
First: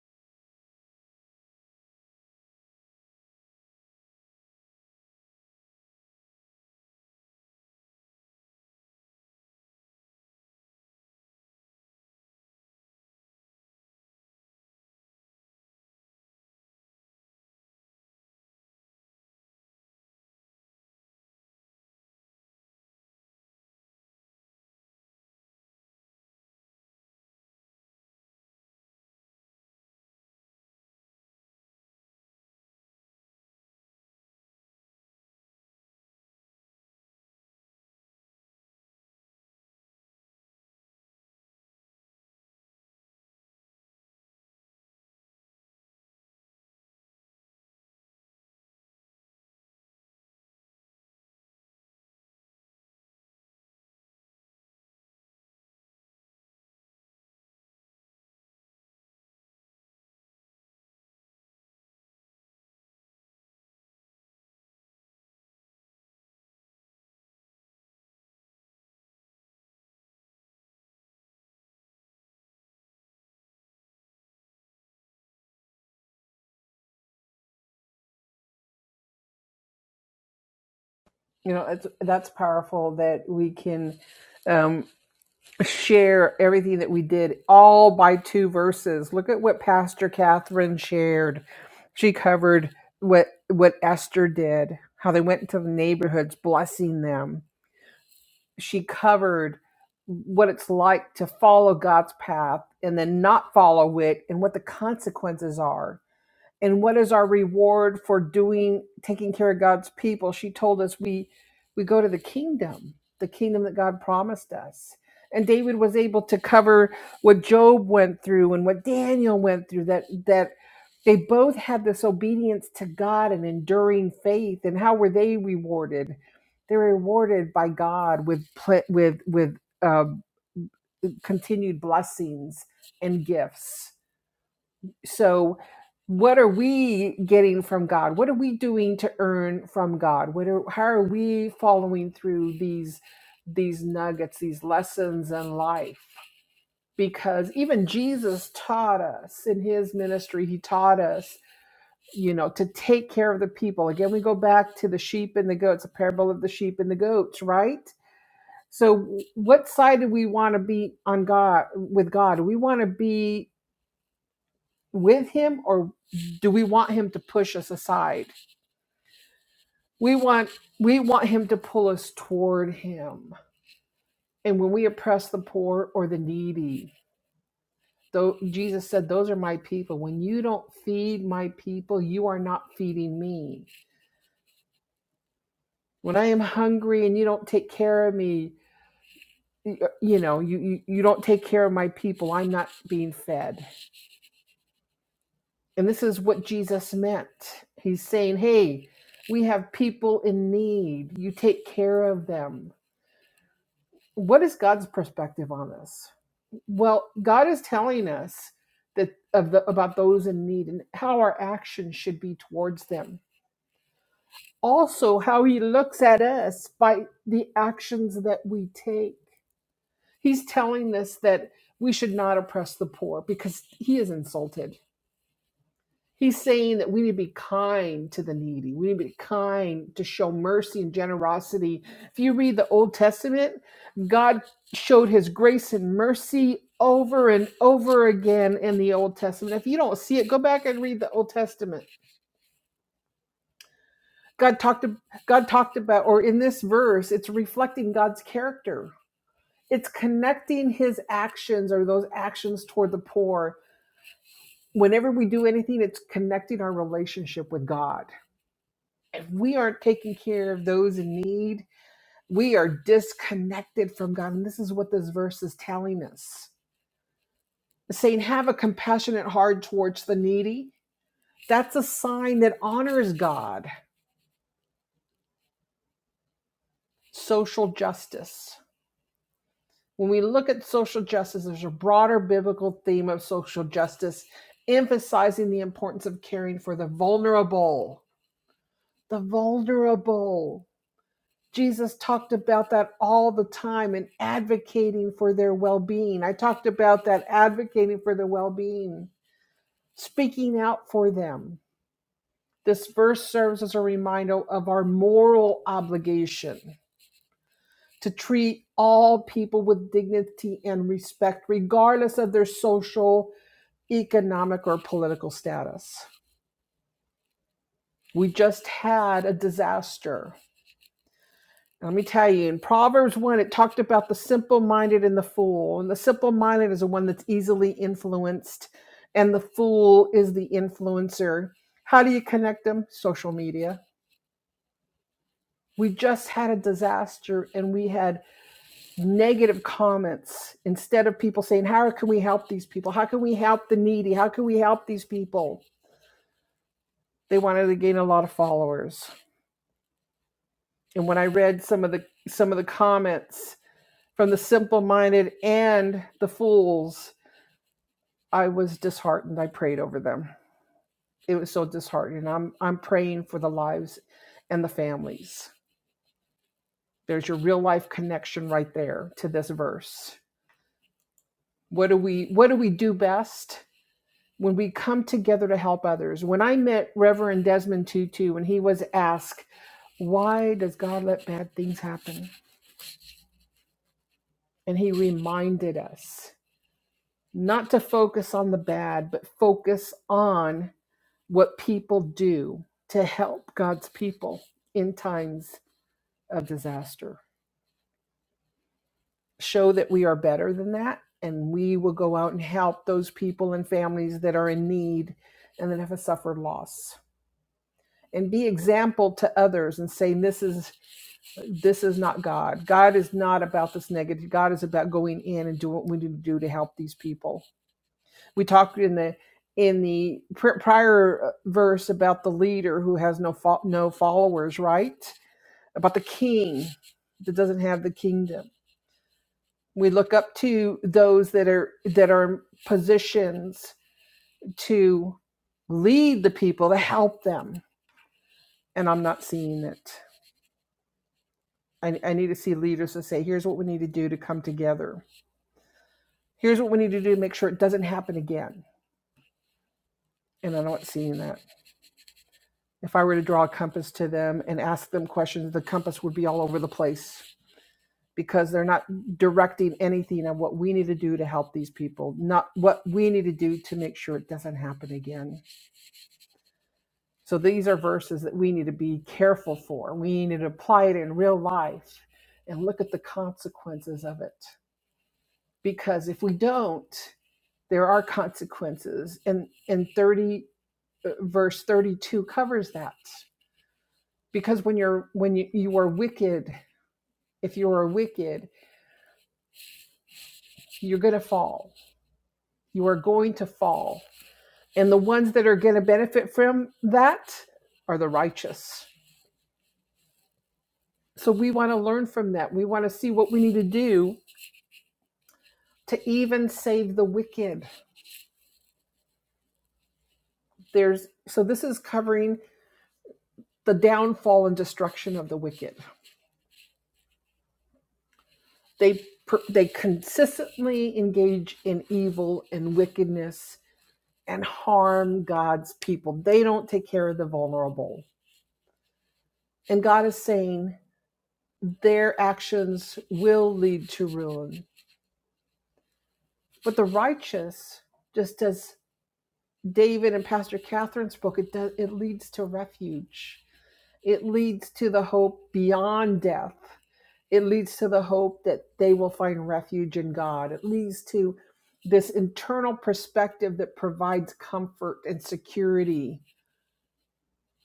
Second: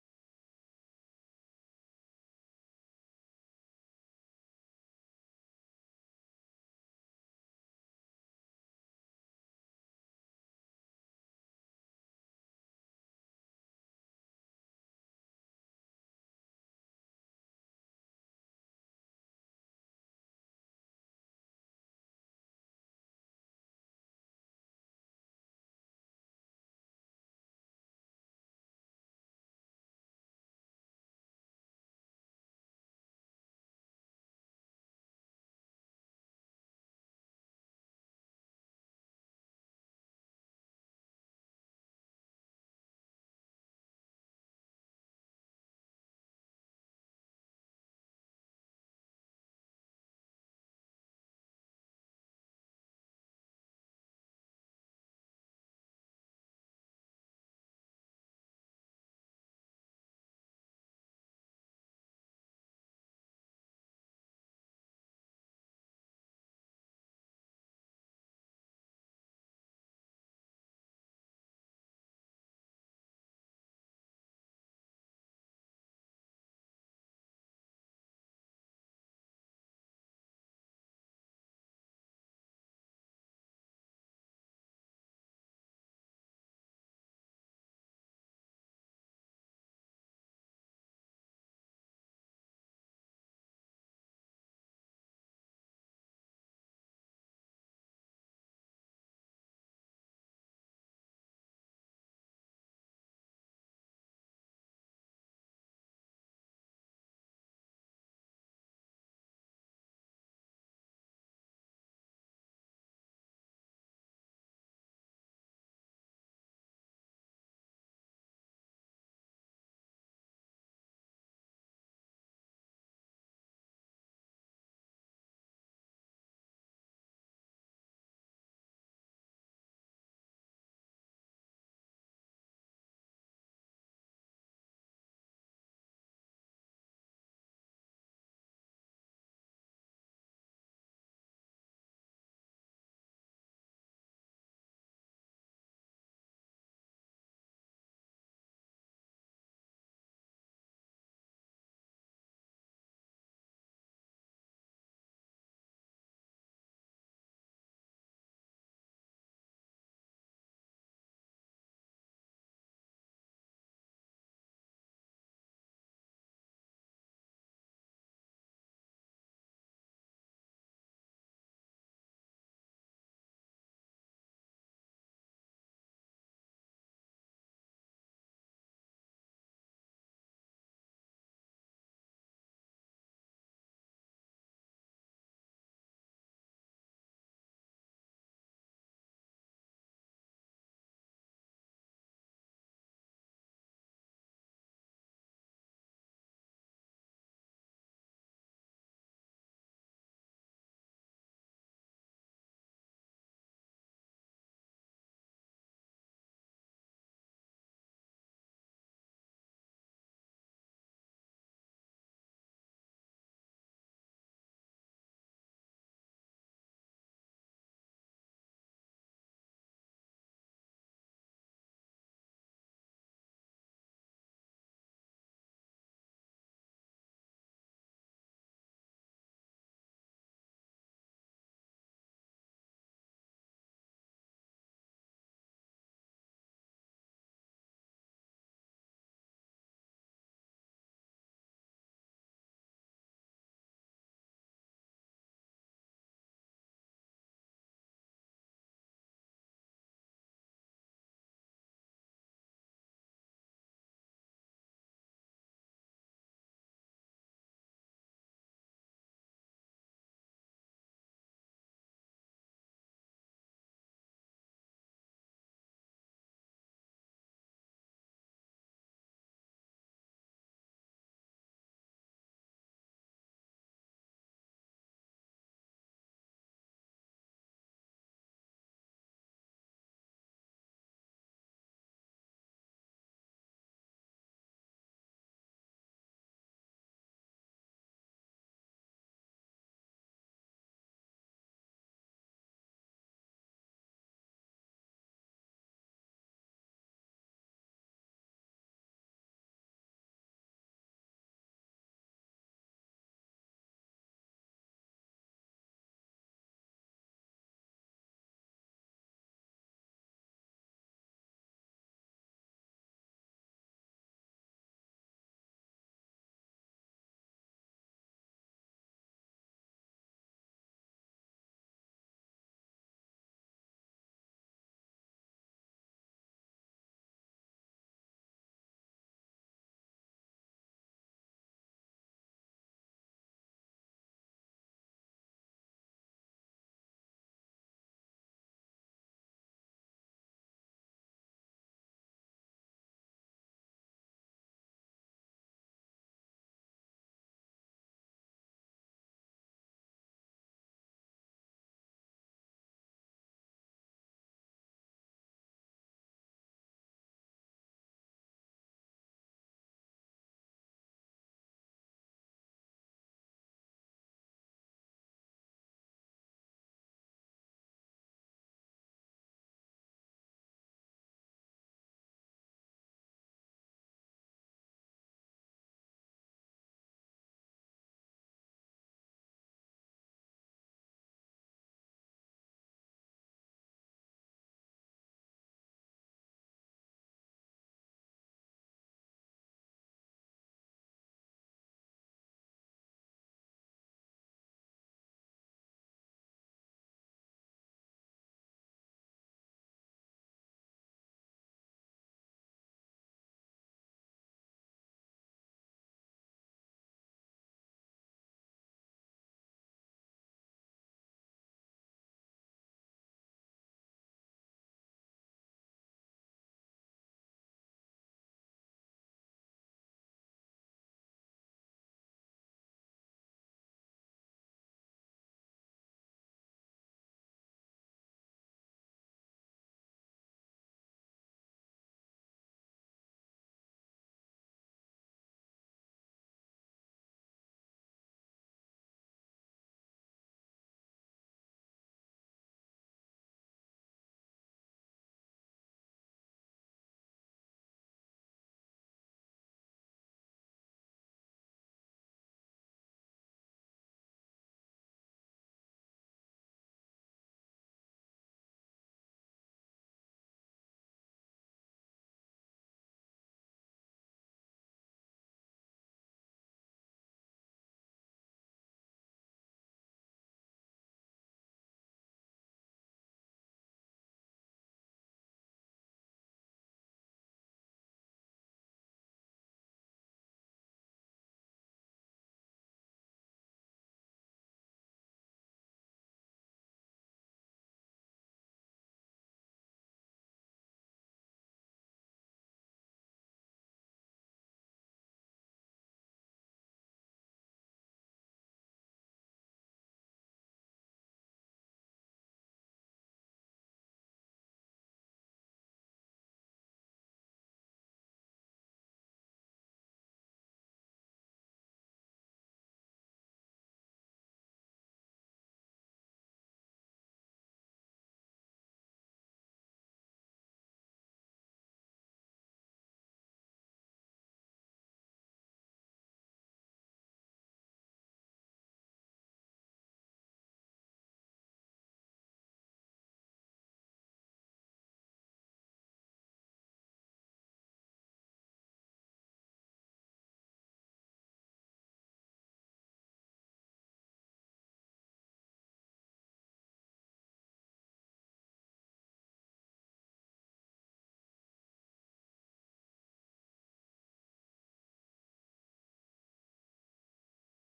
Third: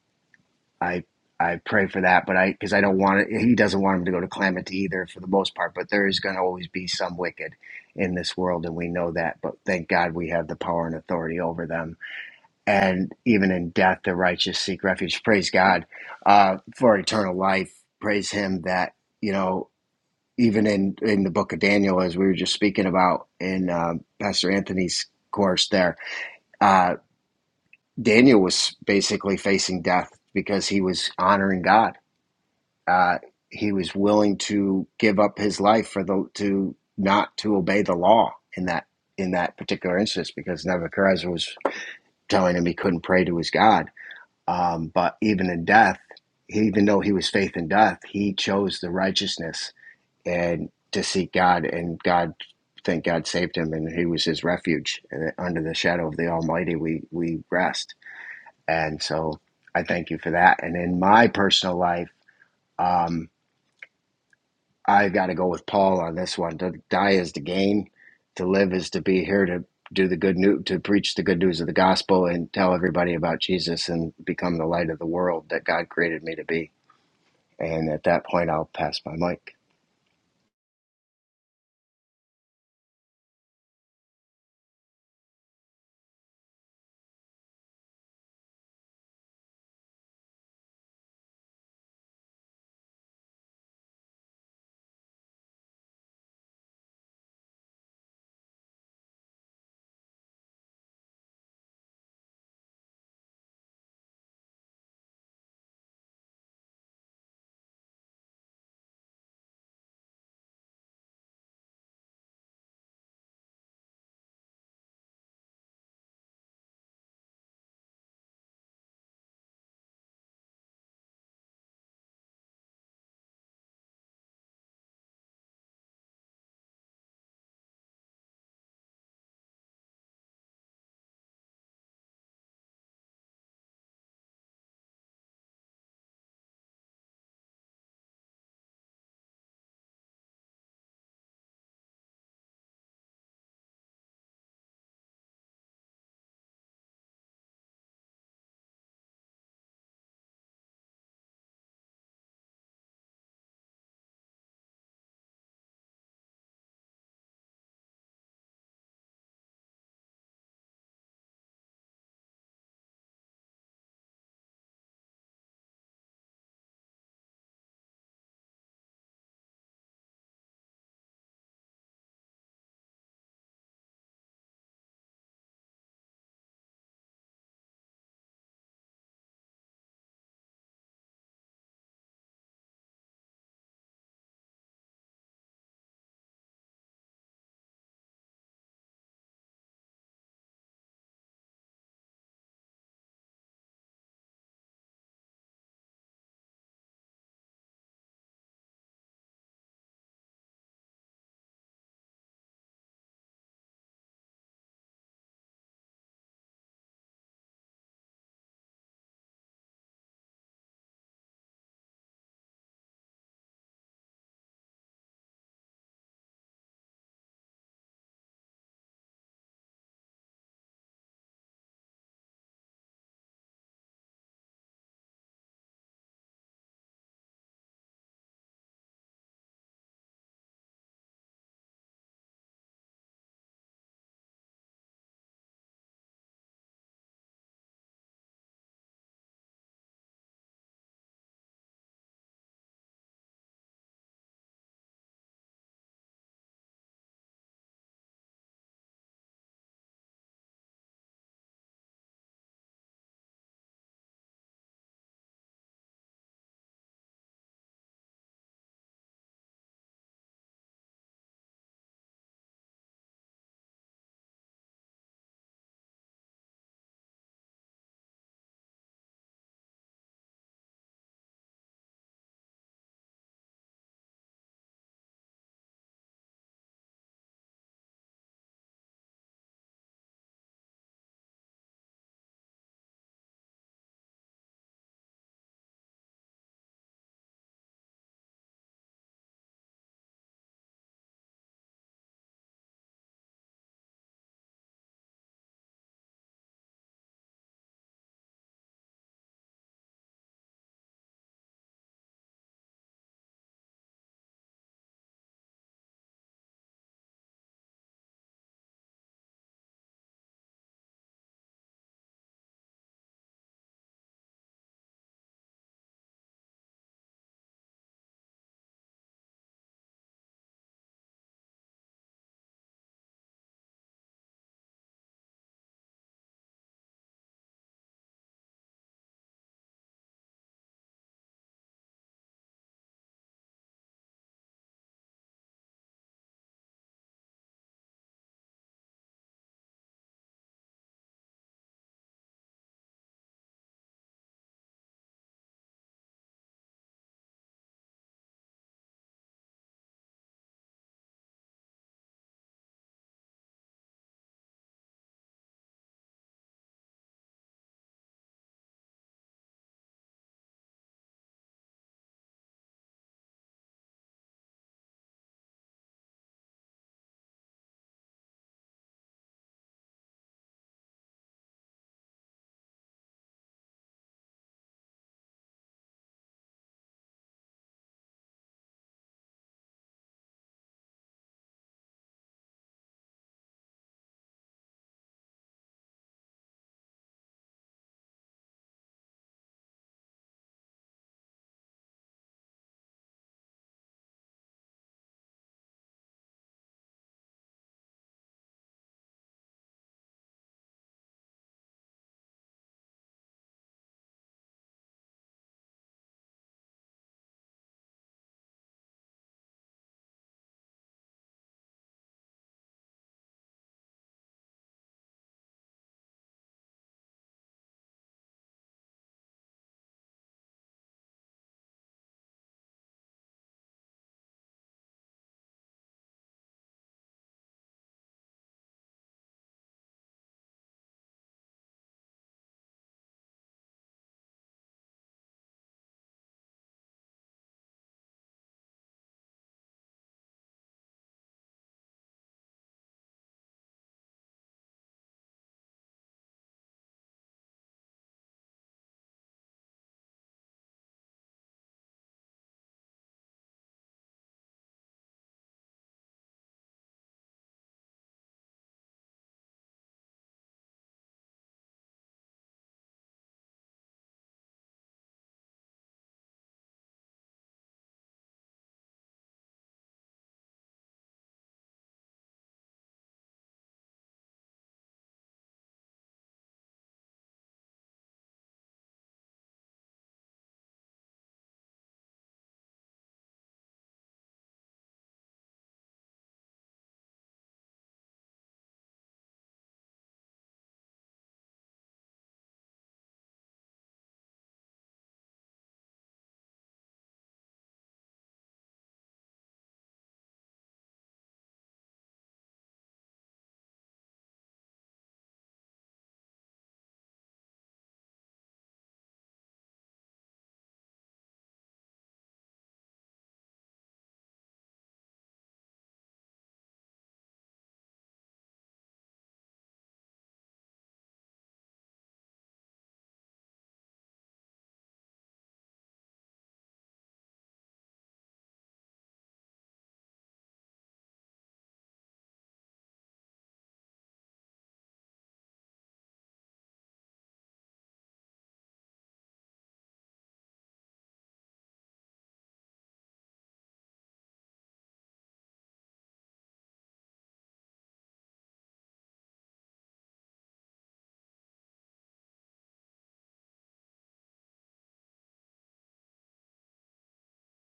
Speaker 3: I I pray for that, but I because I don't want it. He doesn't want him to go to calamity either, for the most part. But there is going to always be some wicked in this world, and we know that. But thank God we have the power and authority over them. And even in death, the righteous seek refuge. Praise God uh, for eternal life. Praise Him that you know. Even in in the book of Daniel, as we were just speaking about in um Pastor Anthony's course there uh, Daniel was basically facing death because he was honoring God. Uh, he was willing to give up his life for the to not to obey the law in that in that particular instance because Nebuchadnezzar was telling him he couldn't pray to his God. Um, but even in death, he, even though he was faith in death, he chose the righteousness and to seek God, and God, thank God, saved him, and He was his refuge. And under the shadow of the Almighty, we we rest and so I thank you for that. And in my personal life, um, I got to go with Paul on this one. To die is to gain, to live is to be here to do the good news, to preach the good news of the gospel and tell everybody about Jesus and become the light of the world that God created me to be. And at that point, I'll pass my mic.
Speaker 1: You know, it's, that's powerful that we can. um, share everything that we did all by two verses. Look at what Pastor Catherine shared. She covered what what Esther did, how they went into the neighborhoods blessing them. She covered what it's like to follow God's path and then not follow it and what the consequences are and what is our reward for doing taking care of God's people? She told us we we go to the kingdom, the kingdom that God promised us. And David was able to cover what Job went through and what Daniel went through that that they both had this obedience to God and enduring faith and how were they rewarded? They're rewarded by God with pl- with with um, continued blessings and gifts so what are we getting from god what are we doing to earn from god what are how are we following through these these nuggets these lessons in life because even jesus taught us in his ministry he taught us you know to take care of the people again we go back to the sheep and the goats a parable of the sheep and the goats right so what side do we want to be on god with god do we want to be with him or do we want him to push us aside we want we want him to pull us toward him and when we oppress the poor or the needy though jesus said those are my people when you don't feed my people you are not feeding me when i am hungry and you don't take care of me y- you know you you, you don't take care of my people i'm not being fed And this is what Jesus meant. He's saying, hey, we have people in need. You take care of them. What is God's perspective on this? Well, God is telling us that of the, about those in need and how our actions should be towards them. Also, how he looks at us by the actions that we take. He's telling us that we should not oppress the poor because he is insulted He's saying that we need to be kind to the needy. We need to be kind to show mercy and generosity. If you read the Old Testament, God showed his grace and mercy over and over again in the Old Testament. If you don't see it, go back and read the Old Testament. God talked God talked about or in this verse, it's reflecting God's character. It's connecting his actions or those actions toward the poor. Whenever we do anything, it's connecting our relationship with God if we aren't taking care of those in need, we are disconnected from God. And this is what this verse is telling us. It's saying, have a compassionate heart towards the needy. That's a sign that honors God. Social justice. When we look at social justice, there's a broader biblical theme of social justice, emphasizing the importance of caring for the vulnerable. The vulnerable. Jesus talked about that all the time and advocating for their well being. I talked about that advocating for their well being, speaking out for them. This verse serves as a reminder of our moral obligation to treat all people with dignity and respect, regardless of their social, economic, or political status. We just had a disaster Let me tell you, in Proverbs 1, it talked about the simple minded and the fool. And the simple minded is the one that's easily influenced, and the fool is the influencer. How do you connect them? Social media. We just had a disaster and we had negative comments instead of people saying, How can we help these people? How can we help the needy? How can we help these people? They wanted to gain a lot of followers. And when I read some of the some of the comments, from the simple minded and the fools. I was disheartened. I prayed over them. It was so disheartening. I'm I'm praying for the lives and the families. There's your real life connection right there to this verse. What do we what do we do best when we come together to help others? When I met Reverend Desmond Tutu when he was asked, "Why does God let bad things happen?" and he reminded us not to focus on the bad, but focus on what people do to help God's people in times of disaster. Show that we are better than that, and we will go out and help those people and families that are in need and that have suffered loss. And be example to others and say, This is this is not God. God is not about this negative. God is about going in and doing what we need to do to help these people. We talked in the in the prior uh, verse about the leader who has no fo- no followers, right? about the king that doesn't have the kingdom. We look up to those that are that are in positions to lead the people to help them, and I'm not seeing it. I, I need to see leaders to say, "Here's what we need to do to come together. Here's what we need to do to make sure it doesn't happen again." And I'm not seeing that. If I were to draw a compass to them and ask them questions, the compass would be all over the place because they're not directing anything on what we need to do to help these people, not what we need to do to make sure it doesn't happen again. So these are verses that we need to be careful for. We need to apply it in real life and look at the consequences of it. Because if we don't, there are consequences. And and 30 uh, verse 32 covers that. Because when you're when you, you are wicked, if you are wicked, you're going to fall. You are going to fall And the ones that are going to benefit from that are the righteous. So we want to learn from that. We want to see what we need to do to even save the wicked. There's so this is covering the downfall and destruction of the wicked. They they consistently engage in evil and wickedness and harm God's people. They don't take care of the vulnerable. And God is saying their actions will lead to ruin But the righteous, just as David and Pastor Catherine spoke, it does it leads to refuge. It leads to the hope beyond death. It leads to the hope that they will find refuge in God. It leads to this internal perspective that provides comfort and security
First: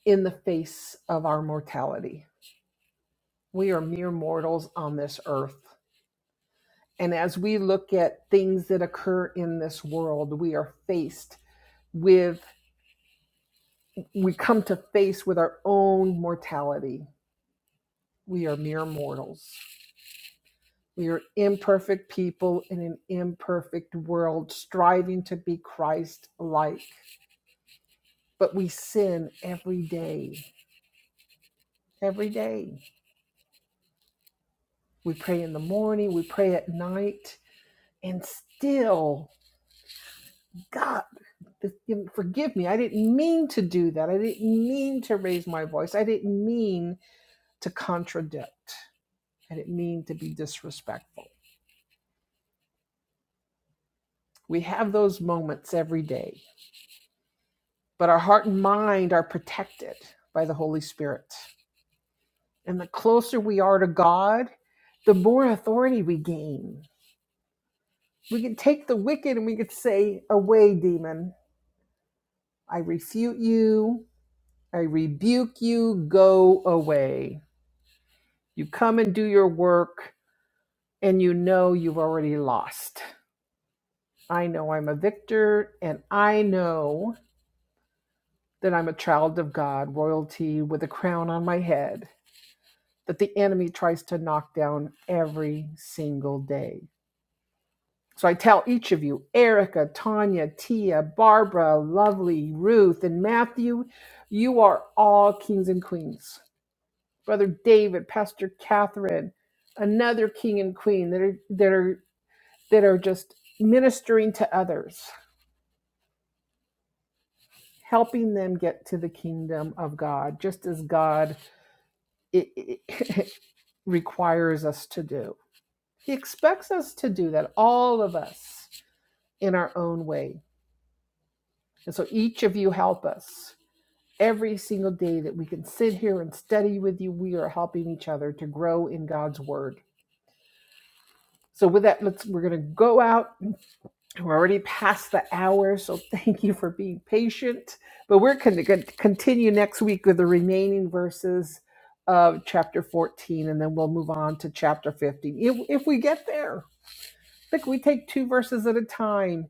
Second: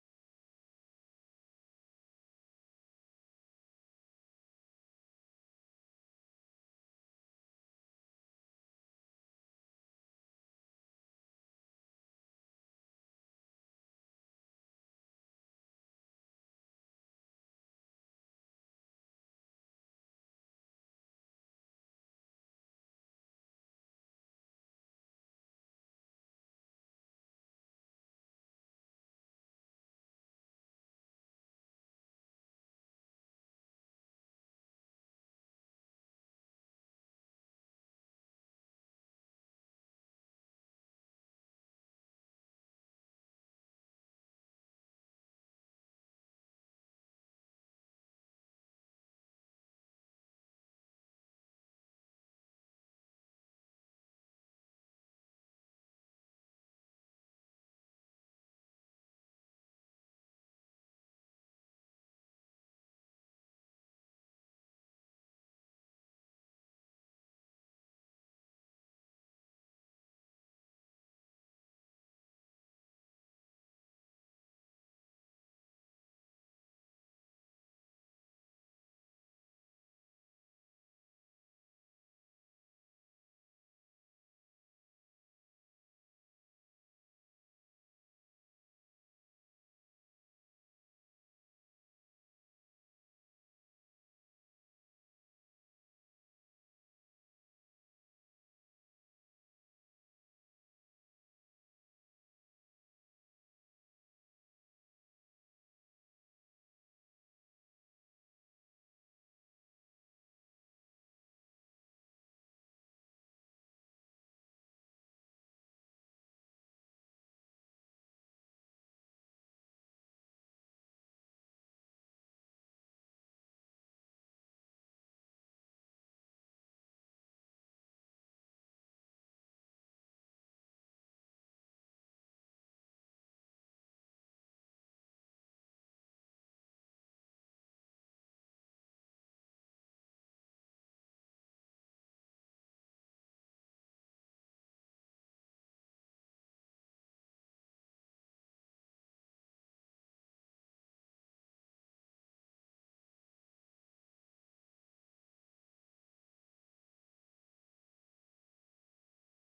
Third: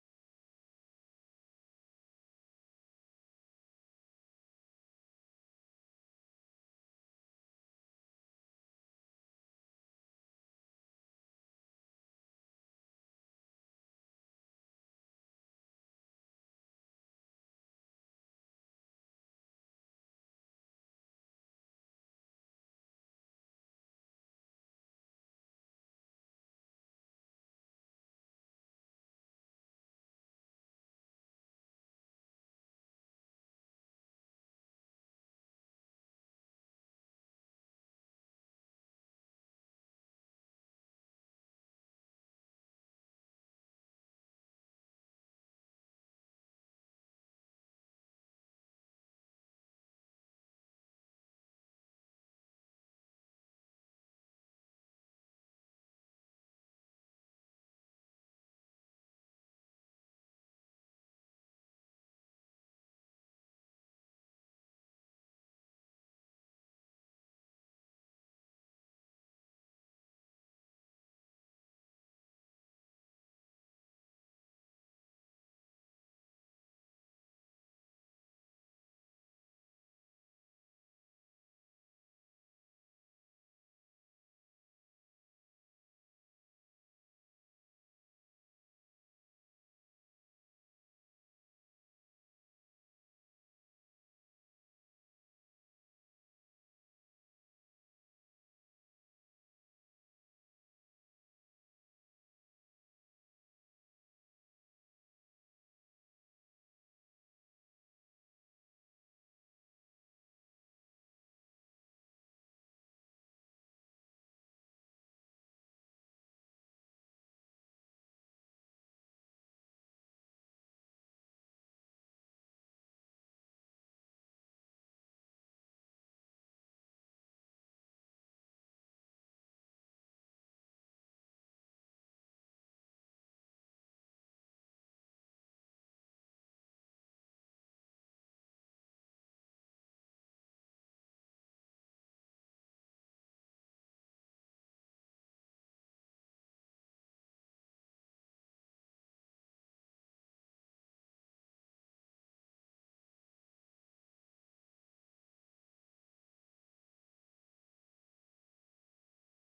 Speaker 1: in the face of our mortality. We are mere mortals on this earth. And as we look at things that occur in this world, we are faced with we come to face with our own mortality. We are mere mortals. We are imperfect people in an imperfect world, striving to be Christ like. But we sin every day, every day. We pray in the morning, we pray at night, and still, God, forgive me. I didn't mean to do that. I didn't mean to raise my voice. I didn't mean to contradict. I didn't mean to be disrespectful We have those moments every day, but our heart and mind are protected by the Holy Spirit. And the closer we are to God, the more authority we gain. We can take the wicked and we could say, Away, demon. I refute you. I rebuke you. Go away. You come and do your work, and you know you've already lost. I know I'm a victor, and I know that I'm a child of God, royalty with a crown on my head that the enemy tries to knock down every single day. So I tell each of you, Erica, Tanya, Tia, Barbara, Lovely, Ruth, and Matthew, you are all kings and queens. Brother David, Pastor Catherine, another king and queen that are that are that are just ministering to others, helping them get to the kingdom of God, just as God it, it, it requires us to do. He expects us to do that, all of us. in our own way. And so each of you help us. Every single day that we can sit here and study with you, we are helping each other to grow in God's word. So with that, let's we're going to go out. We're already past the hour, so thank you for being patient. But we're going to continue next week with the remaining verses of chapter 14 and then we'll move on to chapter 15 if, if we get there. Look, we take two verses at a time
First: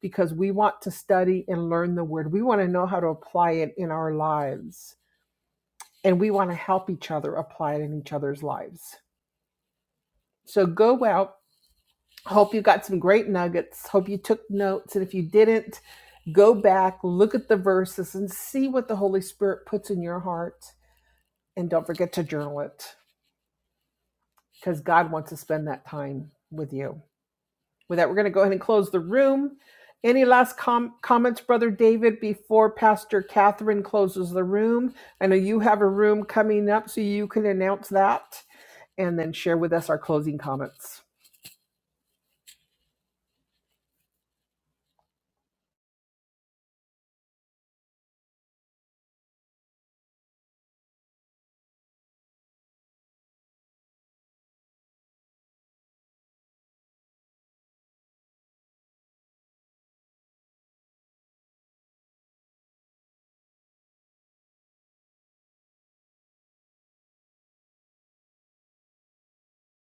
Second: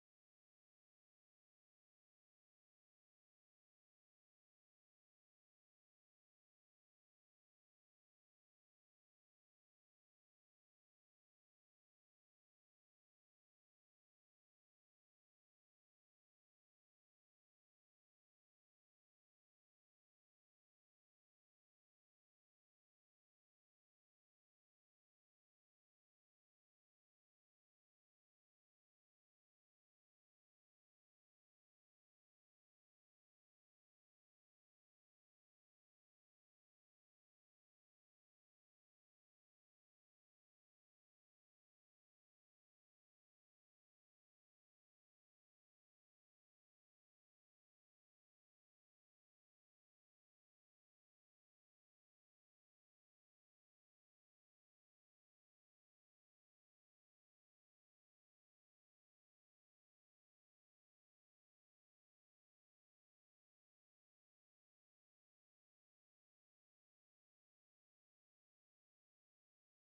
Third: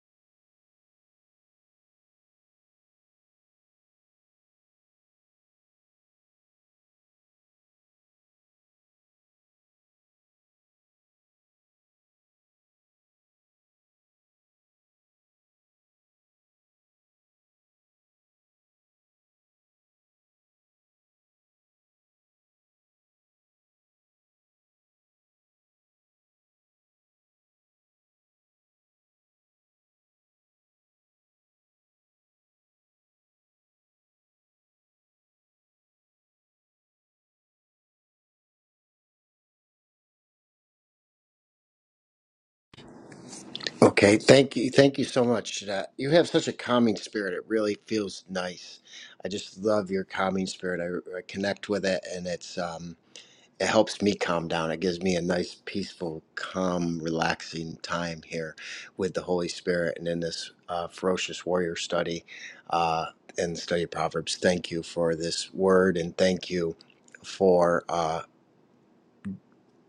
Speaker 1: because we want to study and learn the word. We want to know how to apply it in our lives, and we want to help each other apply it in each other's lives. So go out. Hope you got some great nuggets. Hope you took notes. And if you didn't, go back, look at the verses, and see what the Holy Spirit puts in your heart. And don't forget to journal it because God wants to spend that time with you. With that, we're going to go ahead and close the room. Any last com- comments, Brother David, before Pastor Catherine closes the room? I know you have a room coming up, so you can announce that and then share with us our closing comments.
Speaker 3: Okay, thank you, thank you so much. Uh, you have such a calming spirit; it really feels nice. I just love your calming spirit. I, I connect with it, and it's. Um, it helps me calm down. It gives me a nice, peaceful, calm, relaxing time here with the Holy Spirit and in this uh, ferocious warrior study uh, and the study of Proverbs. Thank you for this word and thank you for uh,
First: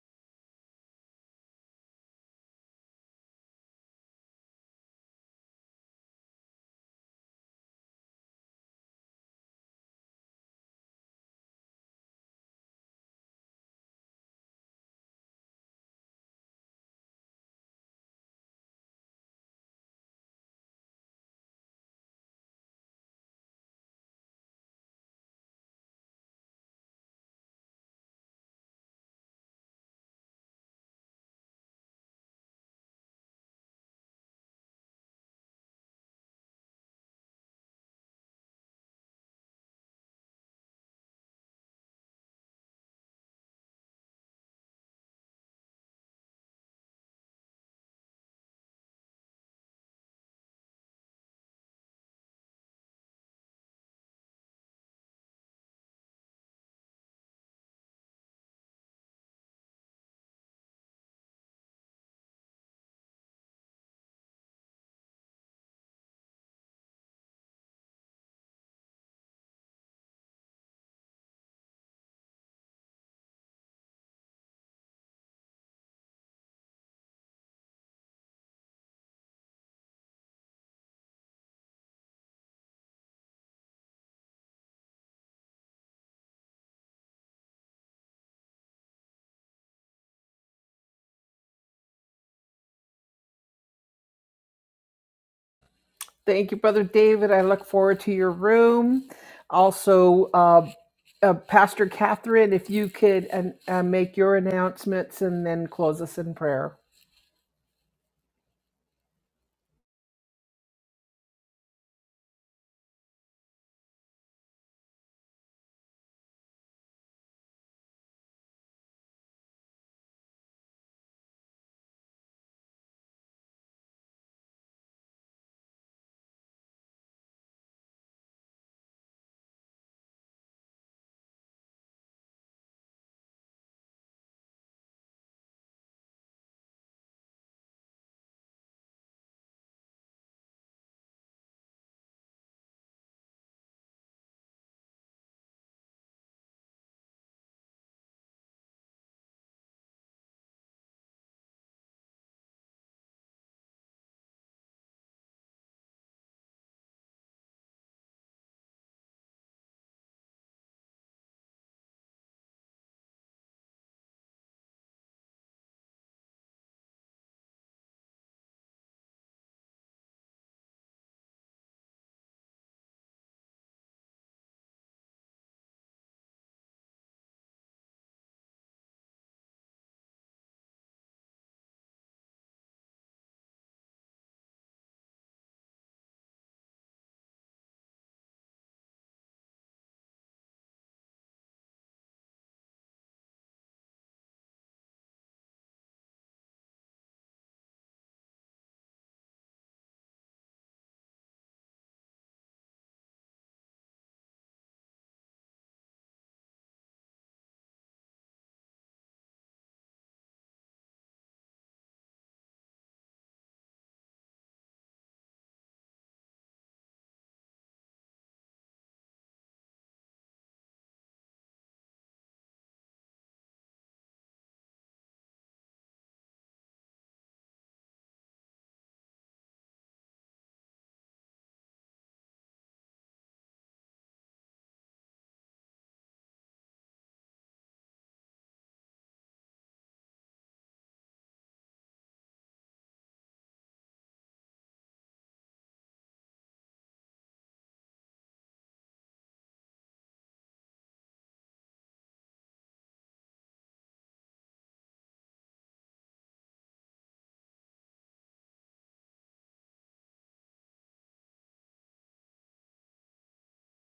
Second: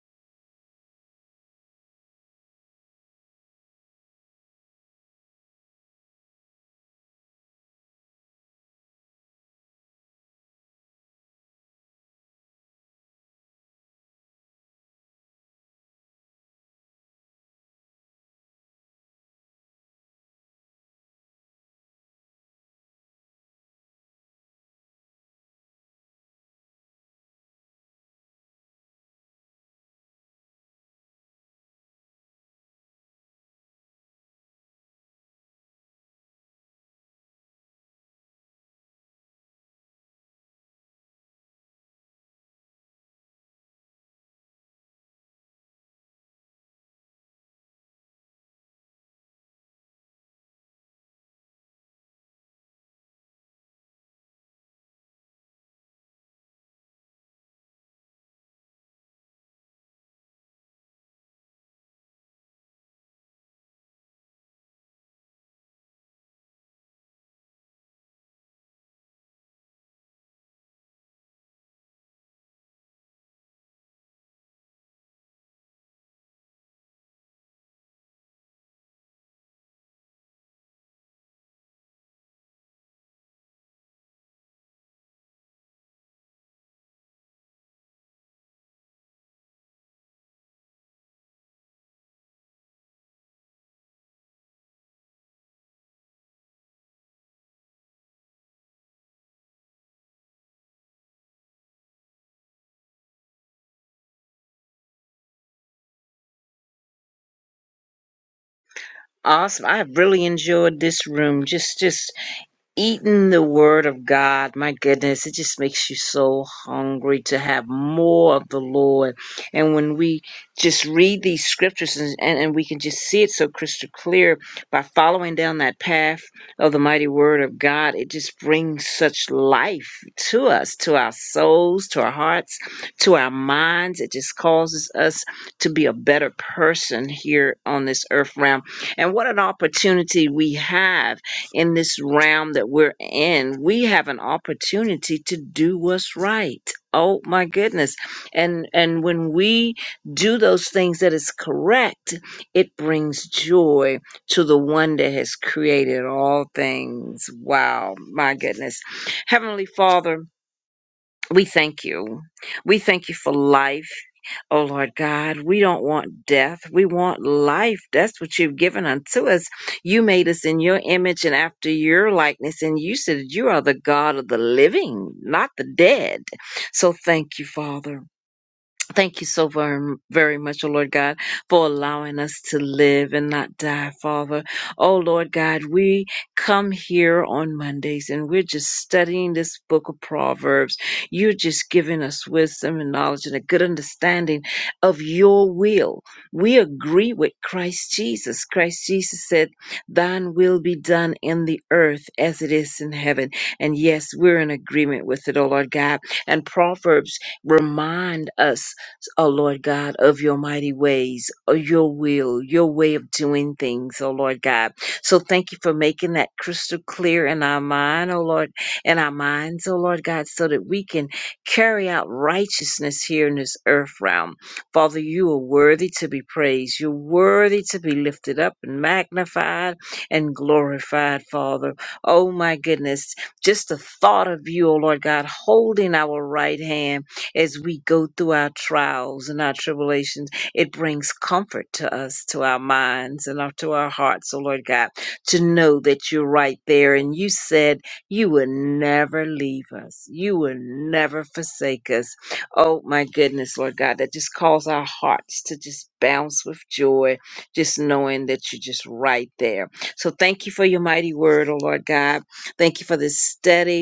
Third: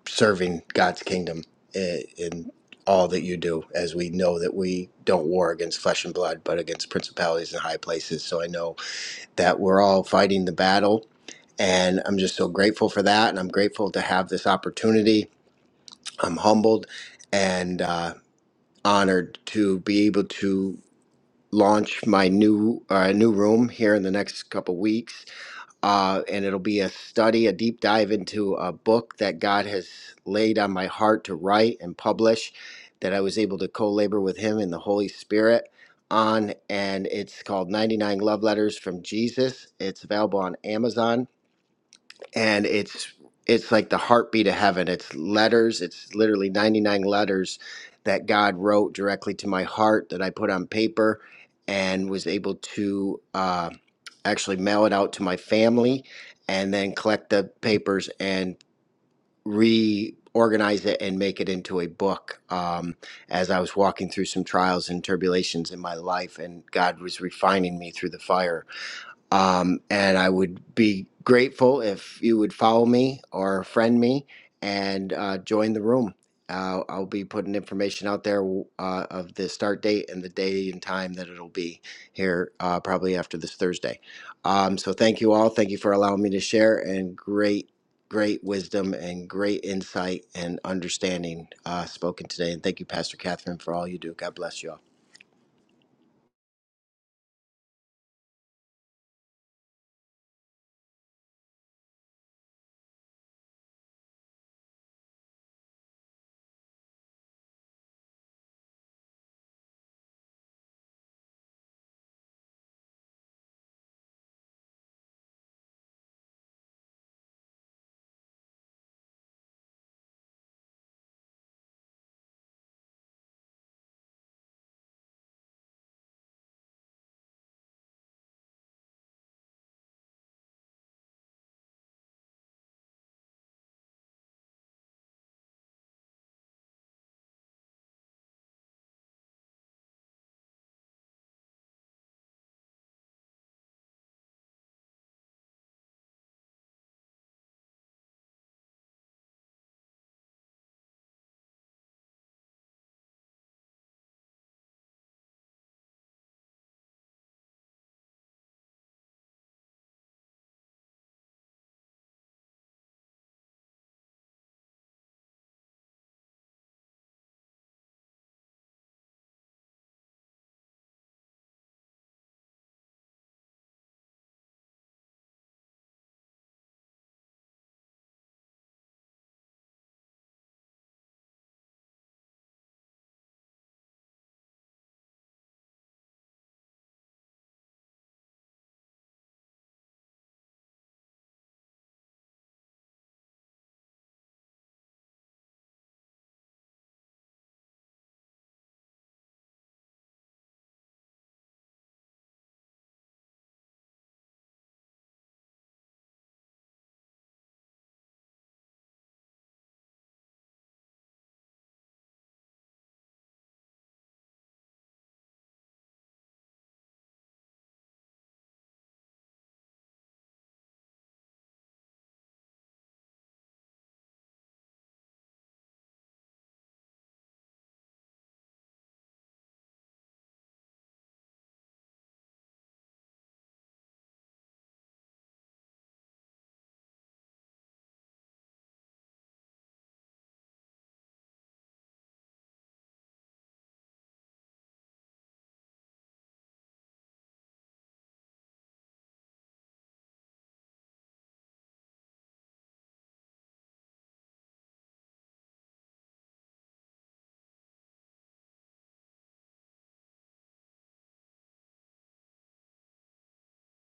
Speaker 3: serving God's kingdom in, in all that you do, as we know that we don't war against flesh and blood, but against principalities and high places. So I know that we're all fighting the battle. And I'm just so grateful for that. And I'm grateful to have this opportunity I'm humbled and uh, honored to be able to launch my new uh, new room here in the next couple weeks. Uh, and it'll be a study, a deep dive into a book that God has laid on my heart to write and publish that I was able to co labor with Him and the Holy Spirit on. And it's called 99 Love Letters from Jesus. It's available on Amazon and it's it's like the heartbeat of heaven it's letters it's literally 99 letters that god wrote directly to my heart that i put on paper and was able to uh, actually mail it out to my family and then collect the papers and reorganize it and make it into a book um, as i was walking through some trials and tribulations in my life and god was refining me through the fire um, and I would be grateful if you would follow me or friend me and uh, join the room. Uh, I'll be putting information out there uh, of the start date and the day and time that it'll be here uh, probably after this Thursday. Um, so thank you all. Thank you for allowing me to share and great, great wisdom and great insight and understanding uh, spoken today. And thank you, Pastor Catherine, for all you do. God bless you all.
Speaker 1: Thank you, Brother David. I look forward to your room. Also, uh, uh, Pastor Catherine, if you could an- uh, make your announcements and then close us in prayer.
Speaker 2: Awesome. I really enjoyed this room. Just, just eating the word of God, my goodness, it just makes you so hungry to have more of the Lord. And when we just read these scriptures and, and, and we can just see it so crystal clear by following down that path of the mighty word of God, it just brings such life to us, to our souls, to our hearts, to our minds. It just causes us to be a better person here on this earth realm. And what an opportunity we have in this realm that we're in, we have an opportunity to do what's right. Oh my goodness. And and when we do those things that is correct, it brings joy to the one that has created all things. Wow, my goodness. Heavenly Father, we thank you. We thank you for life. Oh Lord God, we don't want death. We want life. That's what you've given unto us. You made us in your image and after your likeness, and you said you are the God of the living, not the dead. So thank you, Father. Thank you so very, very much, oh Lord God, for allowing us to live and not die, Father. Oh Lord God, we come here on Mondays and we're just studying this book of Proverbs. You're just giving us wisdom and knowledge and a good understanding of your will. We agree with Christ Jesus. Christ Jesus said, Thine will be done in the earth as it is in heaven. And yes, we're in agreement with it, oh Lord God. And Proverbs remind us O Lord God, of your mighty ways, of your will, your way of doing things, O Lord God. So thank you for making that crystal clear in our mind, O Lord, in our minds, O Lord God, so that we can carry out righteousness here in this earth realm. Father, you are worthy to be praised. You're worthy to be lifted up and magnified and glorified, Father. Oh my goodness, just the thought of you, O Lord God, holding our right hand as we go through our trials and our tribulations. It brings comfort to us, to our minds, and to our hearts, oh Lord God, to know that you're right there. And you said you would never leave us, you would never forsake us. Oh my goodness, Lord God, that just calls our hearts to just bounce with joy, just knowing that you're just right there. So thank you for your mighty word, oh Lord God. Thank you for this study.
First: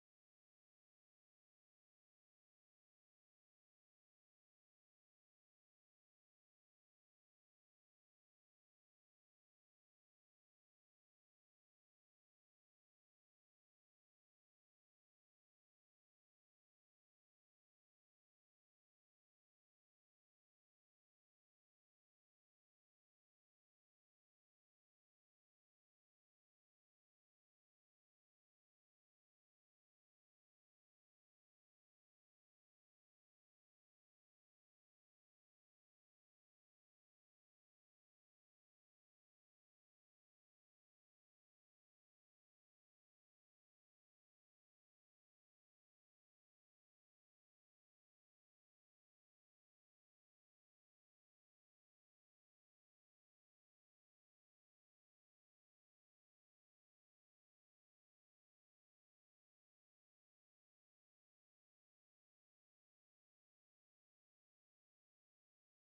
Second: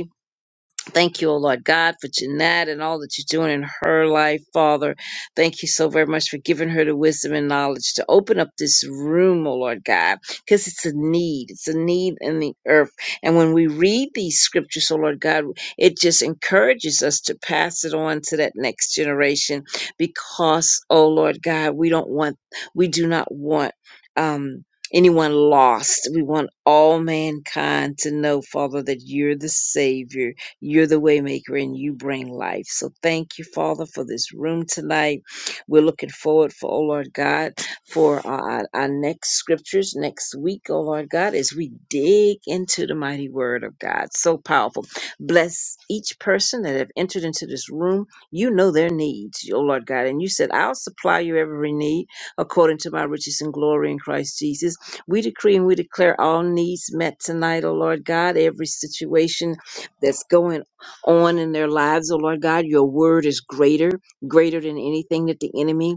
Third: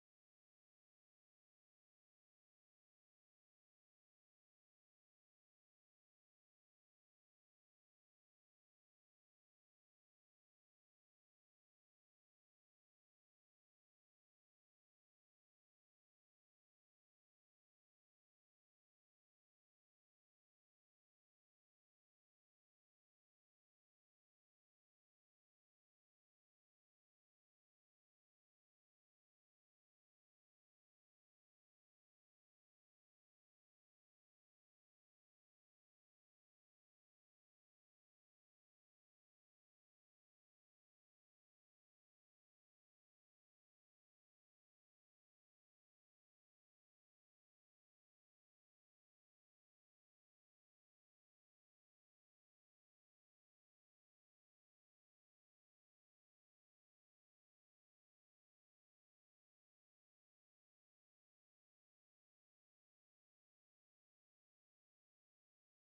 Speaker 2: Thank you, O Lord God, for Jeanette and all that you're doing in her life, Father. Thank you so very much for giving her the wisdom and knowledge to open up this room, O Lord God, because it's a need. It's a need in the earth. And when we read these scriptures, O Lord God, it just encourages us to pass it on to that next generation because, O Lord God, we don't want, we do not want, um, anyone lost. We want all mankind to know, Father, that you're the Savior you're the waymaker and you bring life. So thank you, Father, for this room tonight. We're looking forward for, oh Lord God, for uh, our, our next scriptures next week, oh Lord God, as we dig into the mighty word of God. So powerful. Bless each person that have entered into this room. You know their needs, oh Lord God. And you said, I'll supply your every need according to my riches and glory in Christ Jesus. We decree and we declare all needs met tonight, oh Lord God, every situation that's going on in their lives, oh Lord God. Your word is greater, greater than anything that the enemy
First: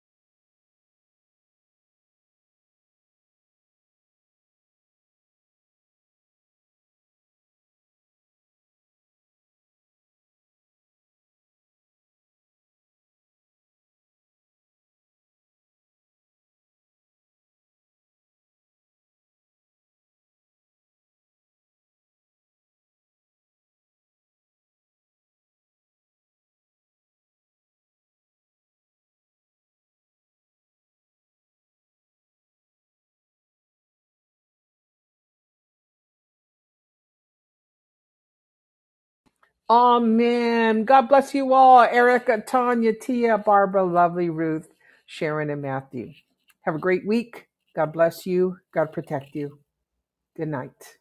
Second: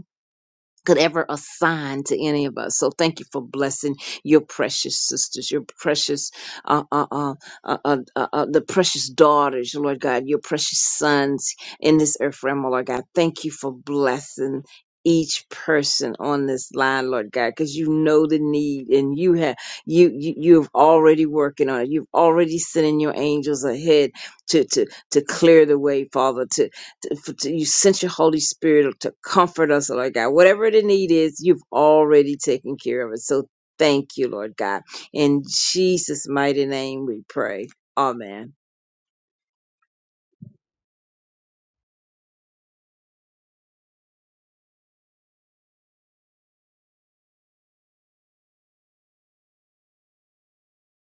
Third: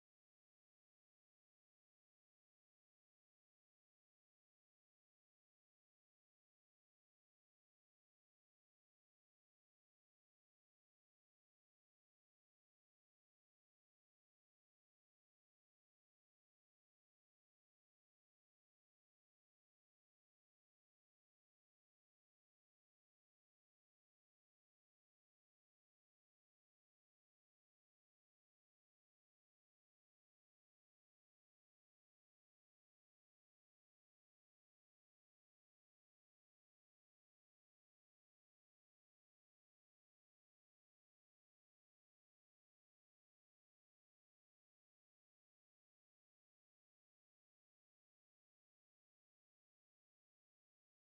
Speaker 2: could ever assign to any of us. So thank you for blessing your precious sisters, your precious, uh, uh, uh, uh, uh, uh, uh, the precious daughters, Lord God, your precious sons in this earth realm, oh Lord God. Thank you for blessing each person on this line lord god because you know the need and you have you, you you've already working on it you've already sending your angels ahead to to to clear the way father to to- f- to- you sent your Holy Spirit to comfort us, Lord God. Whatever the need is, you've already taken care of it. So thank you, Lord God. In Jesus' mighty name we pray. Amen.
Speaker 1: Amen. God bless you all. Erica, Tanya, Tia, Barbara, lovely Ruth, Sharon, and Matthew. Have a great week. God bless you. God protect you. Good night.